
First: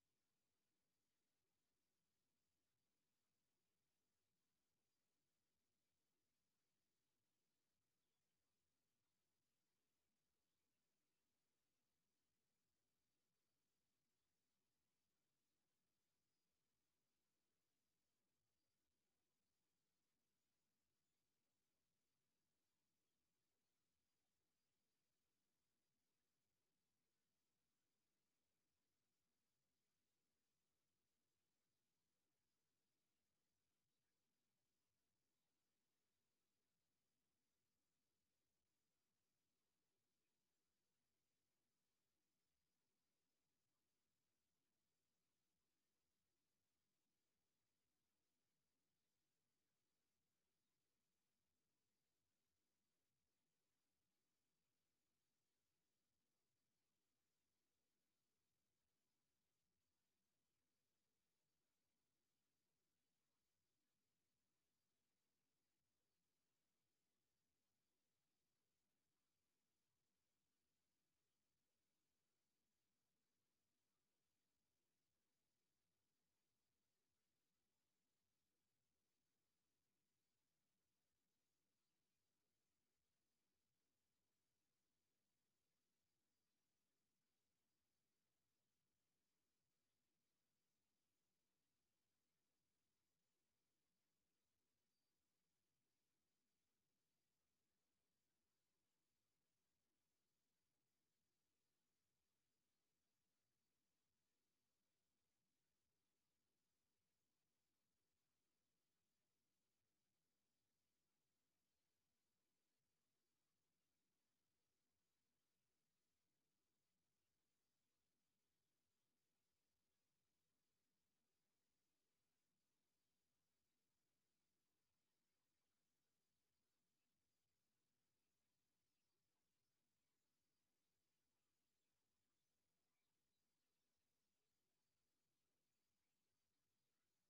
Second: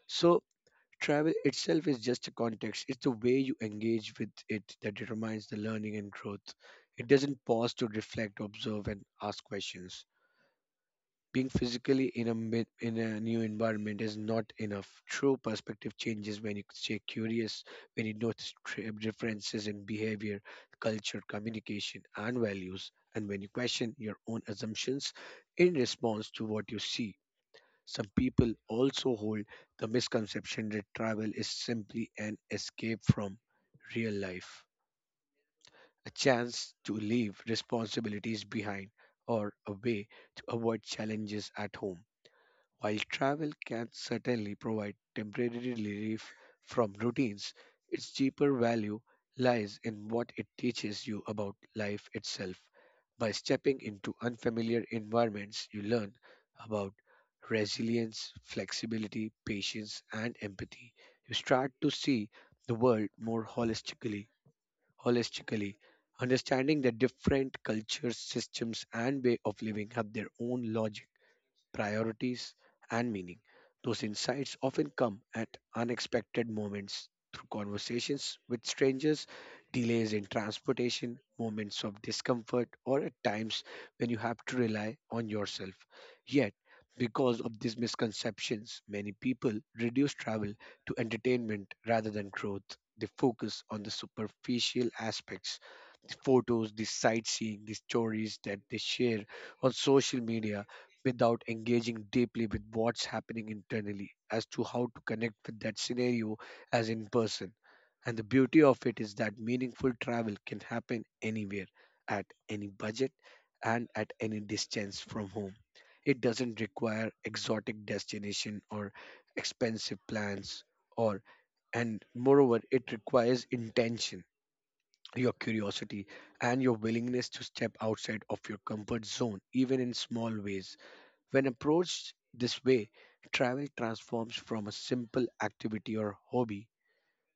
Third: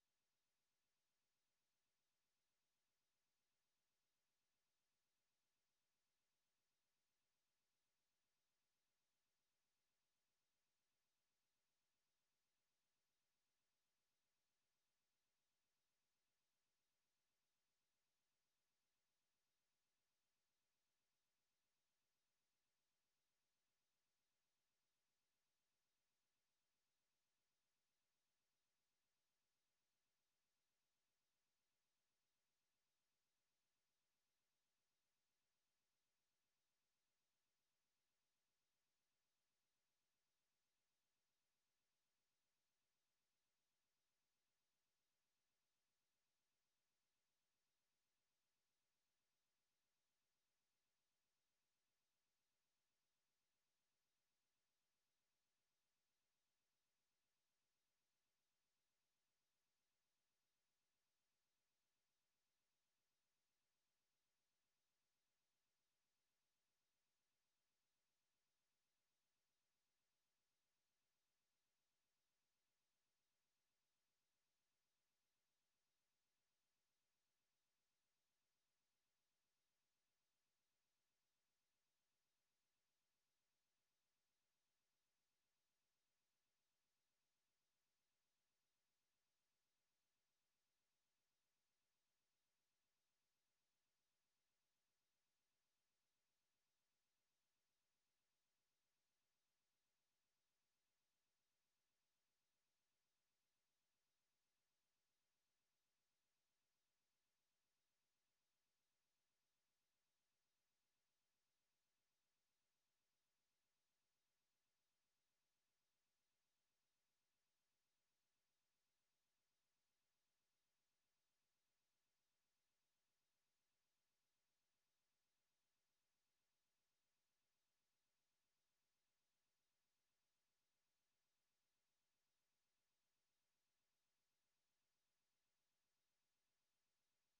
So travel itself is just a context, it's the way you engage with it that determines the learning and growth. It doesn't pause to reflect, observe, and ask questions. Being physically in a mi- in a new environment is not enough. True perspective changes when you stay curious, when you notice tra- differences in behavior, culture, communication, and values, and when you question your own assumptions in response to what you see. Some people also hold the misconception that travel is simply an escape from real life, a chance to leave responsibilities behind, or a way to avoid challenges at home. While travel can certainly provide temporary relief from routines, its deeper value lies in what it teaches you about life itself. By stepping into unfamiliar environments, you learn about resilience, flexibility, patience, and empathy. You start to see the world more holistically, holistically, understanding that different cultures, systems, and way of living have their own logic, priorities, and meaning. Those insights often come at unexpected moments through conversations with strangers, delays in transportation, moments of discomfort, or at times when you have to rely on yourself. Yet, because of these misconceptions, many people reduce travel to entertainment rather than growth. They focus on the superficial aspects: photos, the sightseeing, the stories that they share on social media without engaging deeply with what's happening internally as to how to connect with that scenario as in person. And the beauty of it is that meaningful travel can happen anywhere, at any budget, and at any distance from home. It doesn't require exotic destination or expensive plans, or and moreover it requires intention, your curiosity, and your willingness to step outside of your comfort zone, even in small ways. When approached this way, travel transforms from a simple activity or hobby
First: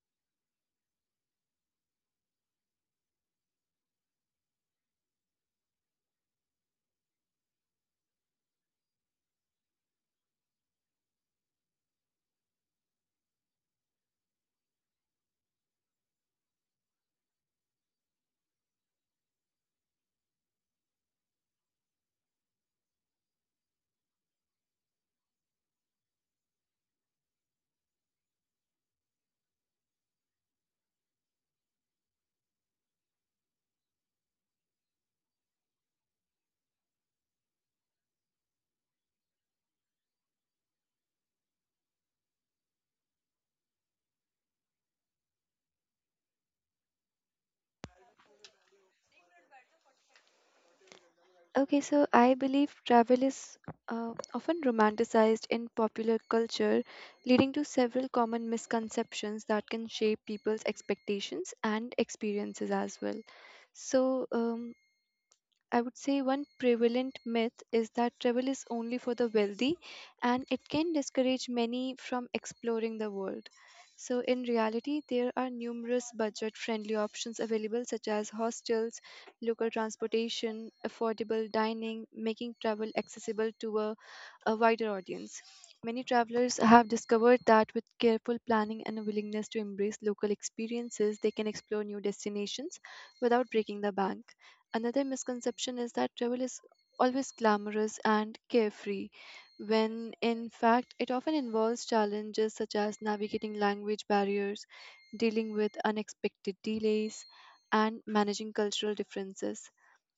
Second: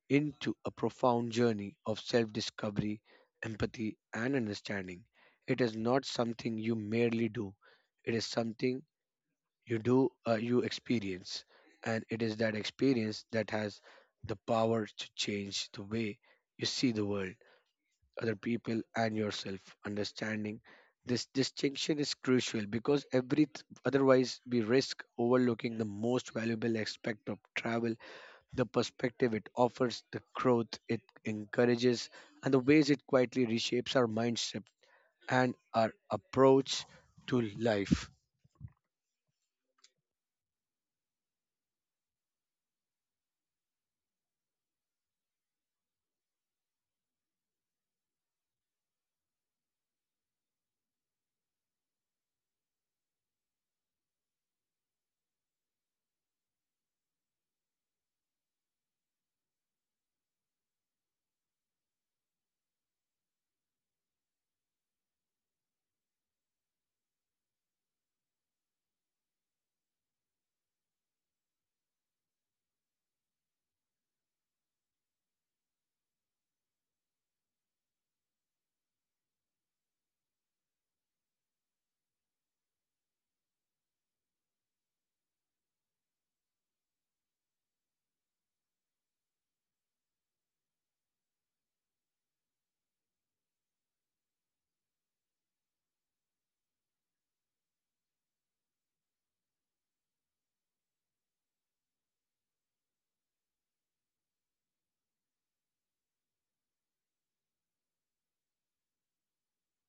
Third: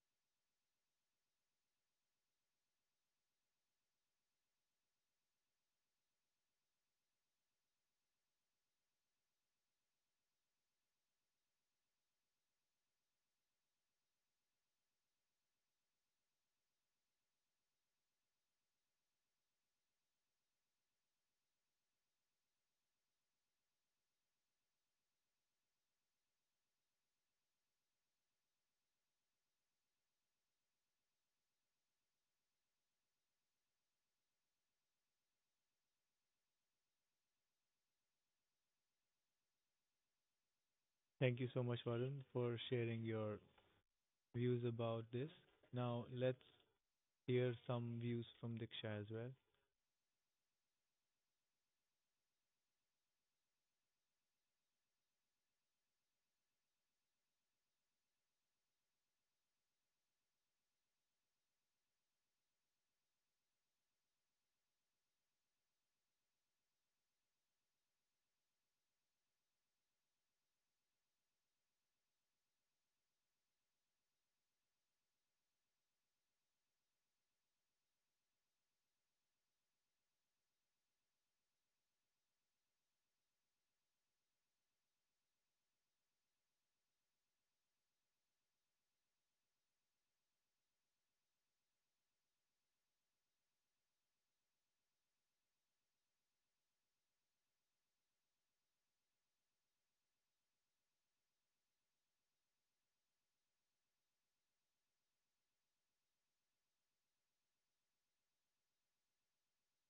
into a profound journey of self discovery, empathy, and understanding. It is not something you merely do, it is something you do, uh, you experience. And it is that experience that has the power to change the way you see the world, other people, and yourself. Understanding this distinction is crucial, because every th- otherwise we risk overlooking the most valuable aspect of travel: the perspective it offers, the growth it encourages, and the ways it quietly reshapes our mindset and our approach to life.
Thank you so much Varun for sharing your views about this. Now let's hear some views from Diksha as well.
Okay, so I believe travel is uh, often romanticized in popular culture, leading to several common misconceptions that can shape people's expectations and experiences as well. So, um, I would say one prevalent myth is that travel is only for the wealthy, and it can discourage many from exploring the world. So, in reality, there are numerous budget friendly options available, such as hostels, local transportation, affordable dining, making travel accessible to a, a wider audience. Many travelers have discovered that with careful planning and a willingness to embrace local experiences, they can explore new destinations without breaking the bank. Another misconception is that travel is always glamorous and carefree, when in fact it often involves challenges such as navigating language barriers, dealing with unexpected delays, and managing cultural differences.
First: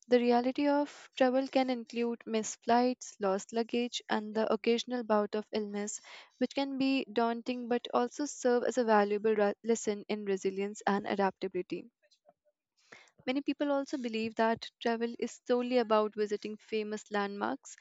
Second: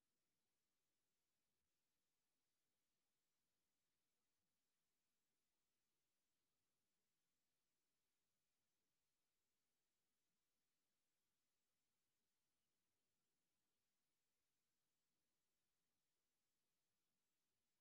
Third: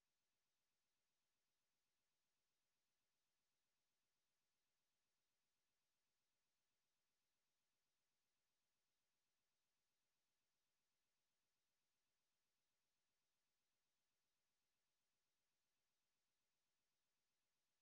The reality of travel can include missed flights, lost luggage, and the occasional bout of illness, which can be daunting but also serve as a valuable ra- lesson in resilience and adaptability. Many people also believe that travel is solely about visiting famous landmarks,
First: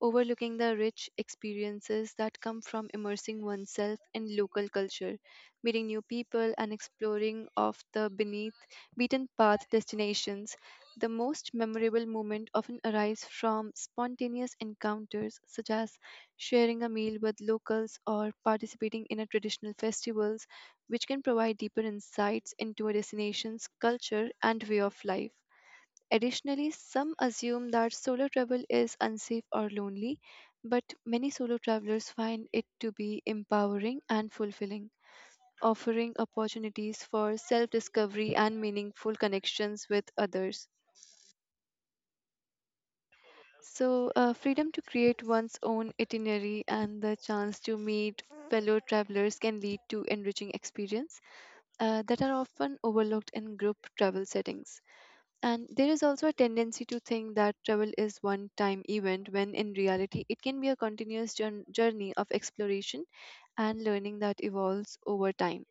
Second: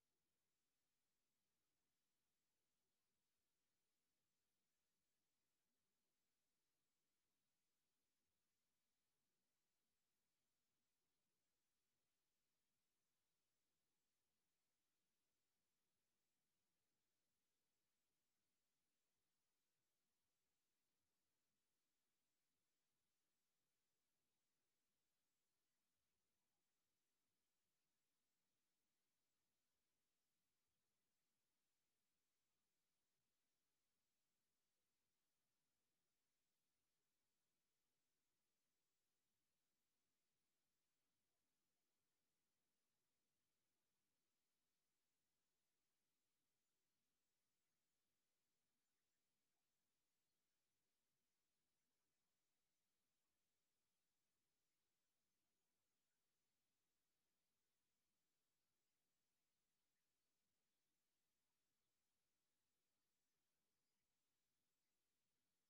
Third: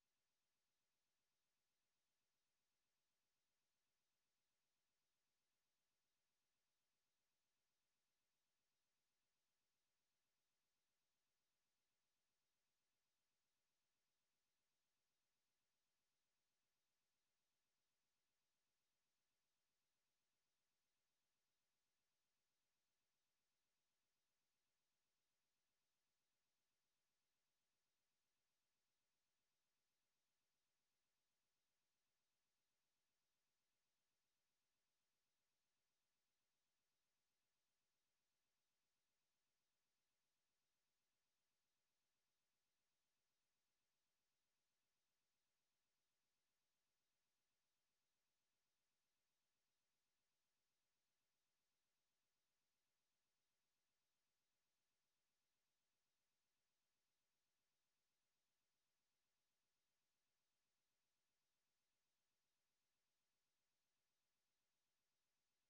overlooking the rich experiences that come from immersing oneself in local culture, meeting new people, and exploring of the beneath beaten path destinations. The most memorable moment often arise from spontaneous encounters, such as sharing a meal with locals or participating in a traditional festivals, which can provide deeper insights into a destination's culture and way of life. Additionally, some assume that solo travel is unsafe or lonely, but many solo travelers find it to be empowering and fulfilling, offering opportunities for self discovery and meaningful connections with others. So, uh, freedom to create one's own itinerary and the chance to meet fellow travelers can lead to enriching experience uh, that are often overlooked in group travel settings. And there is also a tendency to think that travel is one time event when in reality it can be a continuous jour- journey of exploration and learning that evolves over time.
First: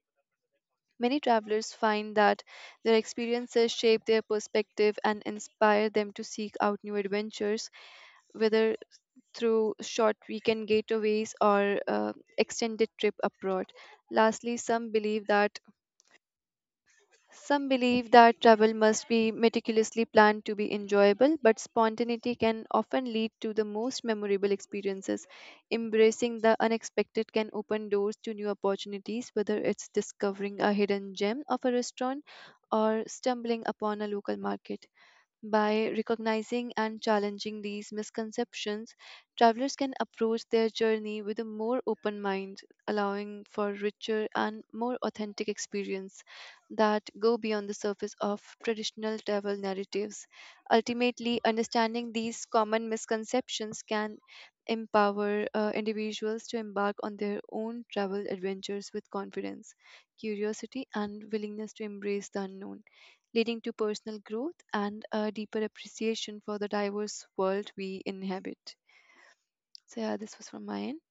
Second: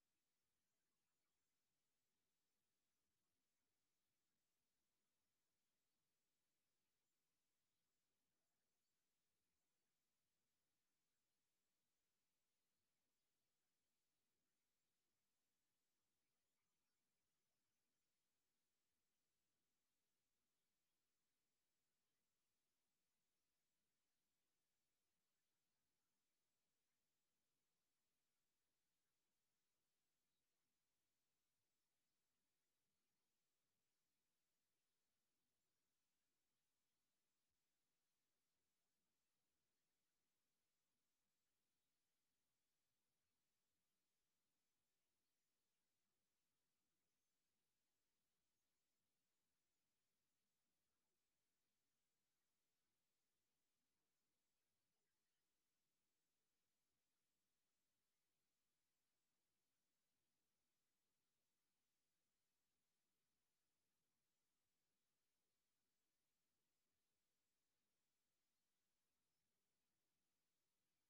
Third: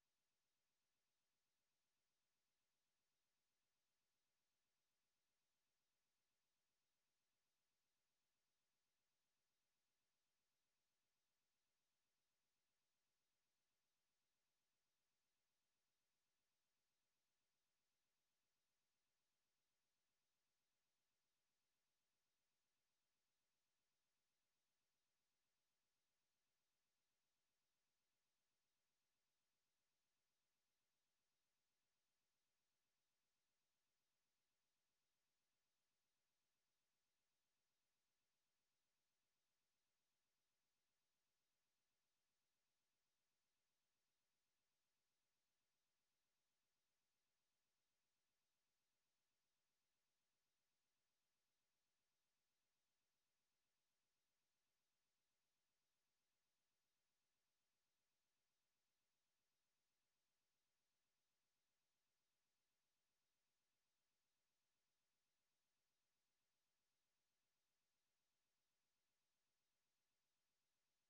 Many travelers find that their experiences shape their perspective and inspire them to seek out new adventures, whether through short weekend getaways or uh, extended trip abroad. Lastly, some believe that some believe that travel must be meticulously planned to be enjoyable, but spontaneity can often lead to the most memorable experiences. Embracing the unexpected can open doors to new opportunities, whether it's discovering a hidden gem of a restaurant or stumbling upon a local market. By recognizing and challenging these misconceptions, travelers can approach their journey with a more open mind, allowing for richer and more authentic experience that go beyond the surface of traditional travel narratives. Ultimately, understanding these common misconceptions can empower uh, individuals to embark on their own travel adventures with confidence, curiosity, and willingness to embrace the unknown, leading to personal growth and a deeper appreciation for the diverse world we inhabit. So, yeah, this was from my end.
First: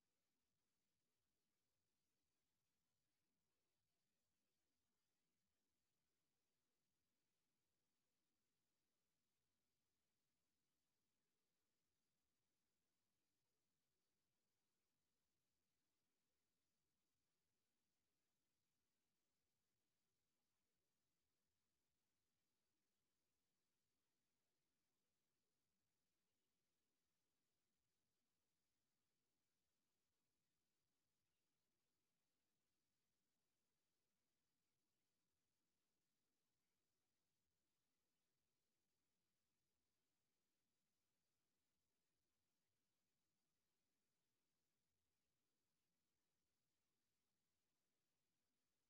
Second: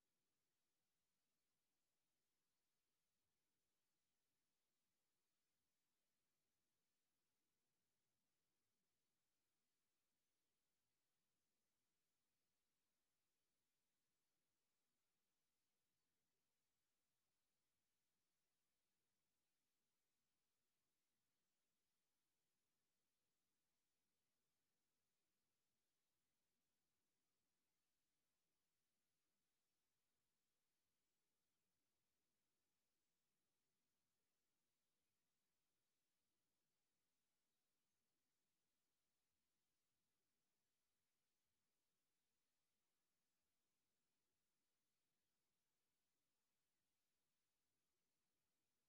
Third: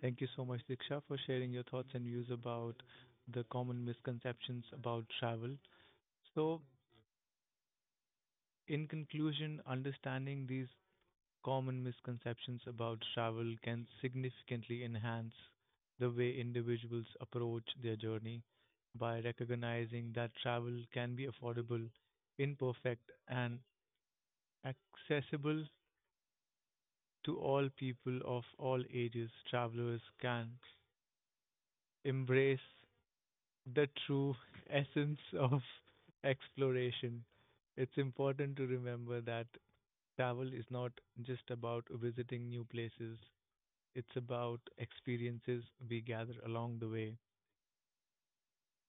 Thank you so much, Diksha, for sharing your thoughts and views about the common misconceptions about travel. So, in conclusion, understanding these common misconceptions about travel can significantly enhance the way individuals approach their journey by recognizing that travel can be affordable, imperfect, and accessible to all people of all ages. Travelers can embrace the true essence of exploration. It's important to remember that travel is not just about visiting new places, it's about experiences we gather along the way,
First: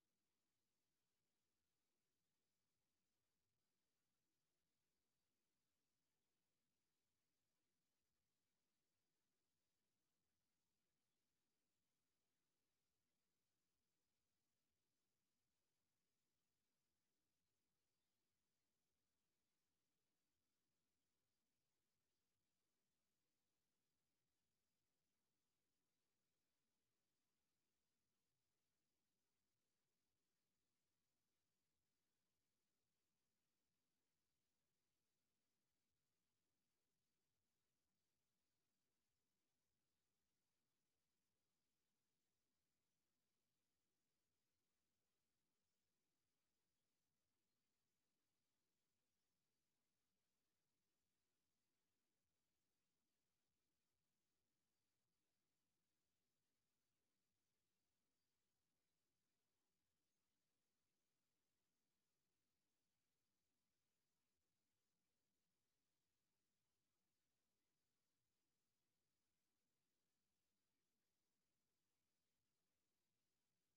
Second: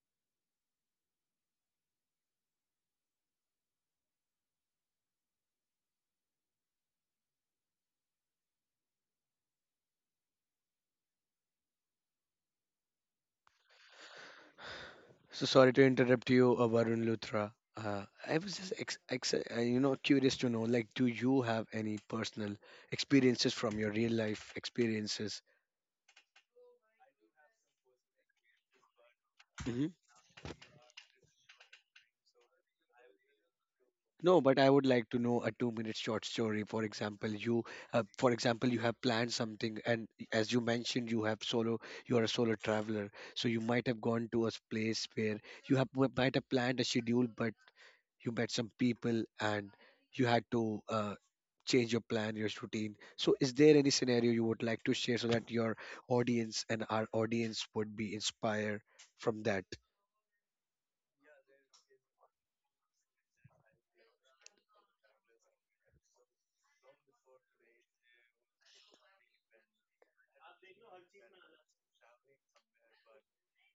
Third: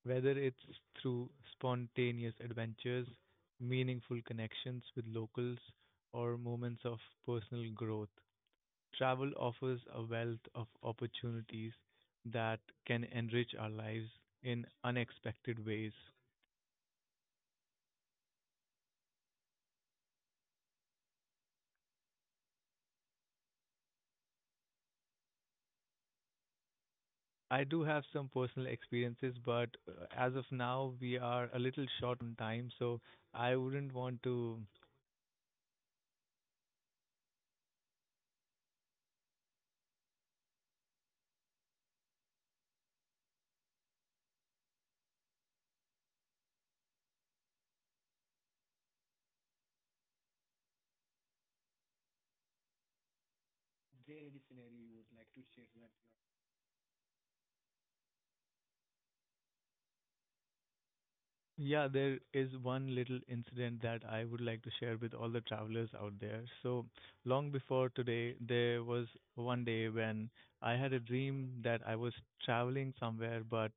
whether it's through spontaneous adventures, meaningful connections with locals, or moments of personal growth. Travel offers a wealth of opportunities that can enrich our lives in
So
unexpected
sorry to
ways.
interrupt you, uh, Varun Luthra. Uh, i was just ex- ex- uh, you know, curious to know, like, do you have any personal experiences from your real life experiences?
I do have some personal experiences, but
Hmm.
uh, as of now, we are a little short on time, so I wouldn't want
No, but
to.
I would like to know a two-minute short story. For example, you, uh, for example, you have planned something, and as you mentioned, you have solo, you are a solo traveler, so you might have gone to a s- place where you have w- might have planned a schedule, but you met some people and you had to uh, change your plan, your routine. So, is there any scenario you would like to share so that your audience and our audience would be inspired from that?
Yeah, there is one little incident that I would like to share with all the travelers out there. So, long before today, there was one day when I had a dream that I was traveling somewhere, but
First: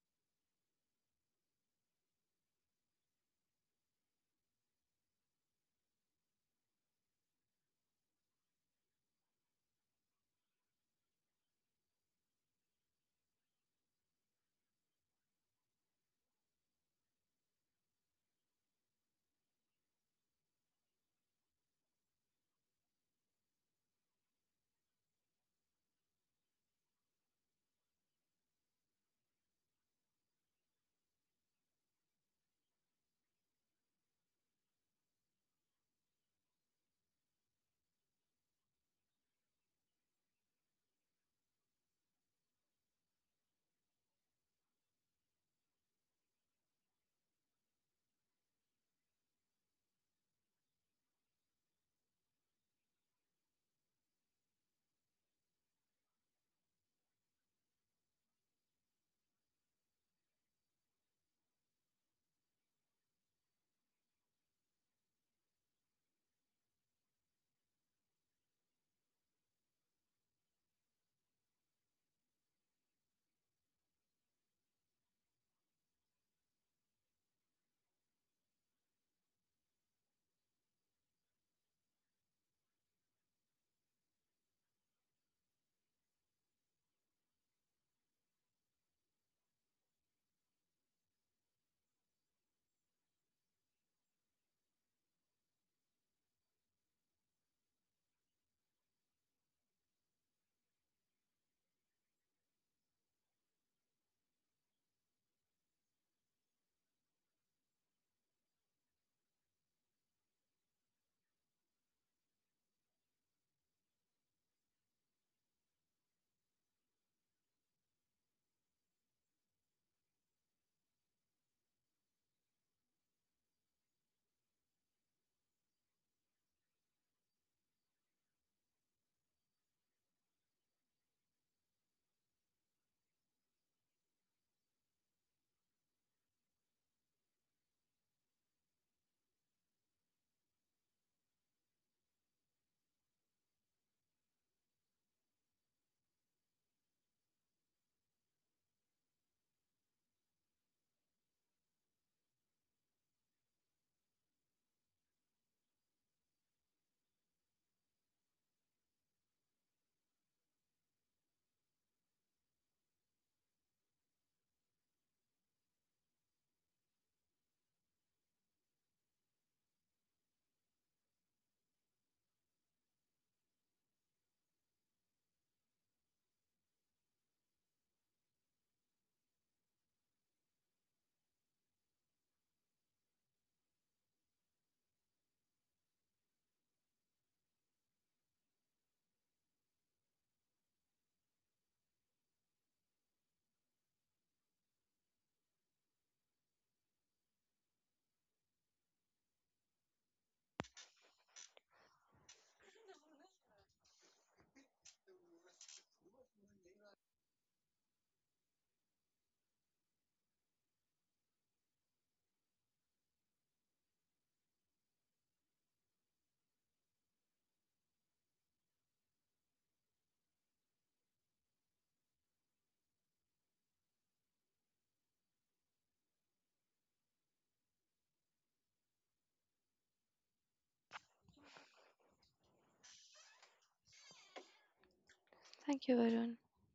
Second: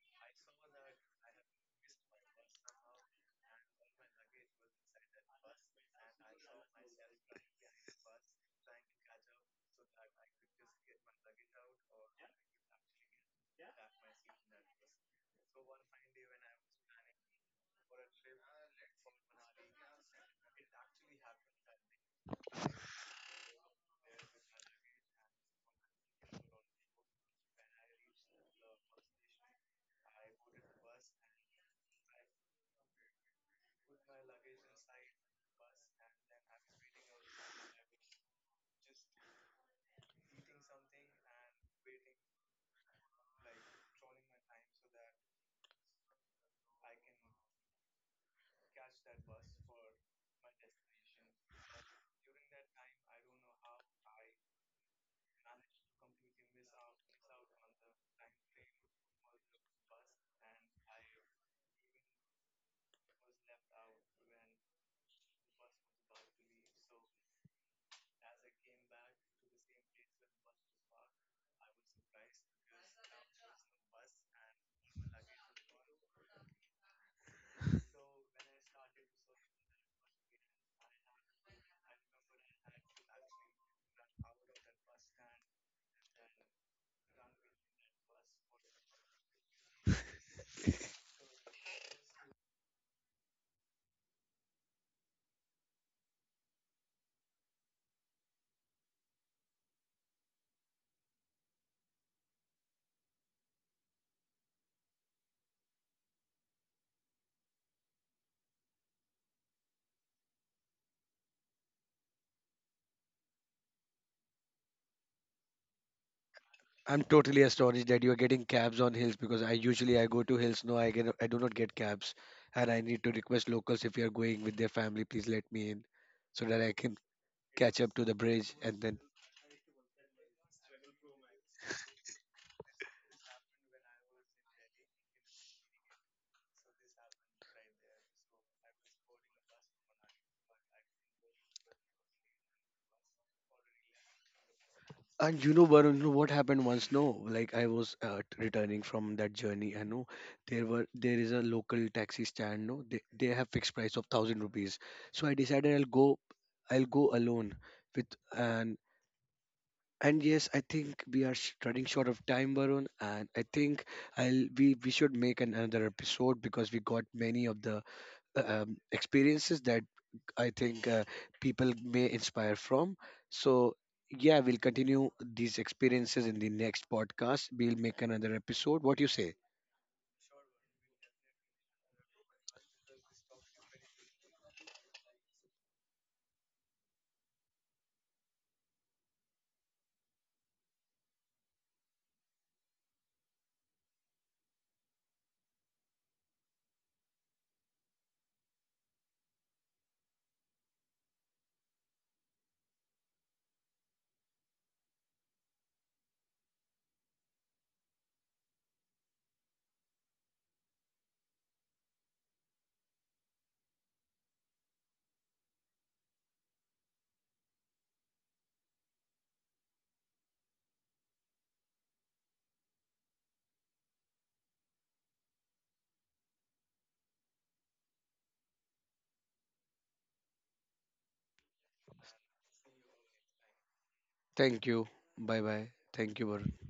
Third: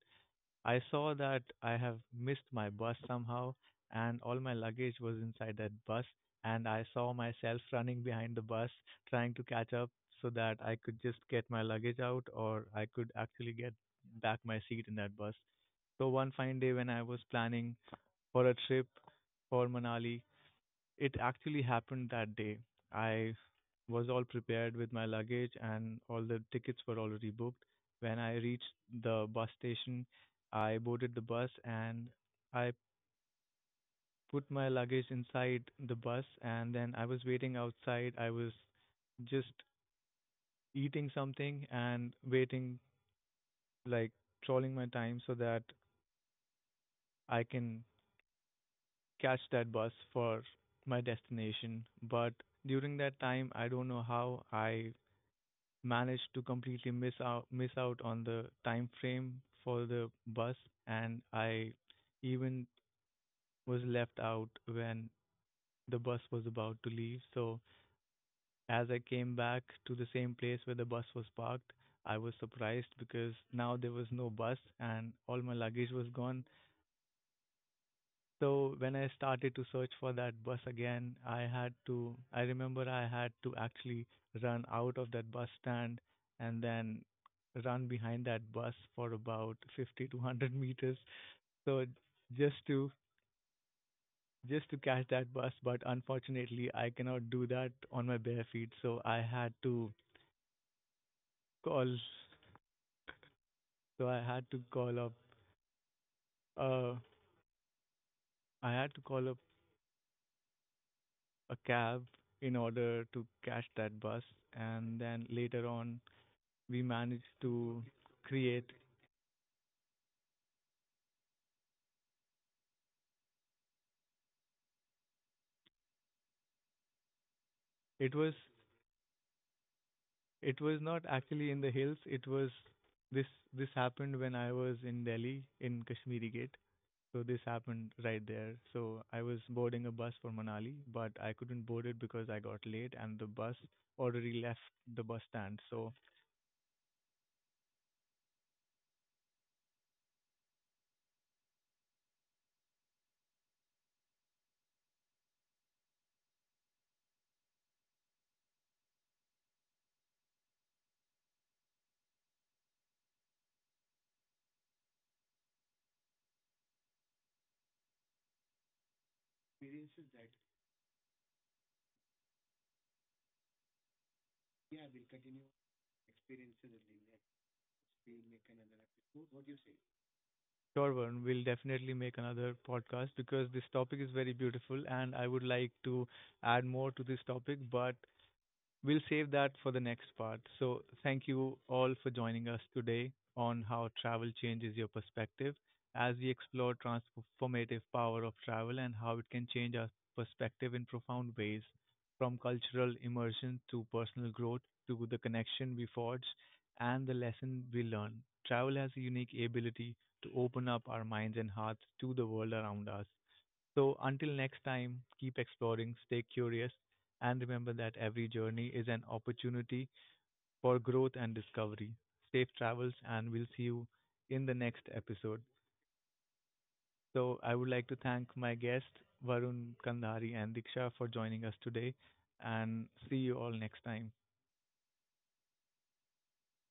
I saw that I have missed my bus somehow, and all my luggage was inside that bus. And I saw myself running behind the bus, trying to catch up so that I could just get my luggage out or I could actually get back my seat in that bus. So, one fine day when I was planning for a trip for Manali, it actually happened that day. I was all prepared with my luggage and all the tickets were already booked. When I reached the bus station, I boarded the bus and I put my luggage inside the bus and then I was waiting outside. I was just eating something and waiting, like trolling my time so that I can catch that bus for my destination. But during that time, I don't know how I managed to completely miss out miss out on the time frame for the bus and I even was left out when the bus was about to leave. So as I came back to the same place where the bus was parked, I was surprised because now there was no bus and all my luggage was gone. So when I started to search for that bus again, I had to, I remember I had to actually run out of that bus stand and then run behind that bus for about fifty to one hundred meters. So just to, just to catch that bus. But unfortunately, I cannot do that on my bare feet. So I had to call, so I had to call up, uh, I had to call up a cab in order to catch that bus. And then later on, we
I'm
managed
totally
to
astonished that you're getting
create.
cabs on hills, because I usually, I go to hills. No, I get I do not get cabs, and I need to request locals, if you are going with their family, please let me in, so that I can catch up to
It
the
was
bridge and then.
it was not actually in the hills. It was this this happened when I was in Delhi in Kashmiri Gate. So this happened right there. So I was boarding a bus for Manali, but I couldn't board it because I got late and the bus already left the bus
And you
stand.
know,
So
Varun, you know what happened once? No, like I was uh, t- returning from that journey, and no, there were there is a local taxi stand. No, they they have fixed price of thousand rupees. So I decided I'll go, I'll go alone with, and and yes, I think we are sh- running short of time, Varun, and I think I'll we we should make an, another episode, because we got many of the uh, um, experiences that I think uh, people may inspire from. So, yeah, we'll continue these experiences in the next podcast. We'll make another episode. What you say?
sure, Varun, we'll definitely make another podcast because this topic is very beautiful and I would like to add more to this topic, but we'll save that for the next part. So, thank you all for joining us today on how travel changes your perspective as we explore transformative power of travel and how it can change our perspective in profound ways from cultural immersion to personal growth to the connection we forge and the lesson we learn. Travel has a unique ability to open up our minds and hearts to the world around us. So until next time, keep exploring, stay curious, and remember that every journey is an opportunity for growth and discovery. Safe travels, and we'll see you in the next episode. So I would like to thank my guests, Varun Kandhari and Diksha, for joining us today, and see you all next time.
Thank you. Bye bye.
Thank you,
Thank you,
Varun.
Varun.